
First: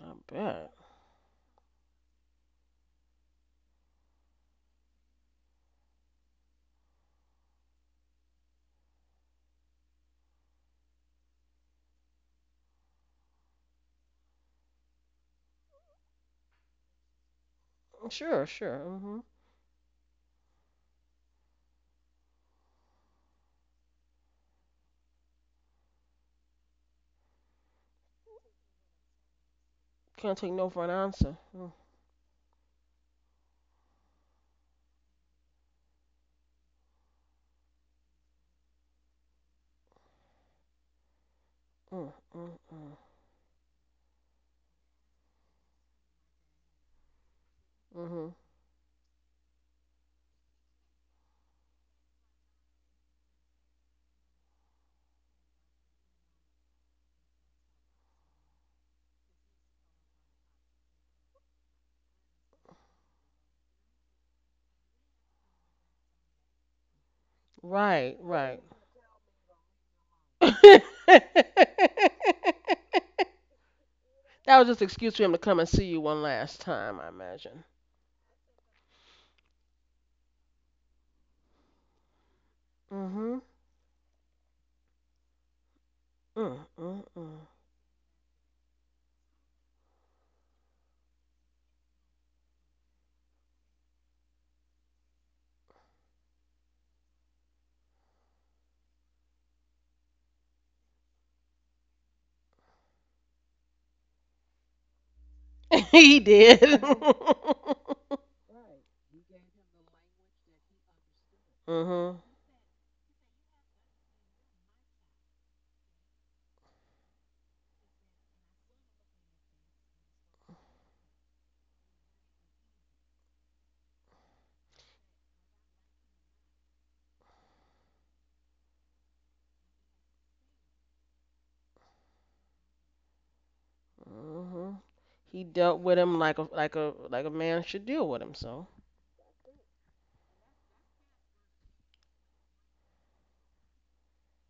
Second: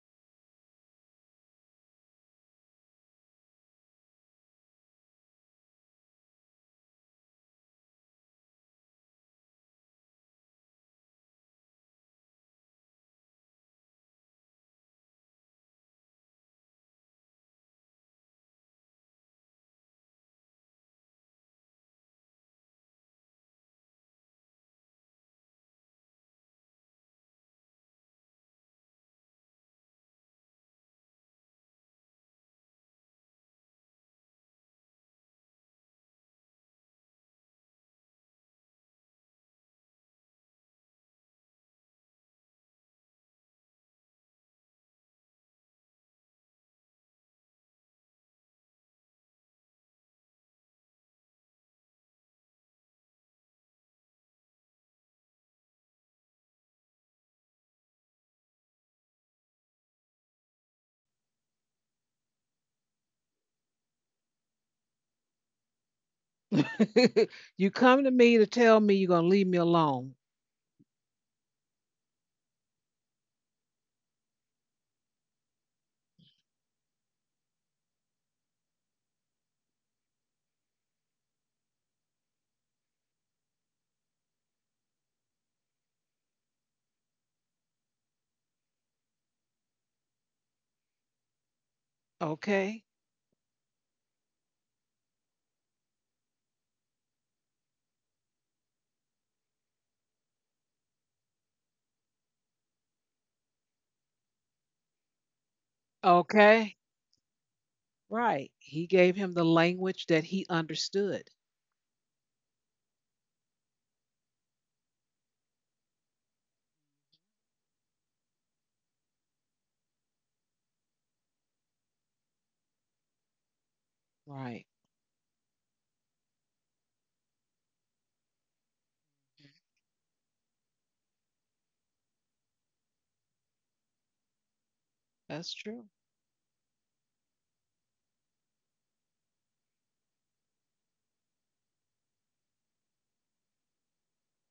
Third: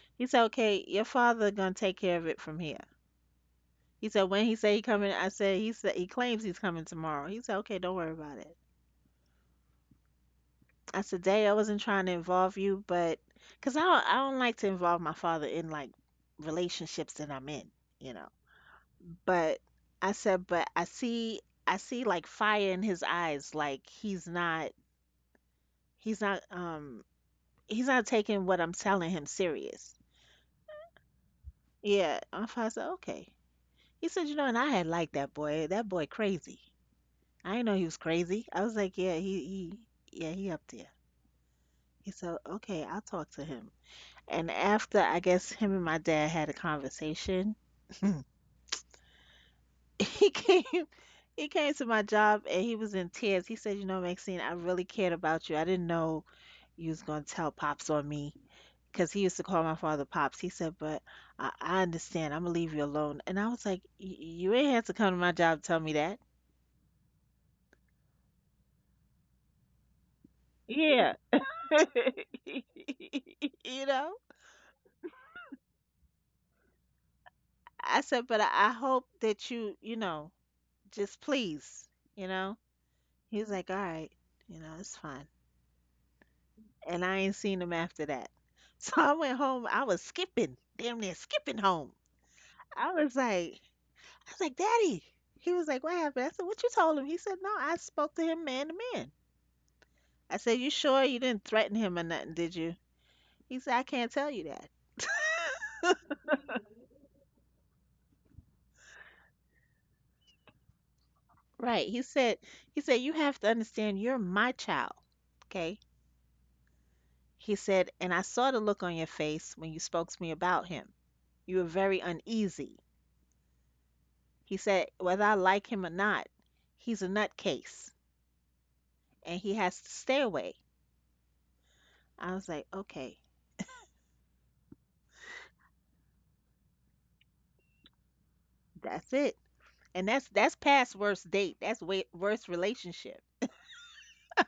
S2: I
S3: He said,
S2: bet.
S3: "Okay, your father gonna take care of it from here." He said, "When he say he coming," I said he claims he's coming tomorrow." He said, "Okay, don't worry about it." I said, "Day, I wasn't trying to involve you, but because I don't like to involve my father in like relationships that I'm in, you know."
S2: Sure, sure. Mhm.
S3: But I said, "But I see like fire in his eyes, like he's not." He's not he's not taking what I'm telling him serious.
S2: Can't take no for an answer.
S3: Yeah. I said, okay. He said, and I had liked that boy. That boy crazy. I didn't know he was crazy. I was like, yeah, he, yeah, he up there. He said, okay,
S2: Mm.
S3: I'll talk to him. And after I guess him and my dad had a conversation,
S2: Mhm.
S3: he came, he came to my job and he was in tears. He said, Maxine, I really cared about you. I didn't know you was gonna tell pops on me, because he used to call my father Pops. He said, "But I understand. I'm going to leave you alone." And I was like, You ain't had to come to my job to tell me that."
S1: You come to
S2: Right,
S1: me to
S2: right.
S1: tell me you're going to leave me alone.
S3: Yeah.
S2: That
S3: You know?
S2: was just an excuse for him to come and see you one last time, I imagine.
S3: I said, "But I hope that you just please, you know?" He
S2: Mhm.
S3: was like, "All right, you know, it's fine." And I ain't
S2: Mm.
S3: seen him after that. So I went home. I was skipping, damn near skipping home.
S1: Okay.
S3: I was like, Daddy. He was like, "What happened?" I said, "What you told him?" He said, "No, I spoke to him man to man." I said, "You sure you didn't threaten him or nothing, did you?" He said, "I can't tell you that."
S2: He
S1: Okay.
S2: did.
S1: Right. He gave him the language that he understood.
S3: Right.
S2: Mhm.
S3: He said, "You have to understand you're my child." Okay. He said, "And I saw the look on your face when you spoke to me about him. You were very uneasy." He
S1: Right.
S3: said, "Whether I like him or not, he's a nutcase and he has to stay away." I was like, "Okay,
S2: hmm He
S1: That's
S2: dealt
S1: true.
S2: with him like a man should deal with him. So,
S3: that's it." And that's past worst date. That's way, worst relationship.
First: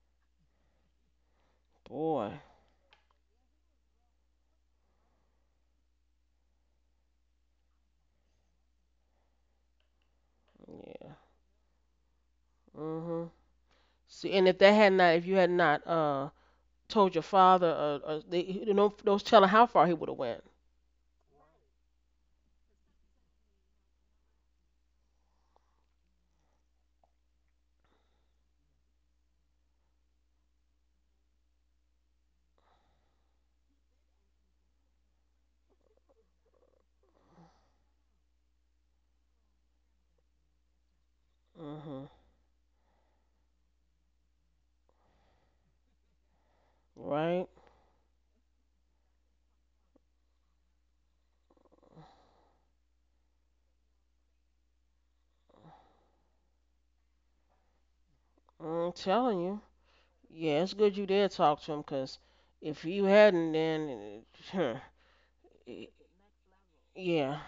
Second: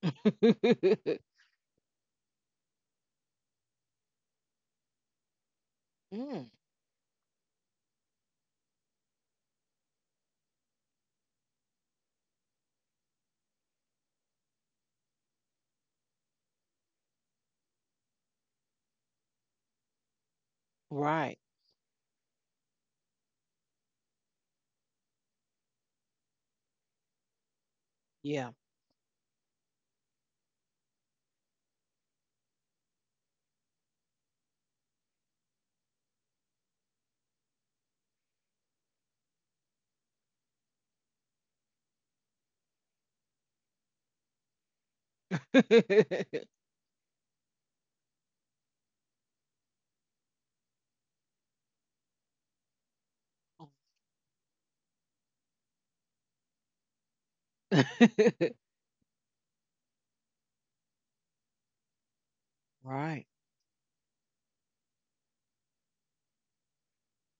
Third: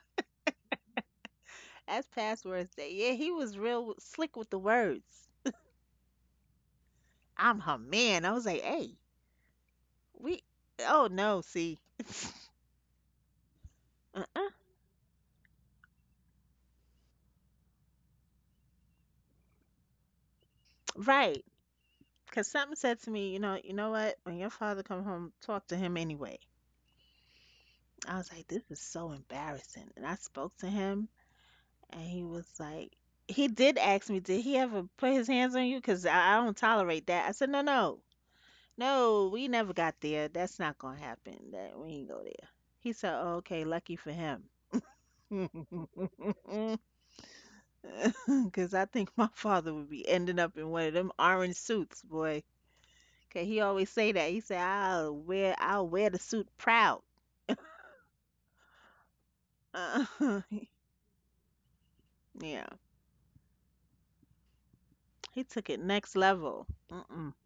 S3: That's
S2: boy,
S3: past worst date. Yeah, he was real slick with the words.
S1: Mm,
S3: I'm her man. I was like, hey, we, oh
S2: yeah.
S3: no, see,
S2: hmm See, and
S3: uh-uh.
S2: if you had not told your father, they, you know, those telling how far he would have went.
S1: right.
S3: Right. Because something said to me, you know what? When your father come home, talk to him anyway. I was like,
S1: Yeah.
S3: this is so embarrassing. And I spoke to him, and he was like, he did ask me, did he ever put his hands on you? Because I don't tolerate that. I said, no, no, no, we never got there. That's not gonna happen. That we
S2: Hmm
S3: ain't go there. He said, oh, okay, lucky for him.
S1: Right.
S2: Right?
S3: Because I think my father would be ending up in one of them orange suits, boy. 'Kay, he always say that. He said, I'll wear the suit proud.
S2: I'm telling you.
S3: Uh,
S2: Yeah, it's good you did talk to him, 'cause
S3: yeah,
S2: if you hadn't, then, huh,
S3: he took it
S2: y-
S3: next level. Mm-mm.
S2: yeah.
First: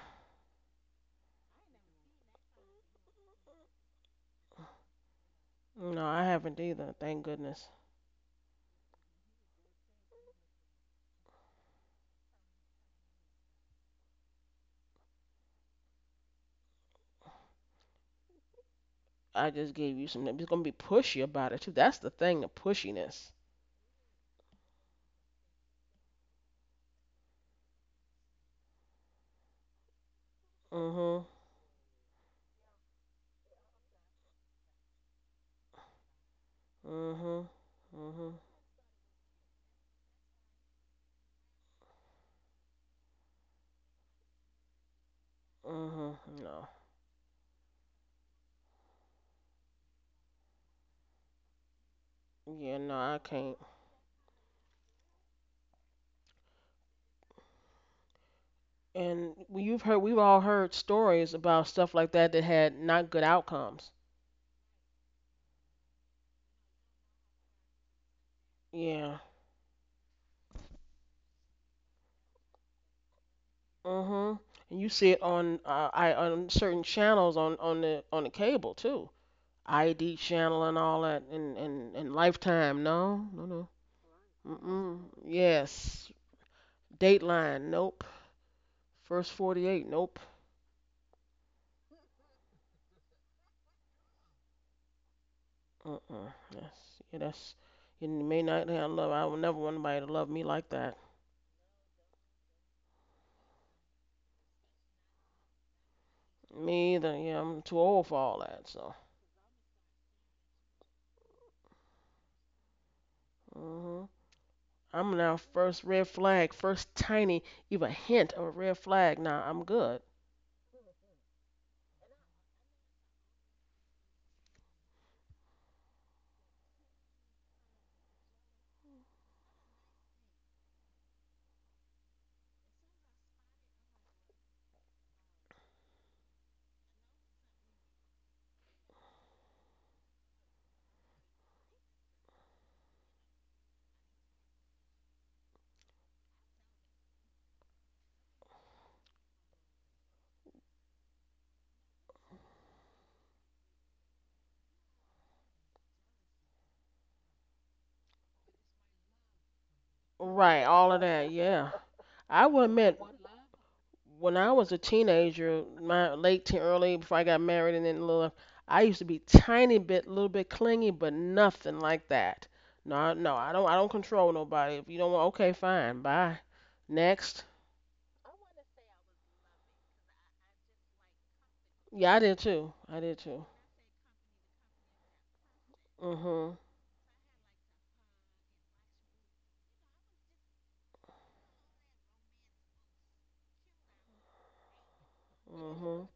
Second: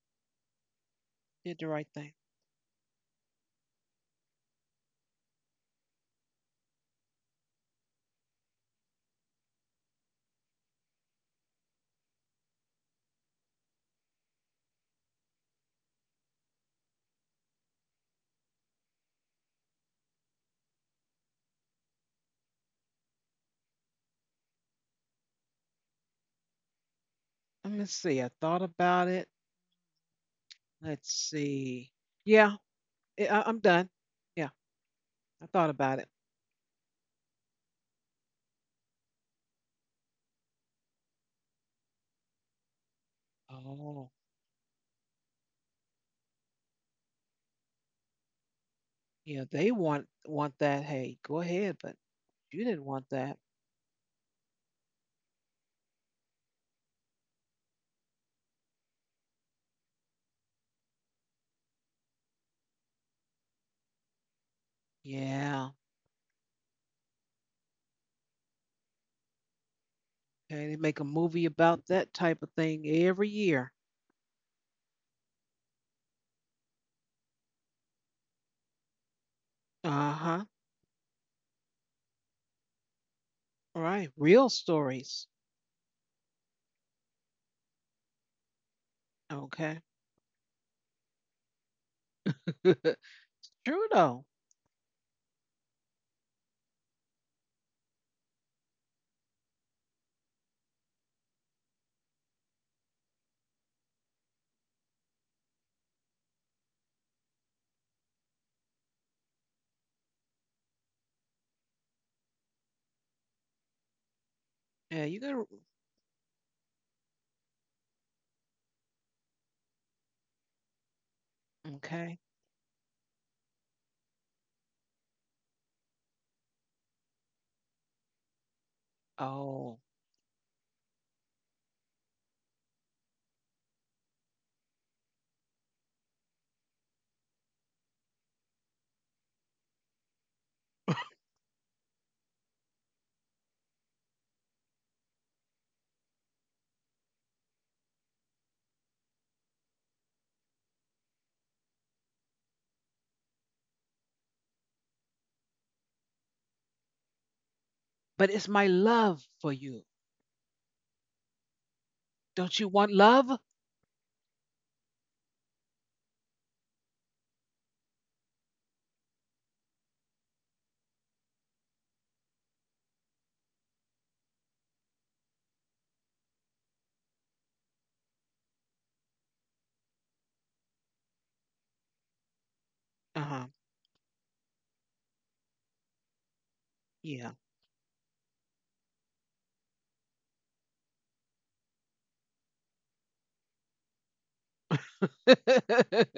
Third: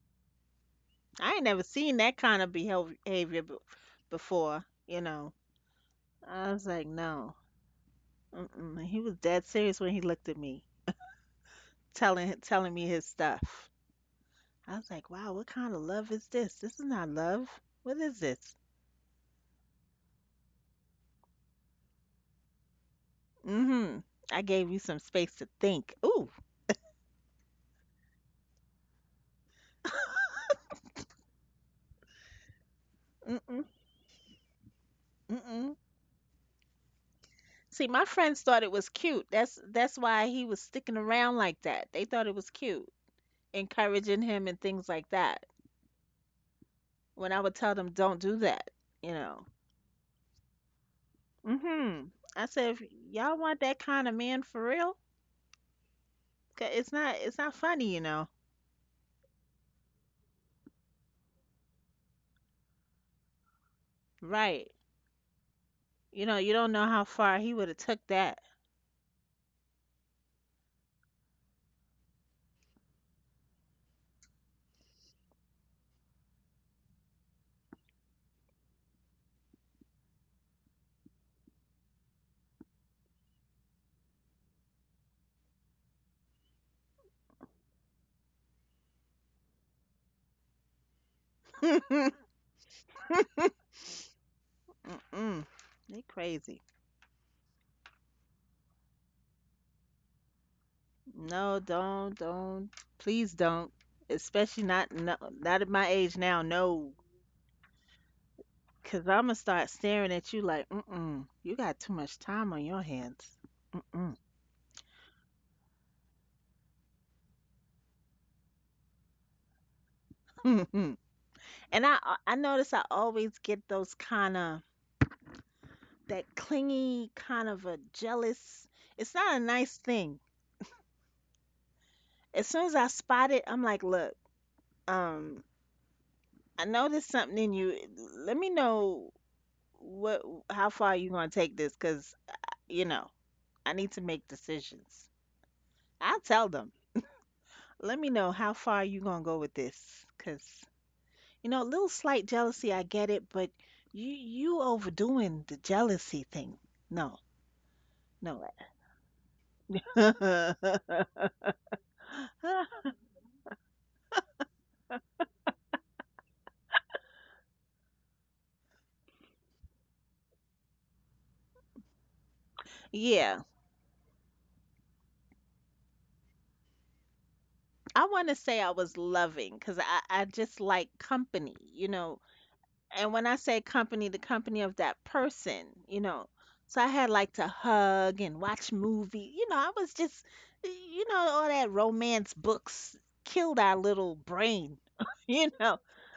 S3: I ain't
S1: Did
S3: never
S1: the right
S3: seen
S1: thing.
S3: that kind of behavior before, you know.
S2: No, I
S3: I
S2: haven't
S3: was like,
S2: either. Thank
S3: no.
S2: goodness.
S3: Mm-mm. And he was dead serious when he looked at me, telling me his stuff. I was like, wow, what kind of love is this? This is not love. What is this?
S2: I just gave you some. It's gonna be pushy about it too. That's the thing, the pushiness.
S3: Mhm. I gave you some space to think. Ooh.
S1: Let me see. I thought about it. Let's
S2: Hmm
S1: see. Yeah, I'm
S3: Mm-mm.
S1: done. Yeah, I thought
S3: Mm-mm.
S1: about it.
S2: Mhm.
S3: See, my friends
S2: Mhm.
S3: thought it was cute. That's why he was sticking around like that. They thought it was cute,
S1: Oh,
S3: encouraging him and things like that.
S2: Mhm. No.
S3: When I would tell them, "Don't do that," you
S1: yeah,
S3: know.
S1: they want that. Hey, go ahead, but
S3: Mhm. I
S1: you
S3: said,
S1: didn't
S3: if
S2: Yeah,
S1: want
S2: no, I
S1: that.
S3: "Y'all want
S2: can't.
S3: that kind of man for real? 'Cause it's not funny, you know."
S2: And you've heard, we've all heard stories about stuff like that that had not good outcomes.
S3: Right.
S1: Yeah.
S3: You know, you don't know how far he would have took that.
S2: Yeah.
S1: Okay, they make a movie about that type of thing every year.
S2: Mhm. And you see it on I on certain channels on on the cable too.
S1: Uh
S2: ID
S1: huh.
S2: channel and all that and Lifetime. No, no, no.
S1: All right, real
S2: Mm-mm.
S1: stories.
S2: Yes. Dateline. Nope. First
S1: Okay.
S2: 48. Nope.
S1: True though.
S3: Mm-mm. They
S2: Mm-mm.
S3: crazy.
S2: That's yeah. That's you may not have love. I would never want anybody to love me like that.
S3: No, don't, don't. Please don't. Especially not no, not at my age now. No,
S2: Me either. Yeah, I'm too old for all that. So.
S3: cause I'm gonna start staring at you like, mm-mm, you got too much time on your hands.
S2: Hmm
S1: Yeah, you
S2: I'm
S1: gonna
S2: now first red flag, first tiny even hint of a red flag. Now I'm good.
S3: Mm. And
S1: okay.
S3: I notice I always get those kind of that clingy kind of a jealous. It's not a
S1: Oh,
S3: nice thing. As soon as I spot it, I'm like, look, um, I noticed something in you. Let me know what how far you gonna take this, cause you know. I need to make decisions. I'll tell them. Let me know how far you gonna go with this, cause you know, a little slight jealousy, I get it, but you overdoing the jealousy thing. No,
S1: but it's
S3: no.
S1: my love for you.
S2: Right, all of that. Yeah.
S1: Don't
S2: I
S1: you
S2: would
S1: want
S2: admit,
S1: love? Uh
S2: when I was a teenager, my late teen, early before I got married and then left, I used to be tiny bit, little bit clingy, but nothing like that. No, no,
S3: Yeah,
S2: I don't control nobody. If you don't want, okay, fine, bye. Next,
S3: I want to say I was loving because I just like company, you
S2: yeah,
S3: know,
S2: I did too. I
S3: and
S2: did
S3: when I
S1: huh.
S2: too.
S3: say company, the company of that person, you know.
S2: Mhm,
S3: So I had
S1: Yeah.
S3: like to hug and watch movie. You know, I was just, you know, all that romance books killed our little brain. You know,
S2: mhm,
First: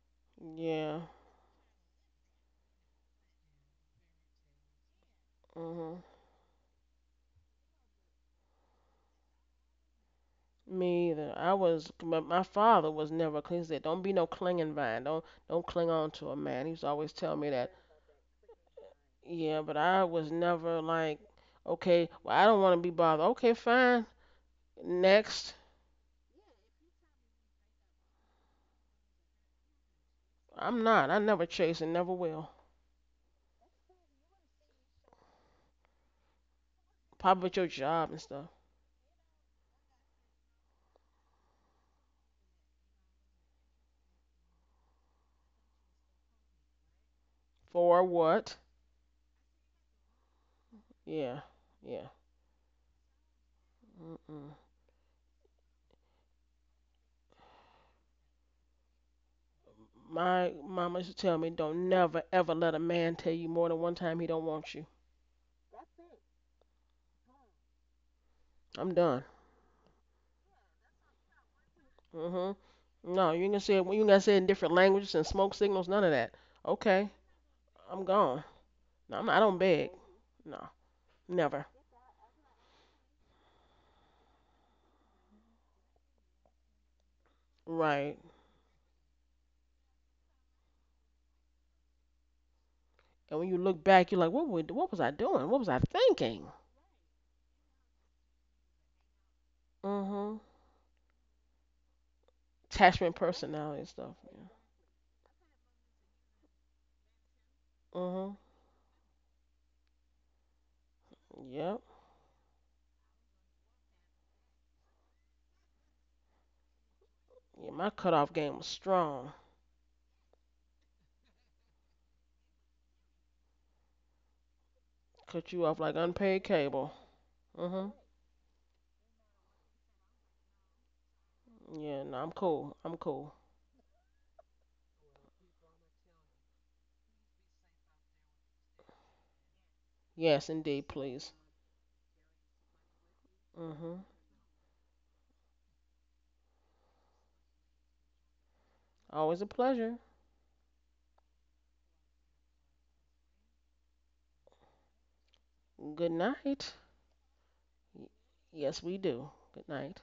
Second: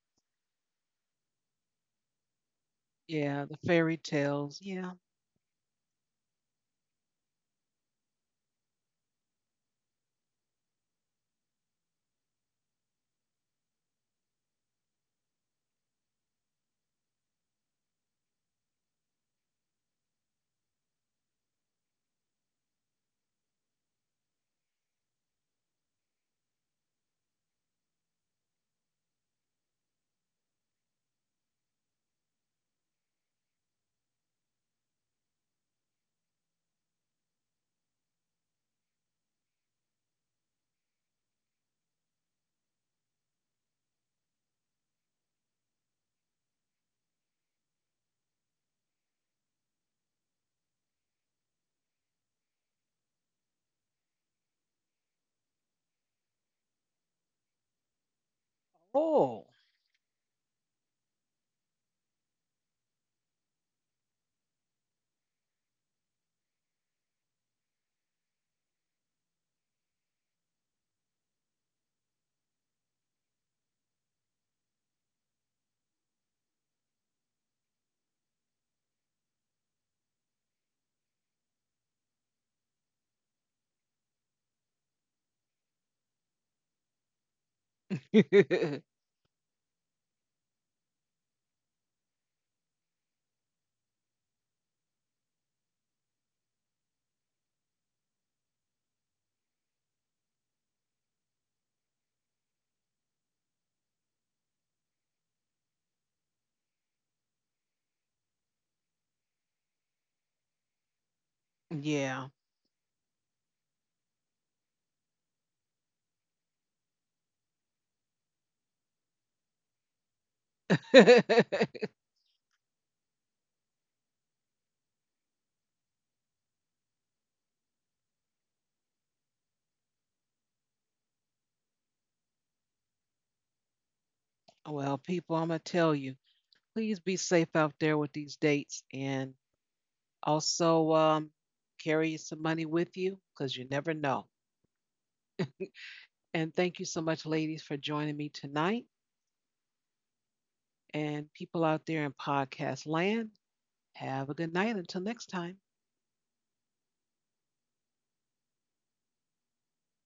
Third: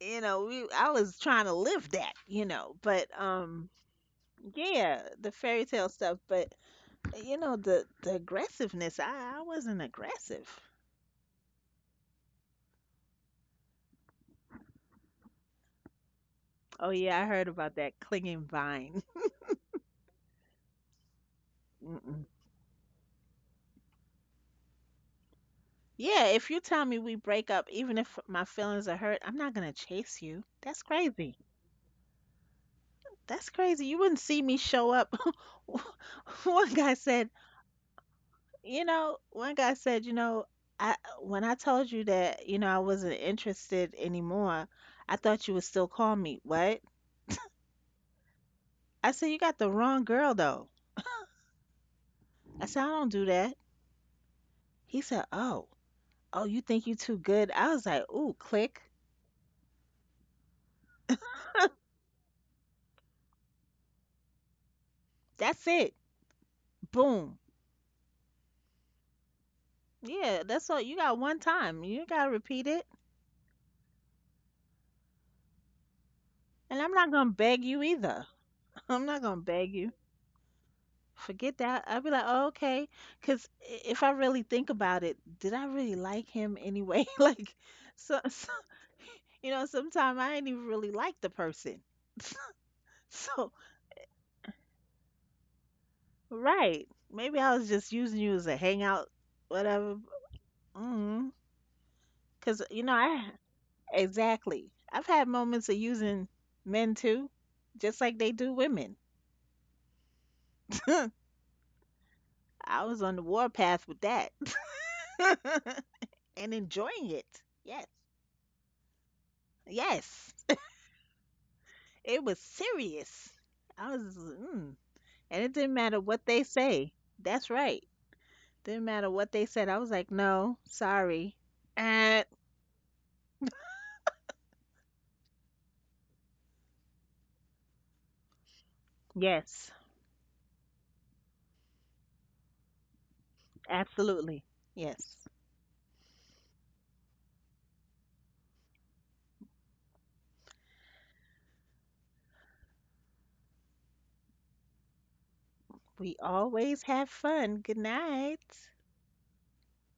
S3: you know, we I
S2: yeah,
S3: was trying to live that. You know, but
S1: Yeah, the fairy tales. Yeah.
S3: yeah, the fairy tale
S2: mhm.
S3: stuff. But you know, the aggressiveness. I wasn't aggressive.
S2: Me either. I was, but my father was never clean. He said, "Don't be no clinging vine. Don't cling on to a man." He was
S3: Oh
S2: always
S3: yeah, I
S2: telling me
S3: heard
S2: that.
S3: about that clinging vine.
S2: Yeah, but I was never like, okay, well, I don't want to be bothered. Okay, fine. Next.
S3: Yeah, if you tell me we break up, even if my feelings are hurt, I'm not gonna chase you.
S2: I'm
S3: That's
S2: not. I
S3: crazy.
S2: never chase and never will.
S3: That's crazy. You wouldn't see me show up. One guy said,
S2: Probably at your job and stuff.
S3: One guy said, you know, I "When I told you that, you know, I wasn't interested anymore, I thought you would still call me." What?
S2: For what?
S3: I said, "You got the wrong girl though."
S2: Yeah. Yeah.
S3: I said, "I don't do that."
S2: Mm-mm.
S3: He said, "Oh, oh, you think you too good?" I was like, ooh, click.
S1: Oh,
S2: My mama used to tell me, don't never ever let a man tell you more than one time he don't want you.
S3: That's it. Boom.
S2: I'm done.
S3: Yeah, that's all. You got one time. You gotta repeat it.
S2: Mm-hmm. No, you ain't gonna say it. You ain't gonna say it in different languages and smoke signals. None of that.
S3: And I'm
S2: Okay,
S3: not gonna beg you
S2: I'm
S3: either.
S2: gone.
S3: I'm
S2: No,
S3: not
S2: I'm not, I
S3: gonna
S2: don't
S3: beg
S2: beg.
S3: you.
S2: No,
S3: Forget
S2: never.
S3: that. I'd be like, oh, okay. Because if I really think about it, did I really like him anyway? Like,
S2: Right.
S3: so you know, sometimes I ain't even really like the person.
S2: And when
S3: So,
S2: you look back, you're like, what was I doing? What was I thinking?
S3: right. Maybe I was just using you as a hangout, whatever.
S2: Mm-hmm.
S3: Mm. Because, you know,
S2: Attachment
S3: I
S2: personality stuff. Yeah.
S3: exactly. I've had moments of using men too, just like they
S2: Mm-hmm.
S3: do women.
S2: Yep.
S1: yeah.
S3: I was on the warpath with that and enjoying it.
S2: Yeah,
S3: Yes,
S2: my cutoff game was strong.
S3: yes, it was serious. I was, mm. And
S2: Cut
S3: it
S2: you
S3: didn't
S2: off like
S3: matter what
S2: unpaid
S3: they
S2: cable.
S3: say. That's right.
S2: Mm-hmm.
S3: Didn't matter what they said. I was like, no, sorry.
S2: Yeah, no,
S3: And
S2: I'm cool. I'm cool.
S1: Well, people, I'm gonna tell you, please be safe out there with these dates, and
S3: yes,
S2: Yes, indeed,
S1: also
S2: please.
S1: carry some money with you because you never
S2: Mm-hmm.
S1: know.
S3: absolutely. Yes,
S1: And thank you so much, ladies, for joining me tonight.
S2: Always a pleasure.
S1: And people out there in podcast land, have a good night. Until next time.
S2: Good
S3: we
S2: night.
S3: always have fun. Good night.
S2: Yes, we do. Good night.